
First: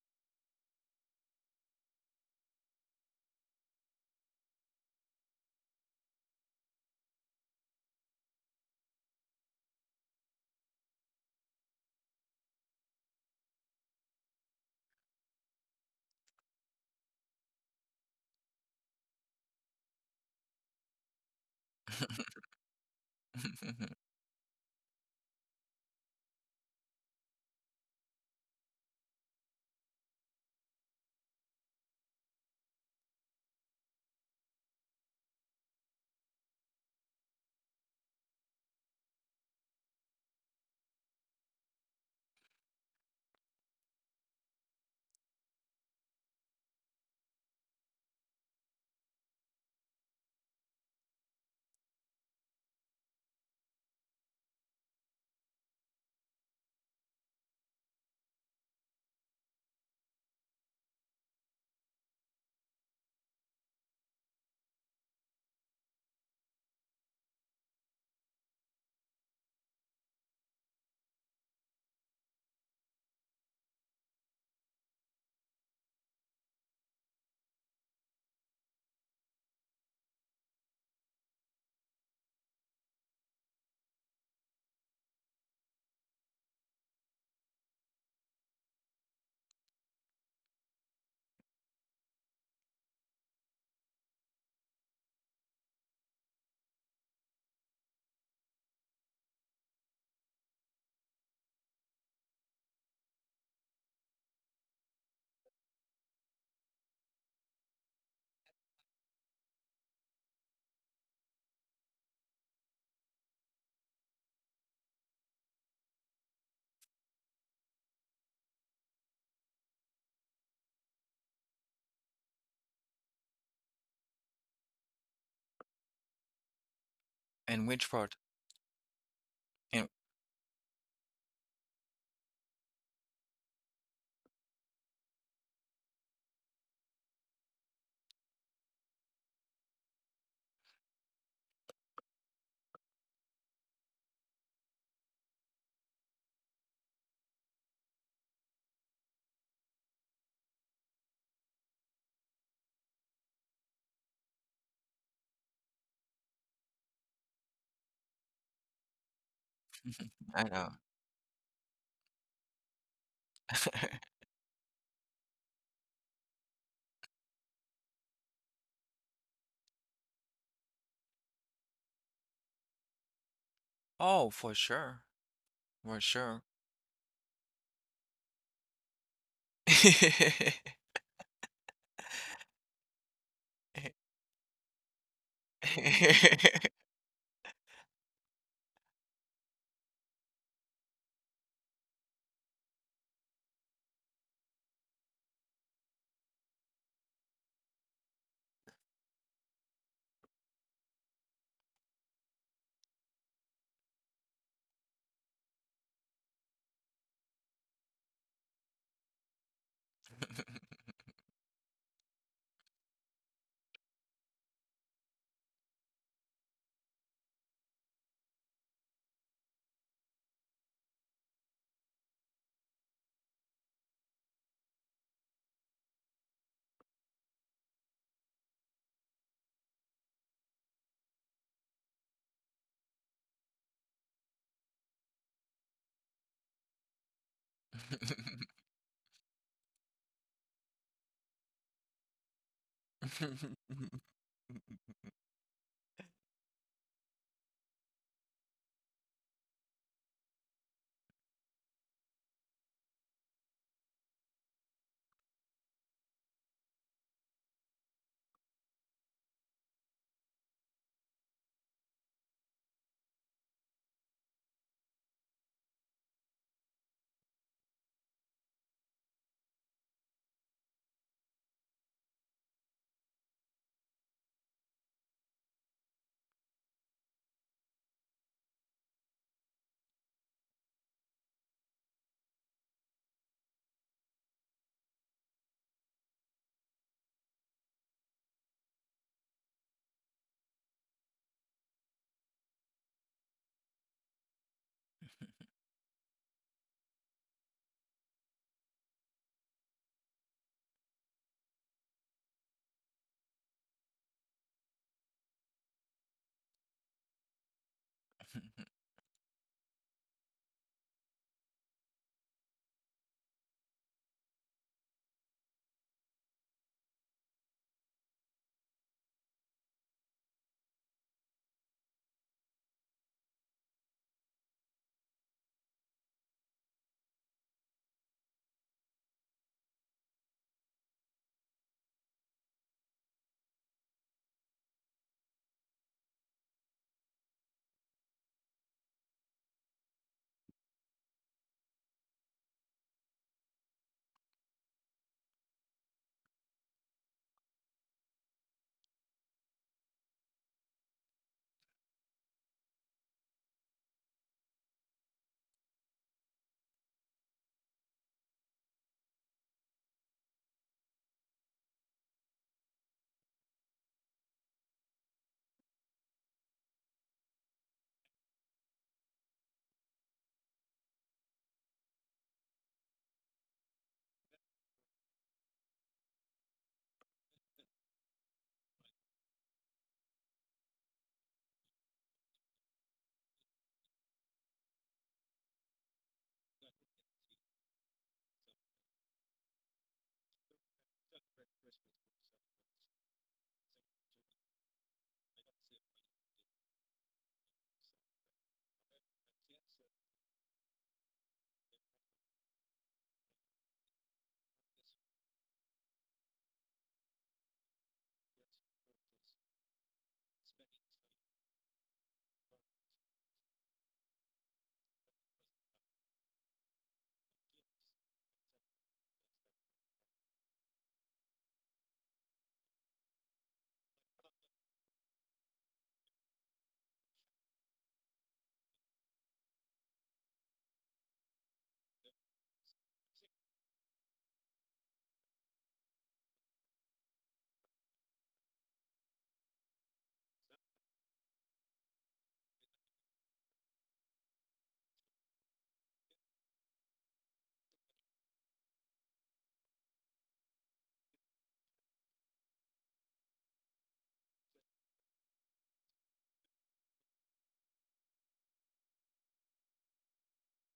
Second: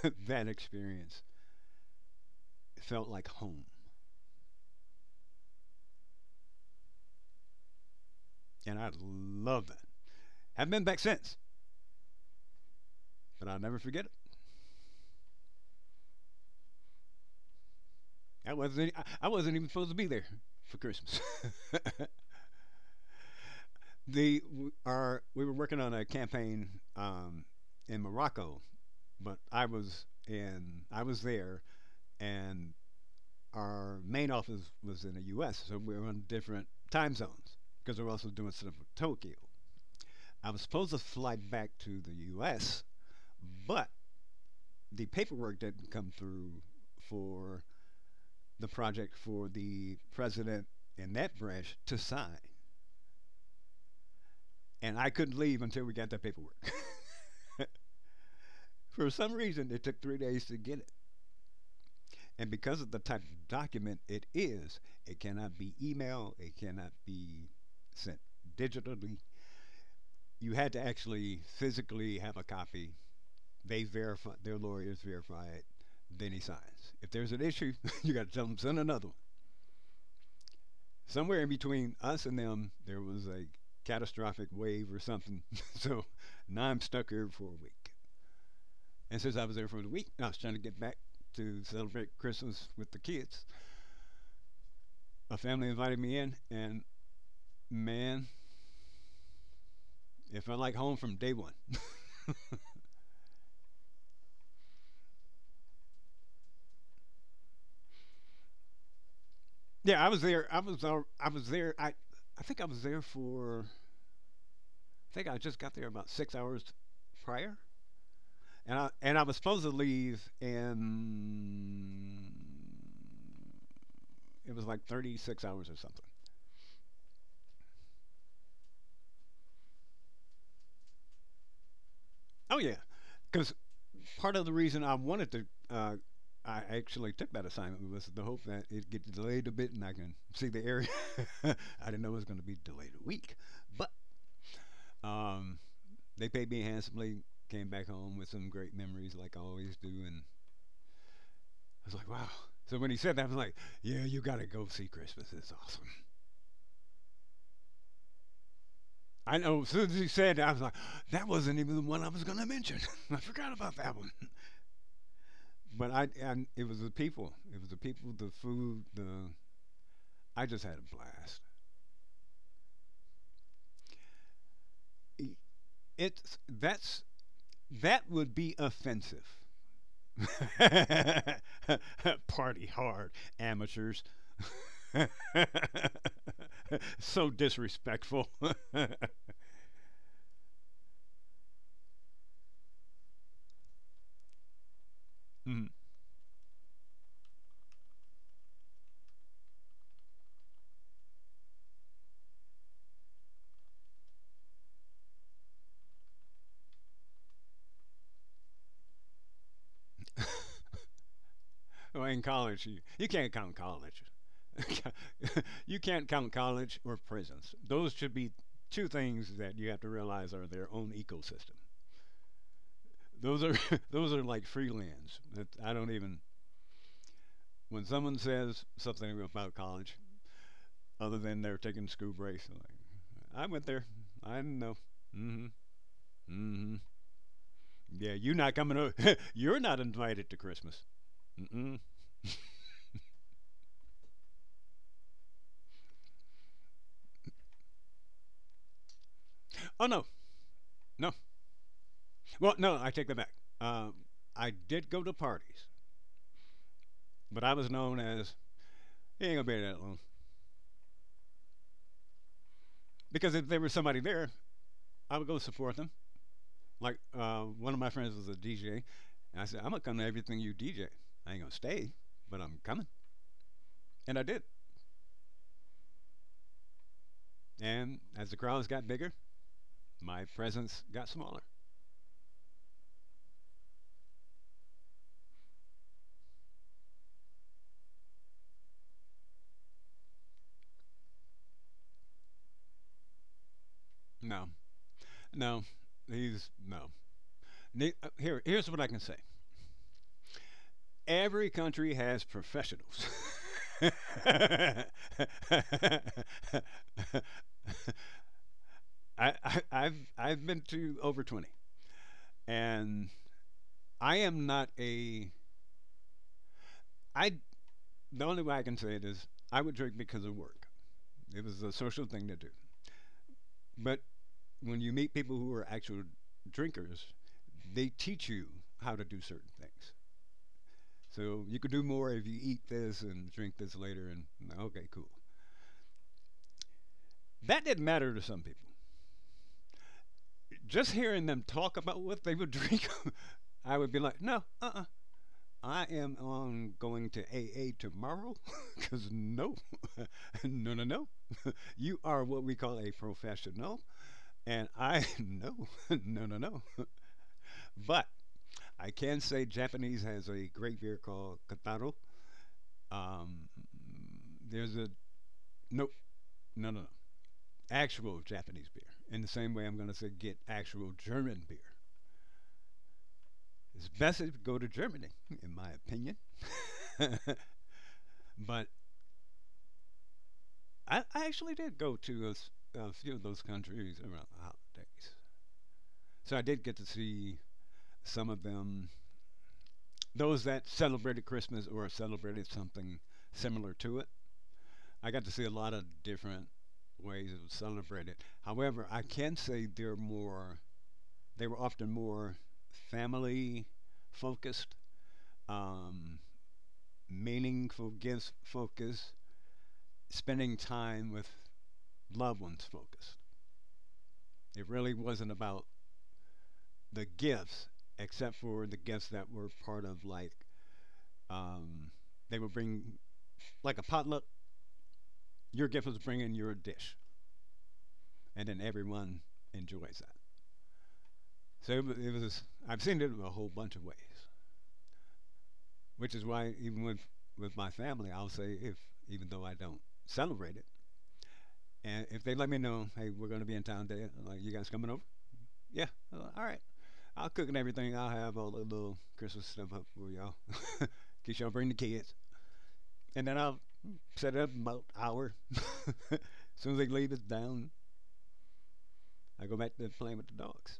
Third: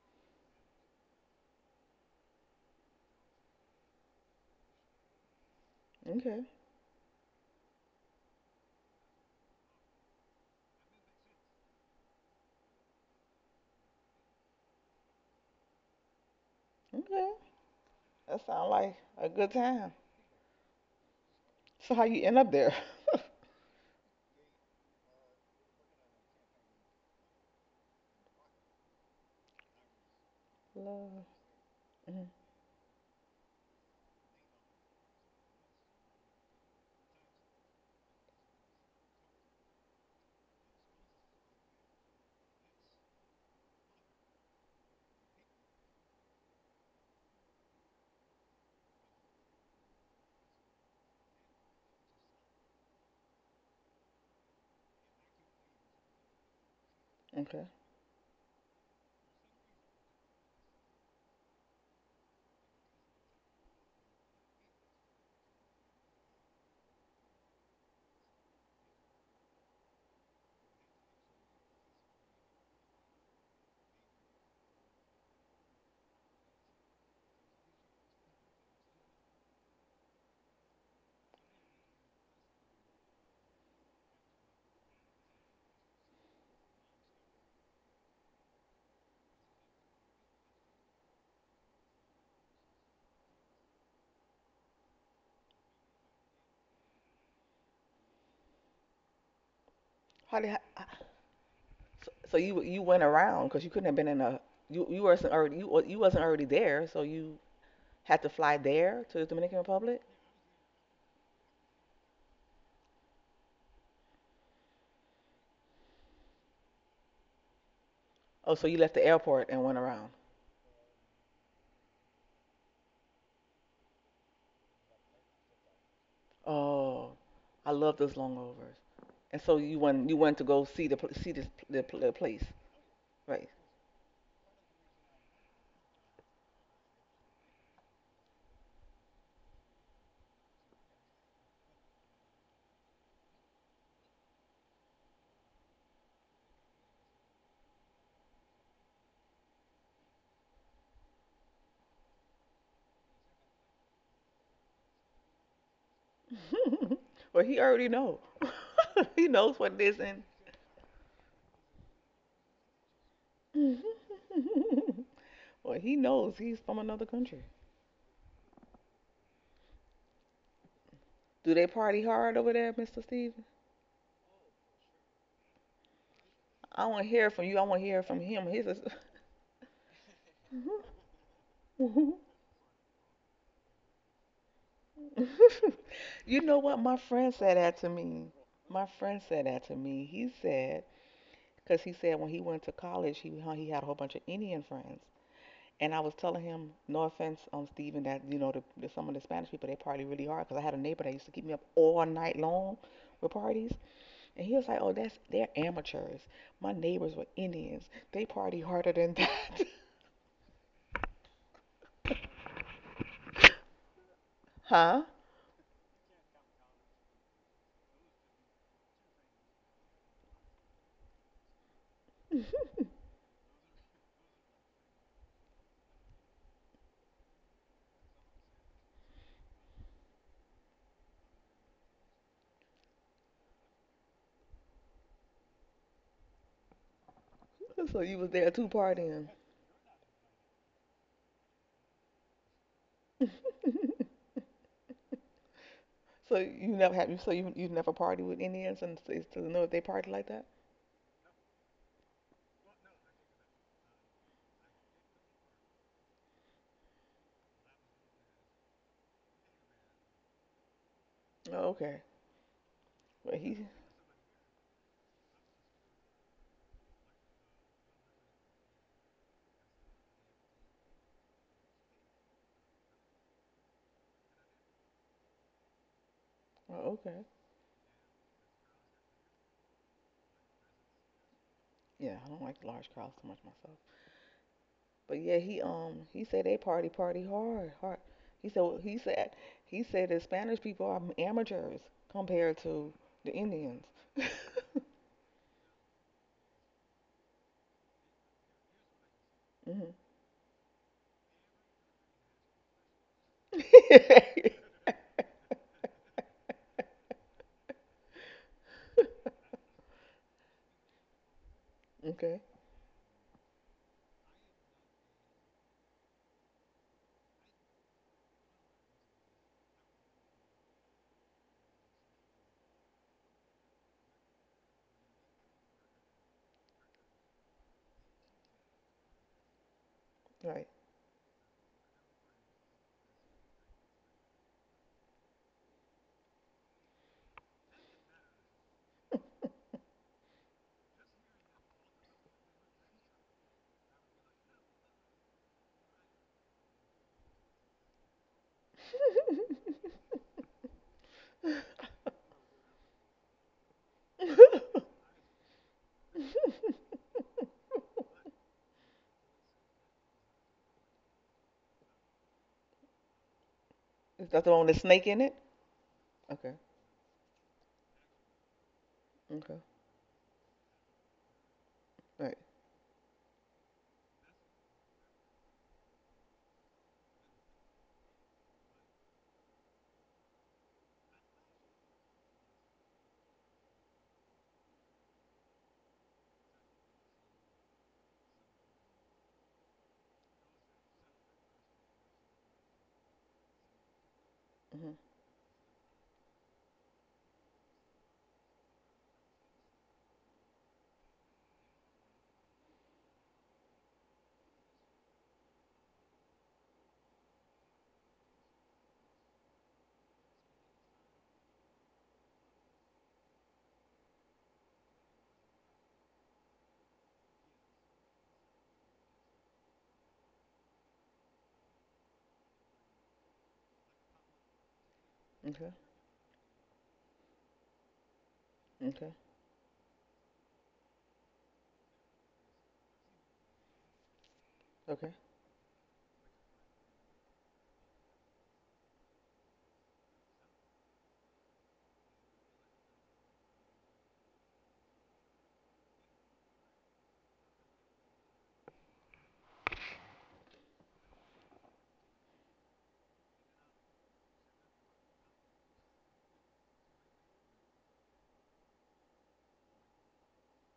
[SPEAKER 3] (laughs) that experience felt like home,
[SPEAKER 2] Okay.
[SPEAKER 3] and I love that. Haven't been back since, but I'll never forget it.
[SPEAKER 2] Okay. That sounds like
[SPEAKER 3] I
[SPEAKER 2] a good
[SPEAKER 3] wasn't even supposed
[SPEAKER 2] time.
[SPEAKER 3] to be there for Christmas.
[SPEAKER 2] So
[SPEAKER 3] (laughs)
[SPEAKER 2] how you end up there? (laughs)
[SPEAKER 3] the our We were working on a campaign um, in Morocco, but I was
[SPEAKER 2] Love.
[SPEAKER 3] there,
[SPEAKER 2] Mhm.
[SPEAKER 3] and our main office was in the U.S., so we were on different time zones because we were also doing stuff with Tokyo. I was supposed to fly back to the U.S. But the paperwork didn't come through for the project for the president in that branch to sign. And I couldn't leave until we got that paperwork.
[SPEAKER 2] Okay.
[SPEAKER 3] (laughs) For some reason, it took 3 days to get it. And because of the type of document it is, it cannot be email, it cannot be sent digitally. You had to actually physically have a copy. Their lawyers verify it, then he signs. If there's an issue, (laughs) you got to tell them send another one. Somewhere in between us and them, there was a catastrophic wave or something. (laughs) So now I'm stuck here for a week. And since I was there for a week, I was trying to get back to celebrate Christmas with the kids. A family invited me in, and man,
[SPEAKER 2] How
[SPEAKER 3] it
[SPEAKER 2] did
[SPEAKER 3] felt like
[SPEAKER 2] how,
[SPEAKER 3] home from day one.
[SPEAKER 2] so you went around because you couldn't have been in a you wasn't already there, so you had to fly there to the Dominican Republic.
[SPEAKER 3] Yeah, I was there. I was there. I think I was there for. I think I just got there about 6 hours prior,
[SPEAKER 2] Oh, so
[SPEAKER 3] and
[SPEAKER 2] you left the
[SPEAKER 3] I was
[SPEAKER 2] airport
[SPEAKER 3] supposed
[SPEAKER 2] and
[SPEAKER 3] to
[SPEAKER 2] went around.
[SPEAKER 3] leave in. It was like 36 hours or something.
[SPEAKER 2] Oh,
[SPEAKER 1] And
[SPEAKER 2] I
[SPEAKER 1] which
[SPEAKER 2] love
[SPEAKER 1] part?
[SPEAKER 2] those long overs. And so you
[SPEAKER 1] And
[SPEAKER 2] want you want to go see the see this the place,
[SPEAKER 3] Oh yeah,
[SPEAKER 2] right?
[SPEAKER 3] because part of the reason I actually took that assignment was the hope that it gets delayed a bit and I can see the area. (laughs) I didn't know it was going to be delayed a week, but um, they paid me handsomely. Came back home with some great memories, like I always do, and I was like, wow. So when he said that, I was like, yeah, you got to go see Christmas. It's awesome.
[SPEAKER 2] Well, he already know. (laughs) He
[SPEAKER 3] I
[SPEAKER 2] knows
[SPEAKER 3] know. As
[SPEAKER 2] what it
[SPEAKER 3] soon as
[SPEAKER 2] is,
[SPEAKER 3] he
[SPEAKER 2] and
[SPEAKER 3] said
[SPEAKER 1] I
[SPEAKER 3] that, I was
[SPEAKER 1] know.
[SPEAKER 3] like, that wasn't even the one I was going to mention. (laughs) I forgot about that one.
[SPEAKER 2] (laughs) well,
[SPEAKER 3] But
[SPEAKER 2] he
[SPEAKER 3] I,
[SPEAKER 2] knows
[SPEAKER 3] and
[SPEAKER 2] he's
[SPEAKER 3] it
[SPEAKER 2] from
[SPEAKER 3] was the
[SPEAKER 2] another
[SPEAKER 3] people.
[SPEAKER 2] country.
[SPEAKER 3] It was the people, the food, the I just had a blast.
[SPEAKER 2] Do they party hard over there, Mr. Steven?
[SPEAKER 1] Oh, for sure. For
[SPEAKER 3] It's
[SPEAKER 1] sure.
[SPEAKER 2] I
[SPEAKER 3] that's
[SPEAKER 2] want to hear from you. I want to hear
[SPEAKER 3] That
[SPEAKER 2] from
[SPEAKER 3] would
[SPEAKER 2] him.
[SPEAKER 3] be
[SPEAKER 2] He's a.
[SPEAKER 3] offensive.
[SPEAKER 1] (laughs)
[SPEAKER 3] (laughs)
[SPEAKER 2] (laughs)
[SPEAKER 3] Party hard, amateurs.
[SPEAKER 2] You know what? My
[SPEAKER 3] (laughs) So
[SPEAKER 2] friend said that to me.
[SPEAKER 3] disrespectful.
[SPEAKER 2] My friend
[SPEAKER 3] (laughs)
[SPEAKER 2] said that to me. He said, because he said when he went to college, he had a whole bunch of Indian friends, and I was telling him, no offense, Stephen, that you know, the, some of the Spanish people they party really hard. Because I had a neighbor that used to keep me up all night long with parties, and he was like, "Oh, that's they're amateurs. My neighbors were Indians. They party harder than that,
[SPEAKER 3] Well, in college, you can't count college.
[SPEAKER 2] (laughs)
[SPEAKER 3] (laughs)
[SPEAKER 2] huh?"
[SPEAKER 3] You can't count college or prisons. Those should be two things that you have to realize are their own ecosystem. Those are (laughs) those are like free lands. That I don't even When someone says something about college other than they're taking school breaks, like, I went there. I didn't know. Mm-hmm. Mm-hmm.
[SPEAKER 2] So
[SPEAKER 3] Yeah,
[SPEAKER 2] you
[SPEAKER 3] you
[SPEAKER 2] was
[SPEAKER 3] are not
[SPEAKER 2] there too
[SPEAKER 3] coming over.
[SPEAKER 2] partying.
[SPEAKER 3] (laughs) You're not invited to Christmas. Mm-mm.
[SPEAKER 2] So you never party with Indians and to know if they
[SPEAKER 3] Oh no,
[SPEAKER 2] party like that.
[SPEAKER 3] no. Well, no, I take that back. Um, I did go to parties, but I was known as he ain't gonna be there that long
[SPEAKER 2] Oh, okay.
[SPEAKER 3] because
[SPEAKER 2] But
[SPEAKER 3] if there
[SPEAKER 2] he.
[SPEAKER 3] was somebody there, I would go support them. Like one of my friends was a DJ, and I said, I'm gonna come to everything you DJ. I ain't gonna stay, but I'm coming, and I did.
[SPEAKER 2] Oh, okay.
[SPEAKER 3] And as the crowds got bigger, my presence got smaller.
[SPEAKER 2] Yeah, I don't like large crowds too much myself. But yeah, he said they party hard. He said he said he said the Spanish people are amateurs compared to the Indians.
[SPEAKER 3] No, no, these no. Here's what I can say.
[SPEAKER 2] Hmm.
[SPEAKER 3] Every country has professionals. (laughs) I, I've been to over 20,
[SPEAKER 2] Okay.
[SPEAKER 3] and I am not a I. The only way I can say it is I would drink because of work. It was a social thing to do, but when you meet people who are actual drinkers, they teach you how to do certain things.
[SPEAKER 2] Right.
[SPEAKER 3] So you could do more if you eat this and drink this later. And okay, cool. That didn't matter to some people. Just hearing them talk about what they would drink, (laughs) I would be like, no, uh, I am on going to AA tomorrow because (laughs) no, (laughs) no, no, no. You are what we call a professional. And I, (laughs) no, (laughs) no, no, no. But I can say Japanese has a great beer called Kataro. Um,
[SPEAKER 2] Is that the one
[SPEAKER 3] there's
[SPEAKER 2] with the
[SPEAKER 3] a
[SPEAKER 2] snake in it?
[SPEAKER 3] Nope,
[SPEAKER 2] Okay.
[SPEAKER 3] no, no, no, actual Japanese beer. In the same way,
[SPEAKER 2] Okay.
[SPEAKER 3] I'm going to say get actual German beer.
[SPEAKER 2] Right.
[SPEAKER 3] It's best if you go to Germany, in my opinion. (laughs) But I actually did go to a few of those countries around the holidays, so I did get to see some of them. Those that celebrated Christmas or celebrated something similar to it.
[SPEAKER 2] Hmm.
[SPEAKER 3] I got to see a lot of different ways it was celebrated. However, I can say they're more they were often more family focused, um, meaningful gifts focused, spending time with loved ones focused. It really wasn't about the gifts, except for the gifts that were part of, like, um, they would bring like a potluck. Your
[SPEAKER 2] Okay.
[SPEAKER 3] gift was bringing your dish, and then
[SPEAKER 2] Okay.
[SPEAKER 3] everyone enjoys that. So it was, I've seen it a whole bunch of ways,
[SPEAKER 2] Okay.
[SPEAKER 3] which is why even with my family, I'll say if even though I don't celebrate it, and if they let me know, hey, we're going to be in town today, I'm like, you guys coming over? Yeah, I'm like, all right. I'll cook and everything. I'll have all the little Christmas stuff up for y'all. (laughs) In y'all bring the kids, and then I'll set it up in about an hour. (laughs) As soon as they leave it down, I go back to playing with the dogs.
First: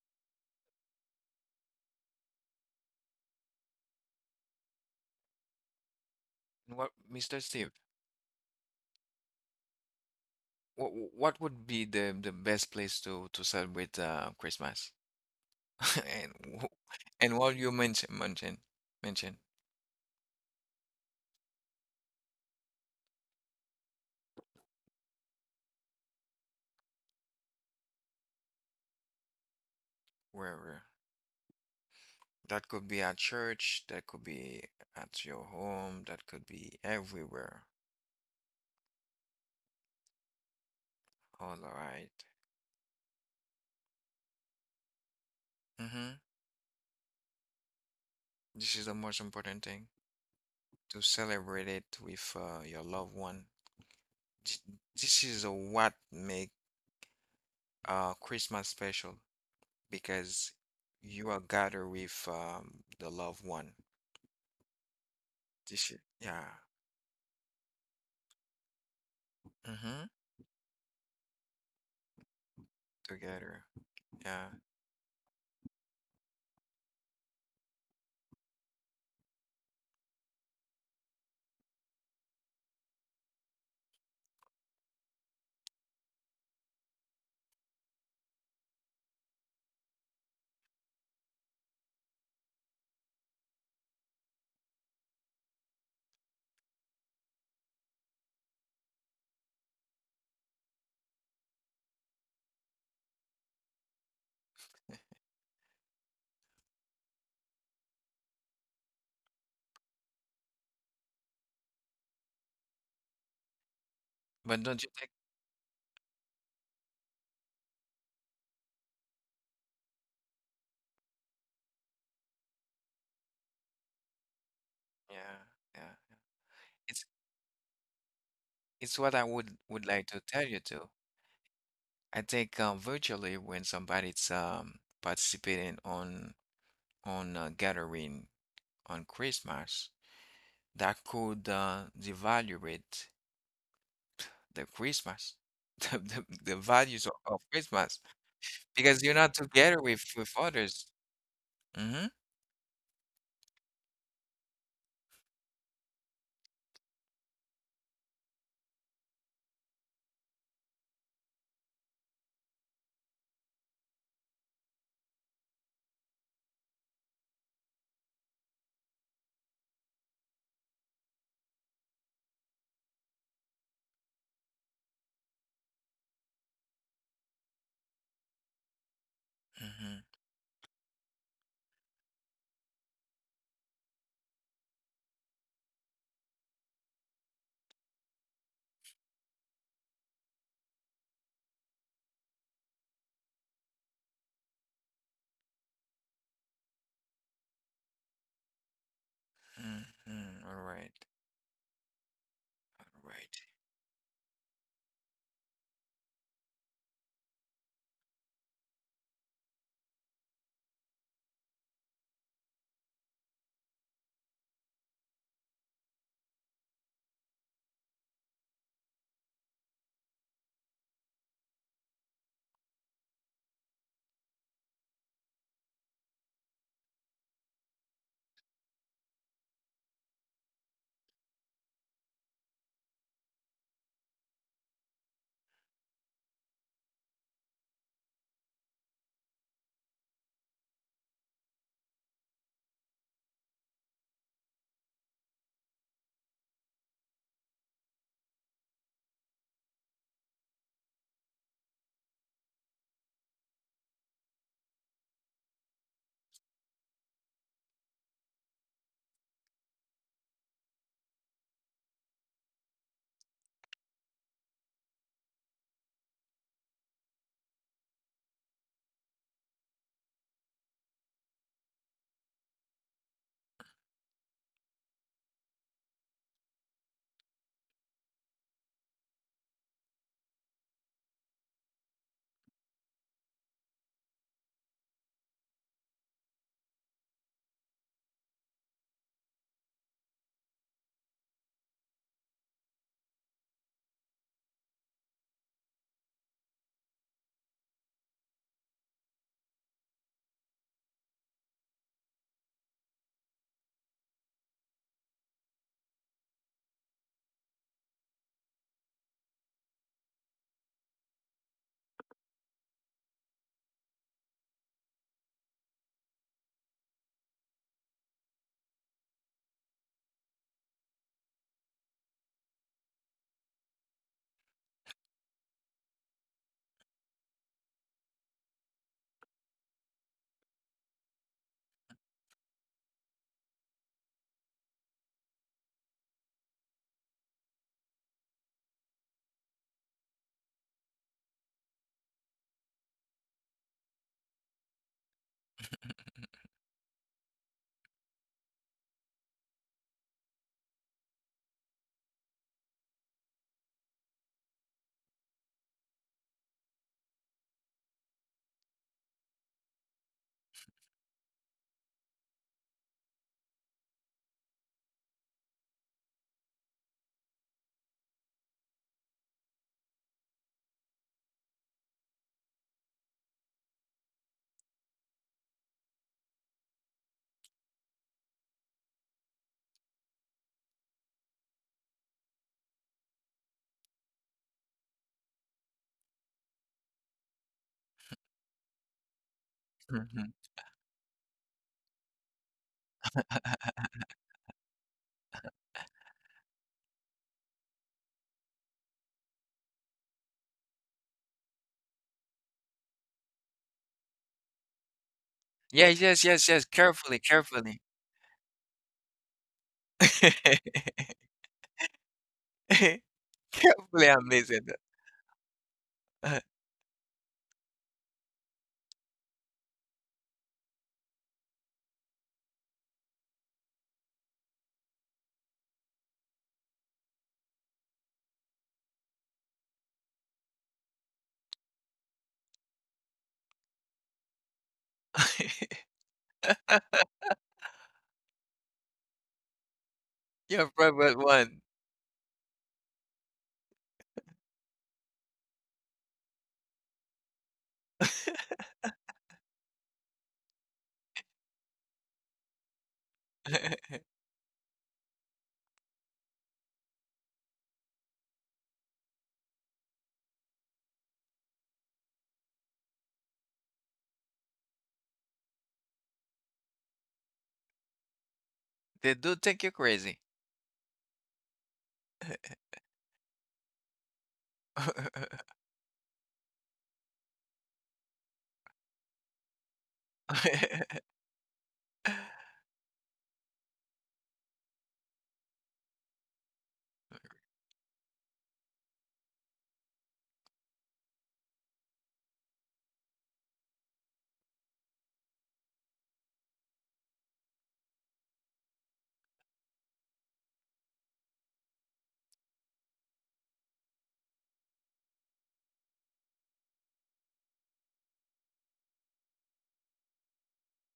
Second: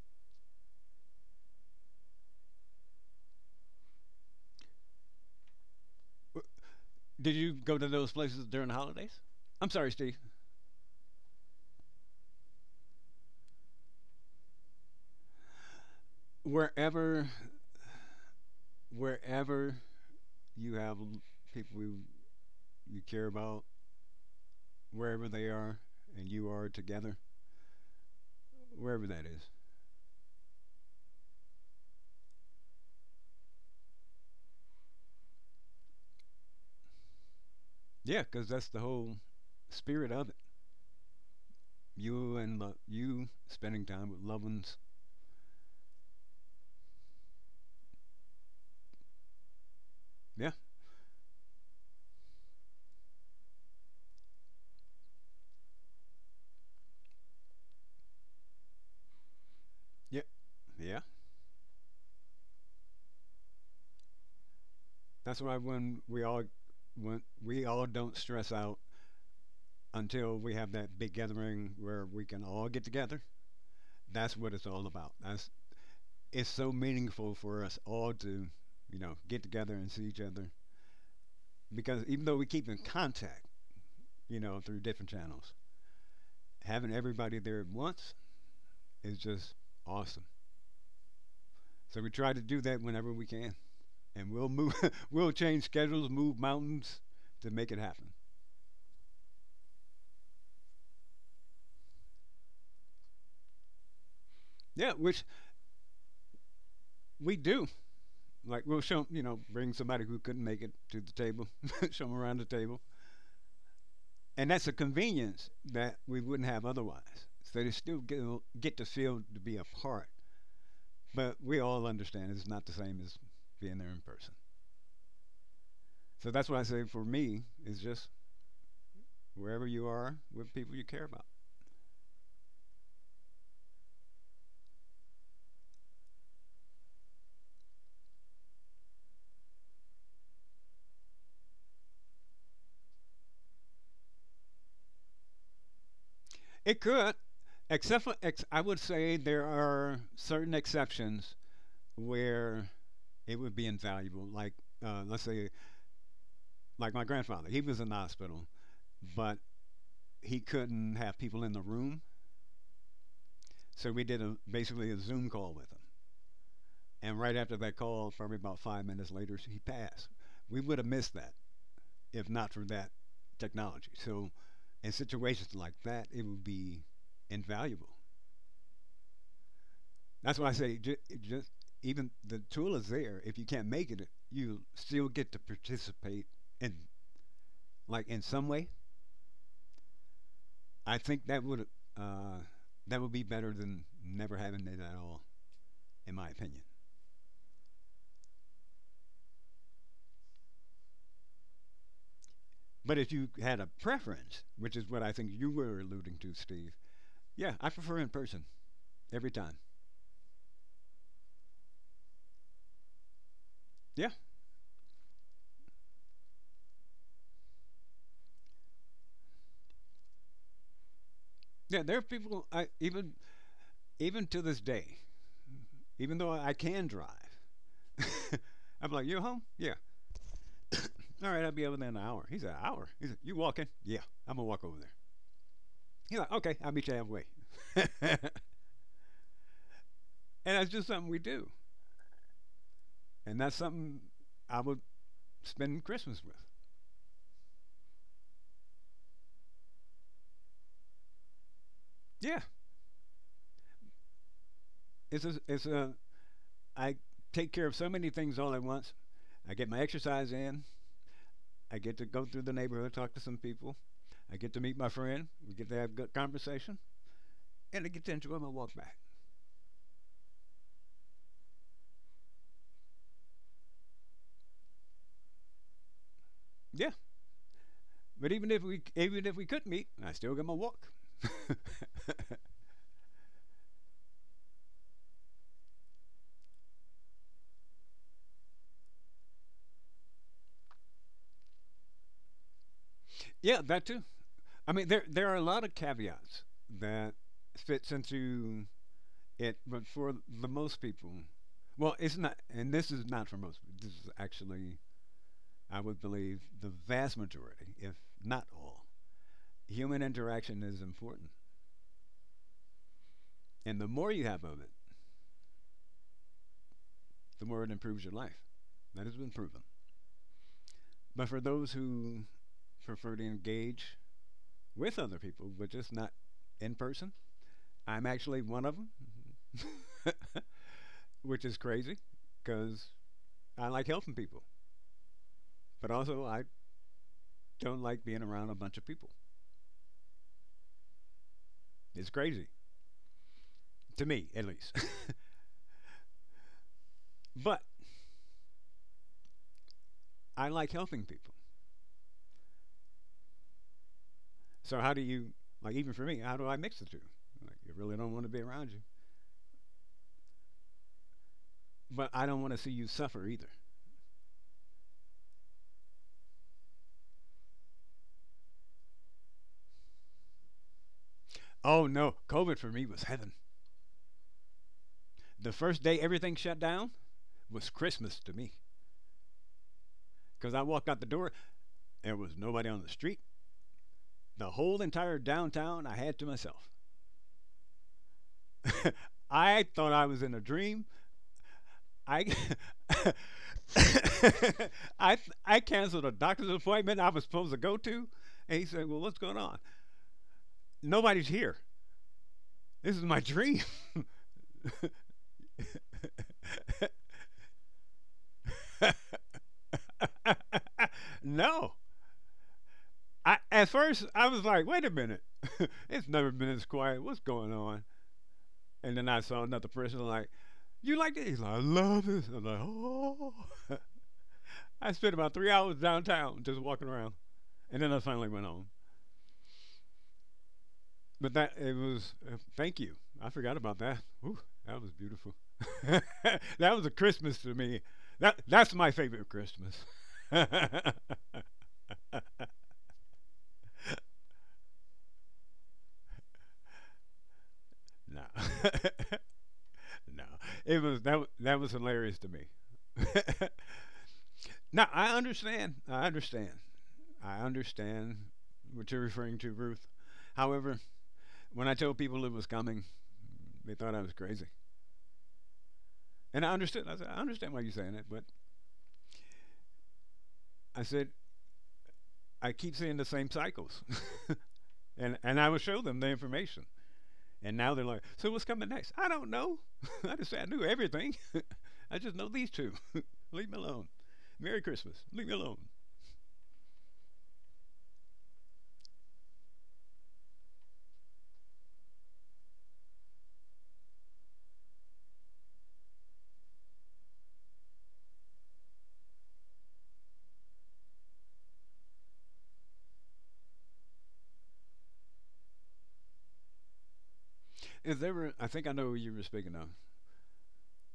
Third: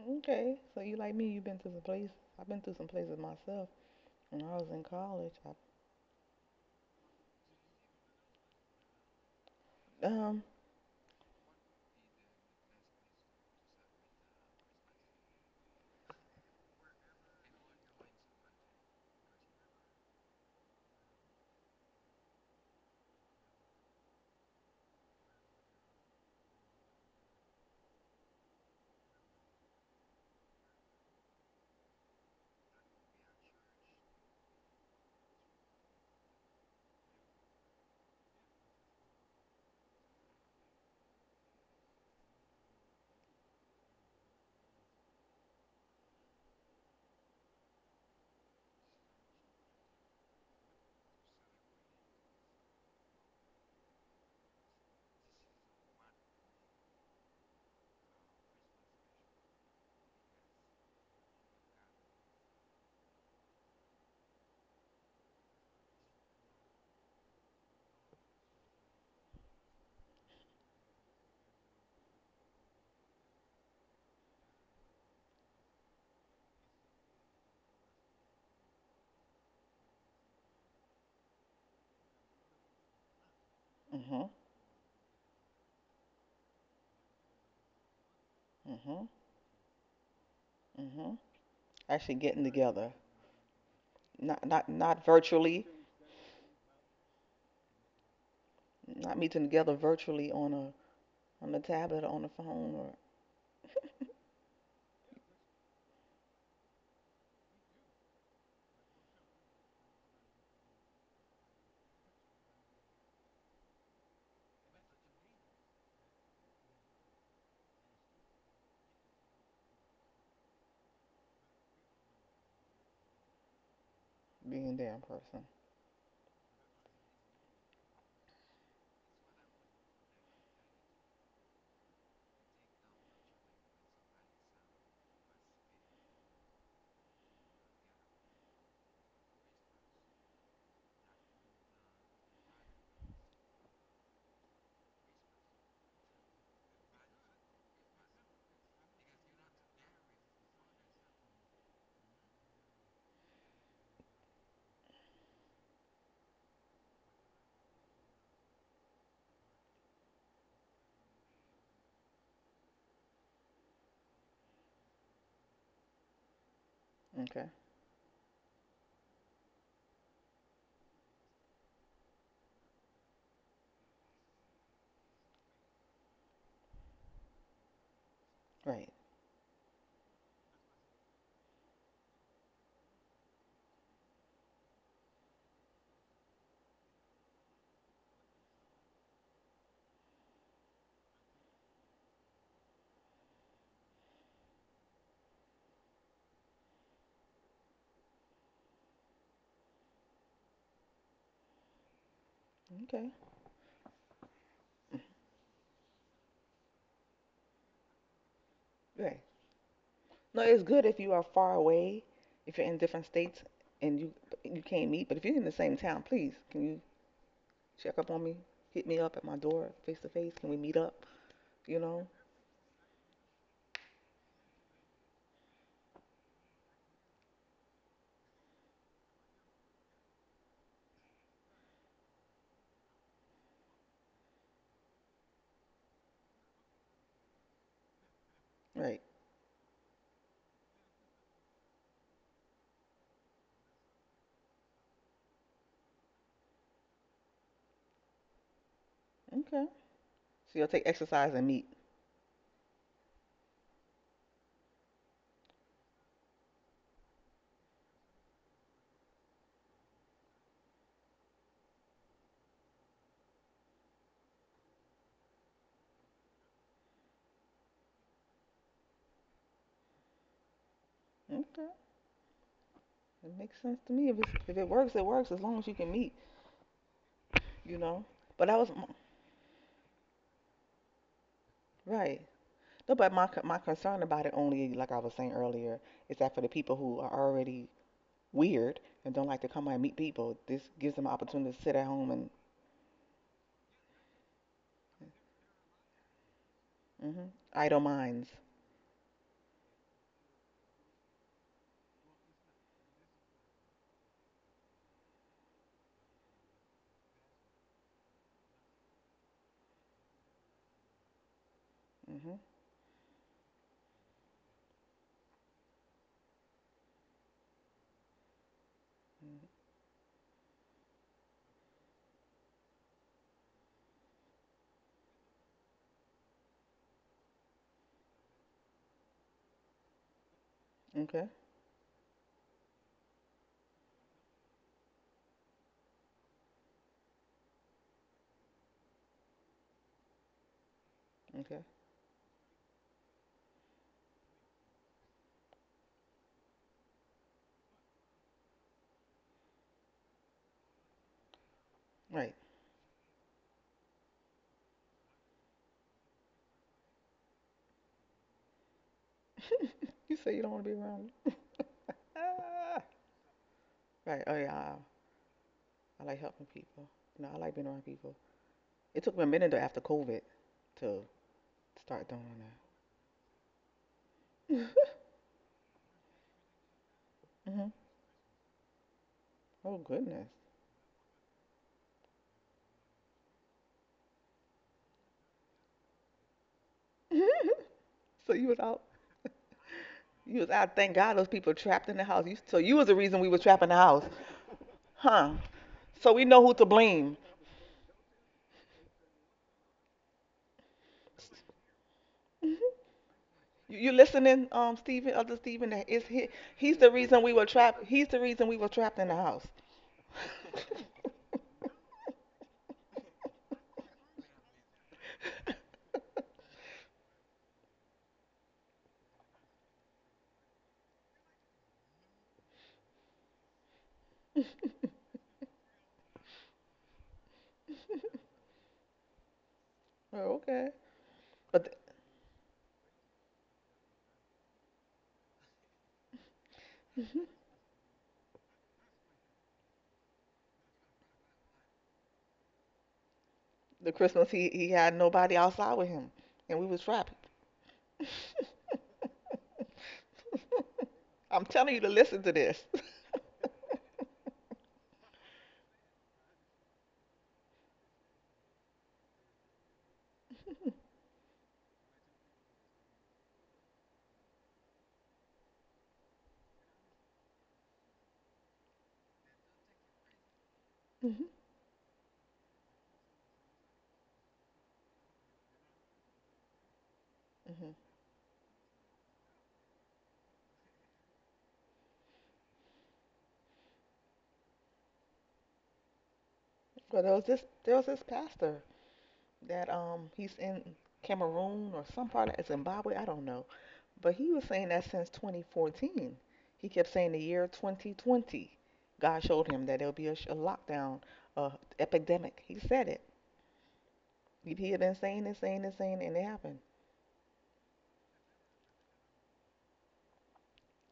[SPEAKER 2] Okay. So you like me? You've been to some places. I've been through some places myself. When I was in college, I,
[SPEAKER 1] What,
[SPEAKER 3] Did
[SPEAKER 1] Mr.
[SPEAKER 3] you
[SPEAKER 1] Steve,
[SPEAKER 3] go to those places during the holidays? I'm sorry, Steve.
[SPEAKER 2] um,
[SPEAKER 1] what would be the best place to celebrate Christmas? (laughs) And wh-
[SPEAKER 3] Wherever,
[SPEAKER 1] and what you mention mention mention
[SPEAKER 3] wherever you have people you, you care about, wherever they are and you are together, wherever that is.
[SPEAKER 1] where where? That could be at church, that could be at your home, that could be everywhere.
[SPEAKER 3] Yeah, because that's the whole spirit of it.
[SPEAKER 1] All right.
[SPEAKER 3] You and you spending time with loved ones.
[SPEAKER 1] Mm-hmm. This is the most important thing
[SPEAKER 3] Yeah,
[SPEAKER 1] to celebrate it with your loved one. Th- This is what make Christmas special
[SPEAKER 3] yeah,
[SPEAKER 1] because
[SPEAKER 3] yeah.
[SPEAKER 1] you are gathered with the loved one.
[SPEAKER 3] That's why
[SPEAKER 1] This is,
[SPEAKER 3] when we
[SPEAKER 1] yeah.
[SPEAKER 3] all don't stress out
[SPEAKER 1] Mm-hmm.
[SPEAKER 3] until we have that big gathering where we can all get together.
[SPEAKER 1] Together.
[SPEAKER 3] That's
[SPEAKER 1] Yeah.
[SPEAKER 3] what it's all about. That's It's so meaningful for us all to, you know, get together and see each other, because even though we keep in contact,
[SPEAKER 2] mhm,
[SPEAKER 3] you know, through different channels, having everybody there at once
[SPEAKER 2] mhm,
[SPEAKER 3] is just awesome.
[SPEAKER 2] mhm.
[SPEAKER 3] So we
[SPEAKER 2] Actually,
[SPEAKER 3] try to
[SPEAKER 2] getting
[SPEAKER 3] do that
[SPEAKER 2] together,
[SPEAKER 3] whenever we can, and
[SPEAKER 2] not
[SPEAKER 3] we'll
[SPEAKER 2] not
[SPEAKER 3] move, (laughs)
[SPEAKER 2] not
[SPEAKER 3] we'll change
[SPEAKER 2] virtually,
[SPEAKER 3] schedules, move mountains to make it happen.
[SPEAKER 2] not meeting together virtually on a on the tablet, or on the phone, or
[SPEAKER 3] Yeah, which we do. Like, we'll show, you know, bring somebody who couldn't make it to the table, (laughs) show them around the table, and
[SPEAKER 1] But
[SPEAKER 3] that's a
[SPEAKER 1] don't you think?
[SPEAKER 3] convenience that we wouldn't have otherwise. So they still get to feel to be a part. But we all understand it's not the same as being there in person.
[SPEAKER 2] being there in
[SPEAKER 1] Yeah.
[SPEAKER 2] person.
[SPEAKER 1] Yeah. Yeah.
[SPEAKER 3] So that's why I say,
[SPEAKER 1] It's
[SPEAKER 3] for me, it's just
[SPEAKER 1] it's what I
[SPEAKER 3] wherever
[SPEAKER 1] would
[SPEAKER 3] you
[SPEAKER 1] like to
[SPEAKER 3] are
[SPEAKER 1] tell
[SPEAKER 3] with
[SPEAKER 1] you
[SPEAKER 3] people you
[SPEAKER 1] too.
[SPEAKER 3] care about.
[SPEAKER 1] I think virtually when somebody's participating on a gathering on Christmas, that could devaluate the Christmas, (laughs) the, the, the
[SPEAKER 3] It
[SPEAKER 1] values
[SPEAKER 3] could,
[SPEAKER 1] of Christmas,
[SPEAKER 3] except for, I would
[SPEAKER 1] because you're
[SPEAKER 3] say
[SPEAKER 1] not
[SPEAKER 3] there
[SPEAKER 1] together
[SPEAKER 3] are
[SPEAKER 1] with
[SPEAKER 3] certain
[SPEAKER 1] others.
[SPEAKER 3] exceptions
[SPEAKER 1] Mm-hmm.
[SPEAKER 3] where it would be invaluable. Like, let's say, like my grandfather, he was in the hospital, but he couldn't have people in the room, so we did a, basically a Zoom call with him. And right
[SPEAKER 2] Okay.
[SPEAKER 3] after that call, probably about 5 minutes later, he passed. We would have missed that if not for that technology. So in situations like that, it would be invaluable.
[SPEAKER 2] Right.
[SPEAKER 1] Mm-hmm.
[SPEAKER 3] That's why I say it just, even the tool is there. If you can't make it, you still get to participate in, like, in some way. I think uh, that would be better than never having it at all, in my opinion.
[SPEAKER 1] Mm-hmm. All right. All
[SPEAKER 3] But
[SPEAKER 2] Okay.
[SPEAKER 3] if you
[SPEAKER 1] right.
[SPEAKER 3] had a preference, which is what I think you were alluding to, Steve, yeah, I prefer in person
[SPEAKER 2] Right.
[SPEAKER 3] every time.
[SPEAKER 2] No, it's good if you are far away, if you're in different states and
[SPEAKER 3] Yeah,
[SPEAKER 2] you can't meet. But if you're in the same town, please can you check up on me? Hit me up at my door, face to face. Can we meet up? You
[SPEAKER 3] yeah. There are
[SPEAKER 2] know.
[SPEAKER 3] people I even to this day, even though I can drive, (laughs) I'm like, you home? Yeah, all right, I'll be over there in an hour. He's an hour. He's like, you walking? Yeah, I'm gonna walk over there. He's like, okay, I'll meet you halfway. (laughs) And
[SPEAKER 2] Right.
[SPEAKER 3] that's just something we do, and that's something I would spend Christmas with.
[SPEAKER 2] Okay. So you'll take exercise and meet.
[SPEAKER 3] Yeah, it's a. I take care of so many things all at once. I get my exercise in. I get to go through the neighborhood, talk to some people. I get to meet my friend. We get to have a good conversation, and I get to enjoy my walk back.
[SPEAKER 2] Okay. It makes sense to me. If it works, it works. As long as you can meet,
[SPEAKER 3] Yeah,
[SPEAKER 2] you know.
[SPEAKER 3] but
[SPEAKER 2] But
[SPEAKER 3] even
[SPEAKER 2] I
[SPEAKER 3] if
[SPEAKER 2] was
[SPEAKER 3] we could meet, I still get my walk.
[SPEAKER 2] right.
[SPEAKER 3] (laughs)
[SPEAKER 2] No, but my concern about it only, like I was saying earlier, is that for the people who are already weird and don't like to come out and meet people, this gives them an opportunity to sit at home and
[SPEAKER 3] Yeah, that too. There are a lot of caveats that
[SPEAKER 2] mhm, idle
[SPEAKER 3] fits
[SPEAKER 2] minds.
[SPEAKER 3] into it, but for the most people, well, it's not, and this is not for most. This is actually, I would believe, the vast majority, if not all. Human interaction is important,
[SPEAKER 2] Hmm.
[SPEAKER 3] and the more you have of it, the more it improves your life. That has been proven. But for those who prefer to engage with other people, but just not in person, I'm actually one of them, (laughs)
[SPEAKER 2] Okay.
[SPEAKER 3] which is crazy because I like helping people, but also I don't like being around a bunch of people.
[SPEAKER 2] Okay.
[SPEAKER 3] It's crazy to me, at least. (laughs) But I like helping people.
[SPEAKER 2] Right.
[SPEAKER 3] So how do you even for me, how do I mix the two? Like, I really don't want to be around you,
[SPEAKER 2] (laughs) You say you don't want to be around me.
[SPEAKER 3] but I don't want to see you suffer either.
[SPEAKER 2] Right. Oh yeah. I like helping people. No, I like being around people. It took me a minute after COVID to
[SPEAKER 3] Oh
[SPEAKER 2] start
[SPEAKER 3] no,
[SPEAKER 2] doing
[SPEAKER 3] COVID for me was heaven.
[SPEAKER 2] that.
[SPEAKER 3] The first day everything shut down
[SPEAKER 2] (laughs) Hmm.
[SPEAKER 3] was Christmas to me,
[SPEAKER 2] Oh goodness.
[SPEAKER 3] because I walked out the door. There was nobody on the street. The whole entire downtown I had to myself.
[SPEAKER 2] (laughs) So you was out.
[SPEAKER 3] (laughs)
[SPEAKER 2] (laughs)
[SPEAKER 3] I thought I was
[SPEAKER 1] Mm-hmm.
[SPEAKER 3] in
[SPEAKER 2] You
[SPEAKER 3] a
[SPEAKER 2] was
[SPEAKER 1] (laughs)
[SPEAKER 2] out.
[SPEAKER 3] dream.
[SPEAKER 2] Thank God those people trapped in the house.
[SPEAKER 3] I
[SPEAKER 2] So you was the reason we was
[SPEAKER 3] (laughs)
[SPEAKER 2] trapped in the house,
[SPEAKER 3] I
[SPEAKER 2] huh?
[SPEAKER 3] I canceled a
[SPEAKER 2] So we know
[SPEAKER 3] doctor's
[SPEAKER 2] who to
[SPEAKER 3] appointment I
[SPEAKER 2] blame.
[SPEAKER 3] was supposed to go to, and he said, "Well, what's going on? Nobody's here. This is my dream."
[SPEAKER 2] You listening, Stephen? Other Stephen, that
[SPEAKER 1] Yes,
[SPEAKER 2] is
[SPEAKER 1] yes,
[SPEAKER 2] he?
[SPEAKER 1] yes, yes.
[SPEAKER 2] He's the
[SPEAKER 1] Carefully,
[SPEAKER 2] reason we were
[SPEAKER 1] carefully.
[SPEAKER 2] trapped. He's the reason we were trapped in the house.
[SPEAKER 1] (laughs)
[SPEAKER 3] (laughs) No, I, at
[SPEAKER 1] Carefully,
[SPEAKER 3] first
[SPEAKER 1] I'm
[SPEAKER 3] I was like,
[SPEAKER 1] listening.
[SPEAKER 3] "Wait a minute, (laughs) it's never
[SPEAKER 1] (laughs)
[SPEAKER 3] been this quiet. What's going on?" And then I saw another person, like, "You like this?" He's like, "I love this." I'm like, "Oh." (laughs) I spent about 3 hours downtown just walking around, and then I finally went home.
[SPEAKER 2] Oh, okay.
[SPEAKER 3] But that
[SPEAKER 2] But
[SPEAKER 3] it
[SPEAKER 2] th-
[SPEAKER 3] was. Thank you. I forgot about that. Ooh, that was beautiful. (laughs) That was a Christmas to me. That's my favorite Christmas. (laughs) No,
[SPEAKER 1] Your private
[SPEAKER 3] (laughs)
[SPEAKER 1] one.
[SPEAKER 2] the Christmas, he had nobody outside with him, and we was trapped.
[SPEAKER 3] no. It was that.
[SPEAKER 2] I'm
[SPEAKER 3] That was
[SPEAKER 2] telling you to
[SPEAKER 3] hilarious
[SPEAKER 2] listen
[SPEAKER 3] to
[SPEAKER 2] to
[SPEAKER 3] me.
[SPEAKER 2] this.
[SPEAKER 3] (laughs)
[SPEAKER 1] (laughs)
[SPEAKER 3] No, I understand. I understand what you're referring to, Ruth. However, when I told people it was coming, they thought I was crazy, and I understood. I said, I understand why you're saying it, but
[SPEAKER 1] They do think you crazy.
[SPEAKER 3] I
[SPEAKER 2] (laughs)
[SPEAKER 3] said
[SPEAKER 2] Hmm.
[SPEAKER 3] I keep seeing the same cycles. (laughs) And
[SPEAKER 1] (laughs)
[SPEAKER 3] I would show them the information. And
[SPEAKER 2] Hmm.
[SPEAKER 3] now they're like, so what's coming next? I don't know. (laughs) I knew everything. (laughs) I just know these two. (laughs) Leave me alone. Merry Christmas. Leave me alone.
[SPEAKER 2] Well, there was this pastor that he's in Cameroon or some part of Zimbabwe, I don't know. But he was saying that since 2014, he kept saying the year 2020, God showed him that there'll be a lockdown, uh, epidemic. He said it. He had been saying and saying and saying, and it happened.
[SPEAKER 3] If there were, I think I know who you were speaking of,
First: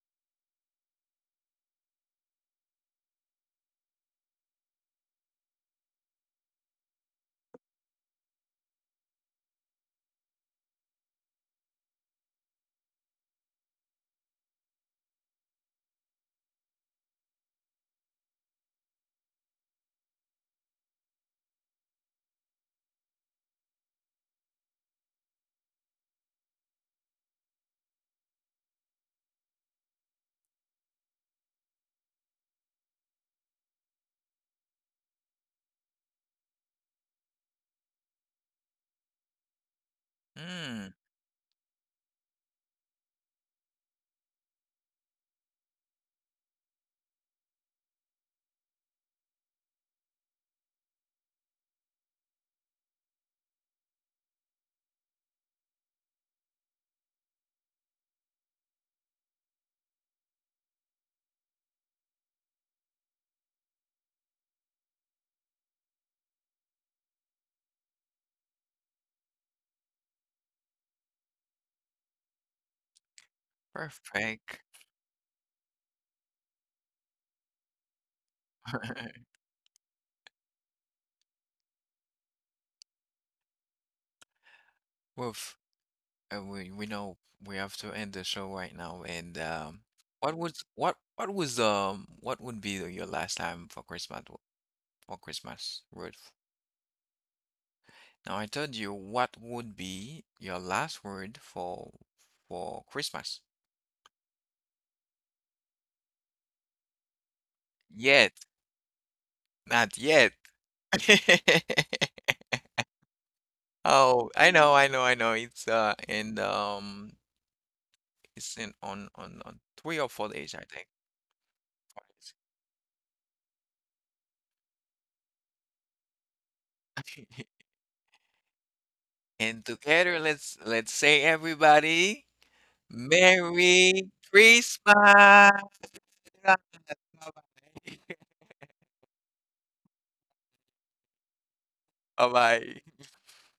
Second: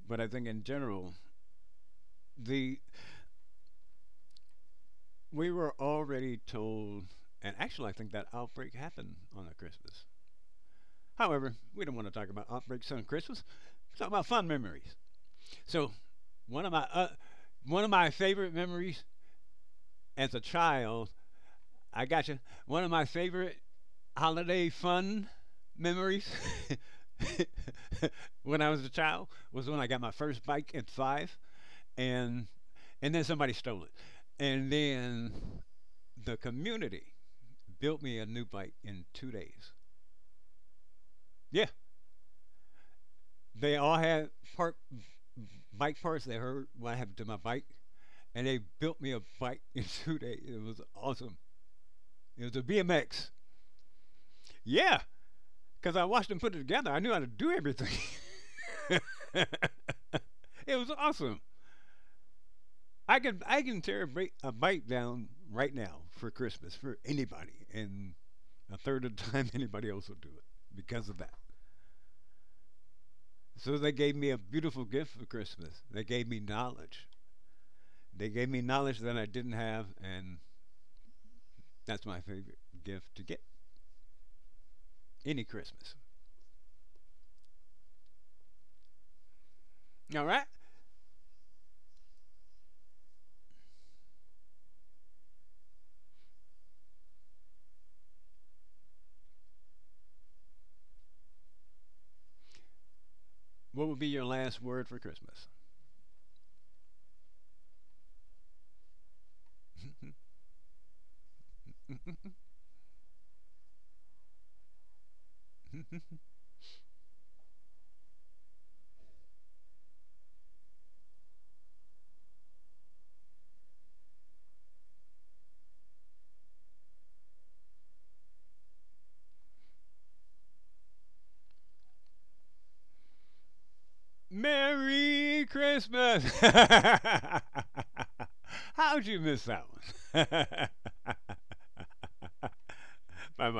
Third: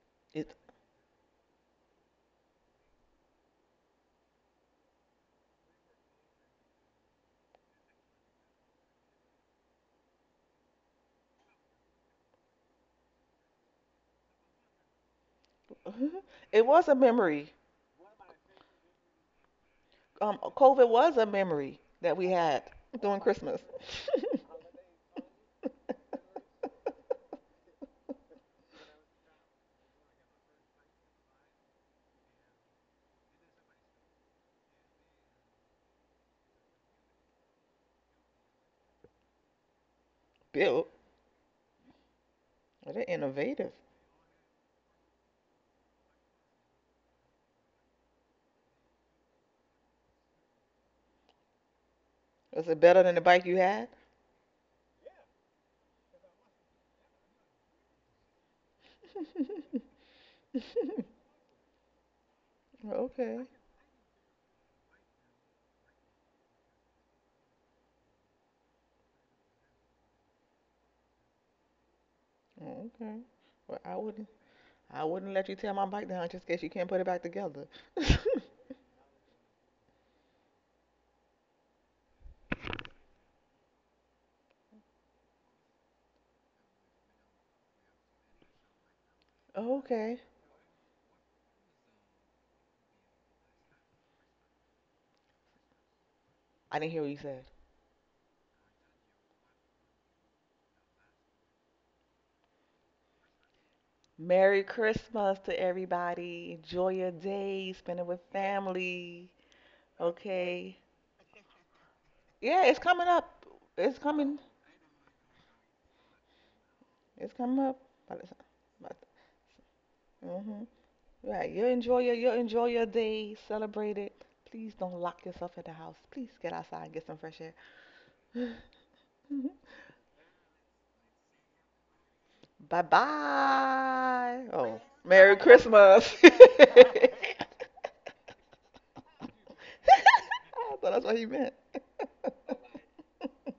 [SPEAKER 3] but I think
[SPEAKER 2] It
[SPEAKER 3] in general, the we were already told, and actually I think that outbreak happened on a Christmas. However, we don't want to talk about outbreaks on Christmas. We're talking about fun memories. So
[SPEAKER 2] (laughs)
[SPEAKER 3] one
[SPEAKER 2] it
[SPEAKER 3] of my
[SPEAKER 2] was a memory.
[SPEAKER 3] favorite memories as a
[SPEAKER 2] COVID
[SPEAKER 3] child,
[SPEAKER 2] was a memory
[SPEAKER 3] I
[SPEAKER 2] that
[SPEAKER 3] got
[SPEAKER 2] we
[SPEAKER 3] you.
[SPEAKER 2] had
[SPEAKER 3] One of my
[SPEAKER 2] during
[SPEAKER 3] favorite
[SPEAKER 2] Christmas.
[SPEAKER 3] holiday fun memories (laughs) when I was a child was when I got my first bike at five, and and then somebody stole it, and then the community built me a new bike in 2 days.
[SPEAKER 2] (laughs) Built.
[SPEAKER 1] Mm,
[SPEAKER 3] Yeah,
[SPEAKER 2] Well, they're innovative.
[SPEAKER 3] they all had part bike parts. They heard what happened to my bike, and they built me a bike in (laughs) 2 days. It was awesome. It was a
[SPEAKER 2] Was it better than the
[SPEAKER 3] BMX.
[SPEAKER 2] bike you had?
[SPEAKER 3] Yeah, because I watched them put it together. I knew how to do everything. (laughs) It was awesome.
[SPEAKER 2] Okay.
[SPEAKER 3] I can tear a, break, a bike down right now for Christmas for anybody, and a third of the time (laughs) anybody else will do it because of that.
[SPEAKER 2] Okay.
[SPEAKER 3] So
[SPEAKER 2] Well,
[SPEAKER 3] they
[SPEAKER 2] I
[SPEAKER 3] gave me
[SPEAKER 2] wouldn't.
[SPEAKER 3] a
[SPEAKER 1] perfect.
[SPEAKER 3] beautiful
[SPEAKER 2] I
[SPEAKER 3] gift for
[SPEAKER 2] wouldn't let you tear
[SPEAKER 3] Christmas.
[SPEAKER 2] my
[SPEAKER 3] They
[SPEAKER 2] bike
[SPEAKER 3] gave
[SPEAKER 2] down
[SPEAKER 3] me
[SPEAKER 2] just in case you can't put it
[SPEAKER 3] knowledge.
[SPEAKER 2] back together.
[SPEAKER 3] They gave me knowledge that I
[SPEAKER 1] (laughs)
[SPEAKER 3] didn't have, and that's my favorite gift to get any
[SPEAKER 1] Woof.
[SPEAKER 3] Christmas.
[SPEAKER 1] We know we have to end the show right now. And
[SPEAKER 2] Okay.
[SPEAKER 3] All right.
[SPEAKER 1] what was what would be the- your last time for Christmas w- for Christmas, Ruth?
[SPEAKER 2] I didn't hear what you said.
[SPEAKER 1] Now I told you what would be your last word for Christmas.
[SPEAKER 3] What would be your last
[SPEAKER 2] Merry
[SPEAKER 3] word for
[SPEAKER 2] Christmas
[SPEAKER 3] Christmas?
[SPEAKER 2] to everybody. Enjoy your day. Spend it with
[SPEAKER 1] Yet,
[SPEAKER 2] family.
[SPEAKER 1] not yet.
[SPEAKER 2] Okay.
[SPEAKER 1] (laughs)
[SPEAKER 2] Yeah, it's coming up. It's
[SPEAKER 1] Oh,
[SPEAKER 2] coming.
[SPEAKER 1] I know, I know, I know. It's
[SPEAKER 3] (laughs)
[SPEAKER 1] and
[SPEAKER 2] It's coming up by the
[SPEAKER 1] it's in
[SPEAKER 2] time.
[SPEAKER 1] on 3 or 4 days,
[SPEAKER 2] Mm-hmm.
[SPEAKER 1] I think.
[SPEAKER 2] Right. you enjoy
[SPEAKER 1] four
[SPEAKER 2] your you
[SPEAKER 1] days.
[SPEAKER 2] enjoy your day. Celebrate it. Please don't lock yourself in the house. Please get outside and get some fresh air.
[SPEAKER 1] (laughs)
[SPEAKER 2] (laughs)
[SPEAKER 1] And together, let's say everybody,
[SPEAKER 2] Bye
[SPEAKER 1] Merry
[SPEAKER 2] bye. Oh, Merry
[SPEAKER 3] Merry
[SPEAKER 1] Christmas! (laughs)
[SPEAKER 2] Christmas.
[SPEAKER 3] Christmas!
[SPEAKER 2] (laughs)
[SPEAKER 1] Bye
[SPEAKER 2] I
[SPEAKER 3] (laughs)
[SPEAKER 1] bye. (laughs)
[SPEAKER 3] How'd you miss that one?
[SPEAKER 2] thought
[SPEAKER 3] (laughs)
[SPEAKER 2] that's what he meant.
[SPEAKER 1] Bye bye.
[SPEAKER 3] Bye bye.
[SPEAKER 2] (laughs)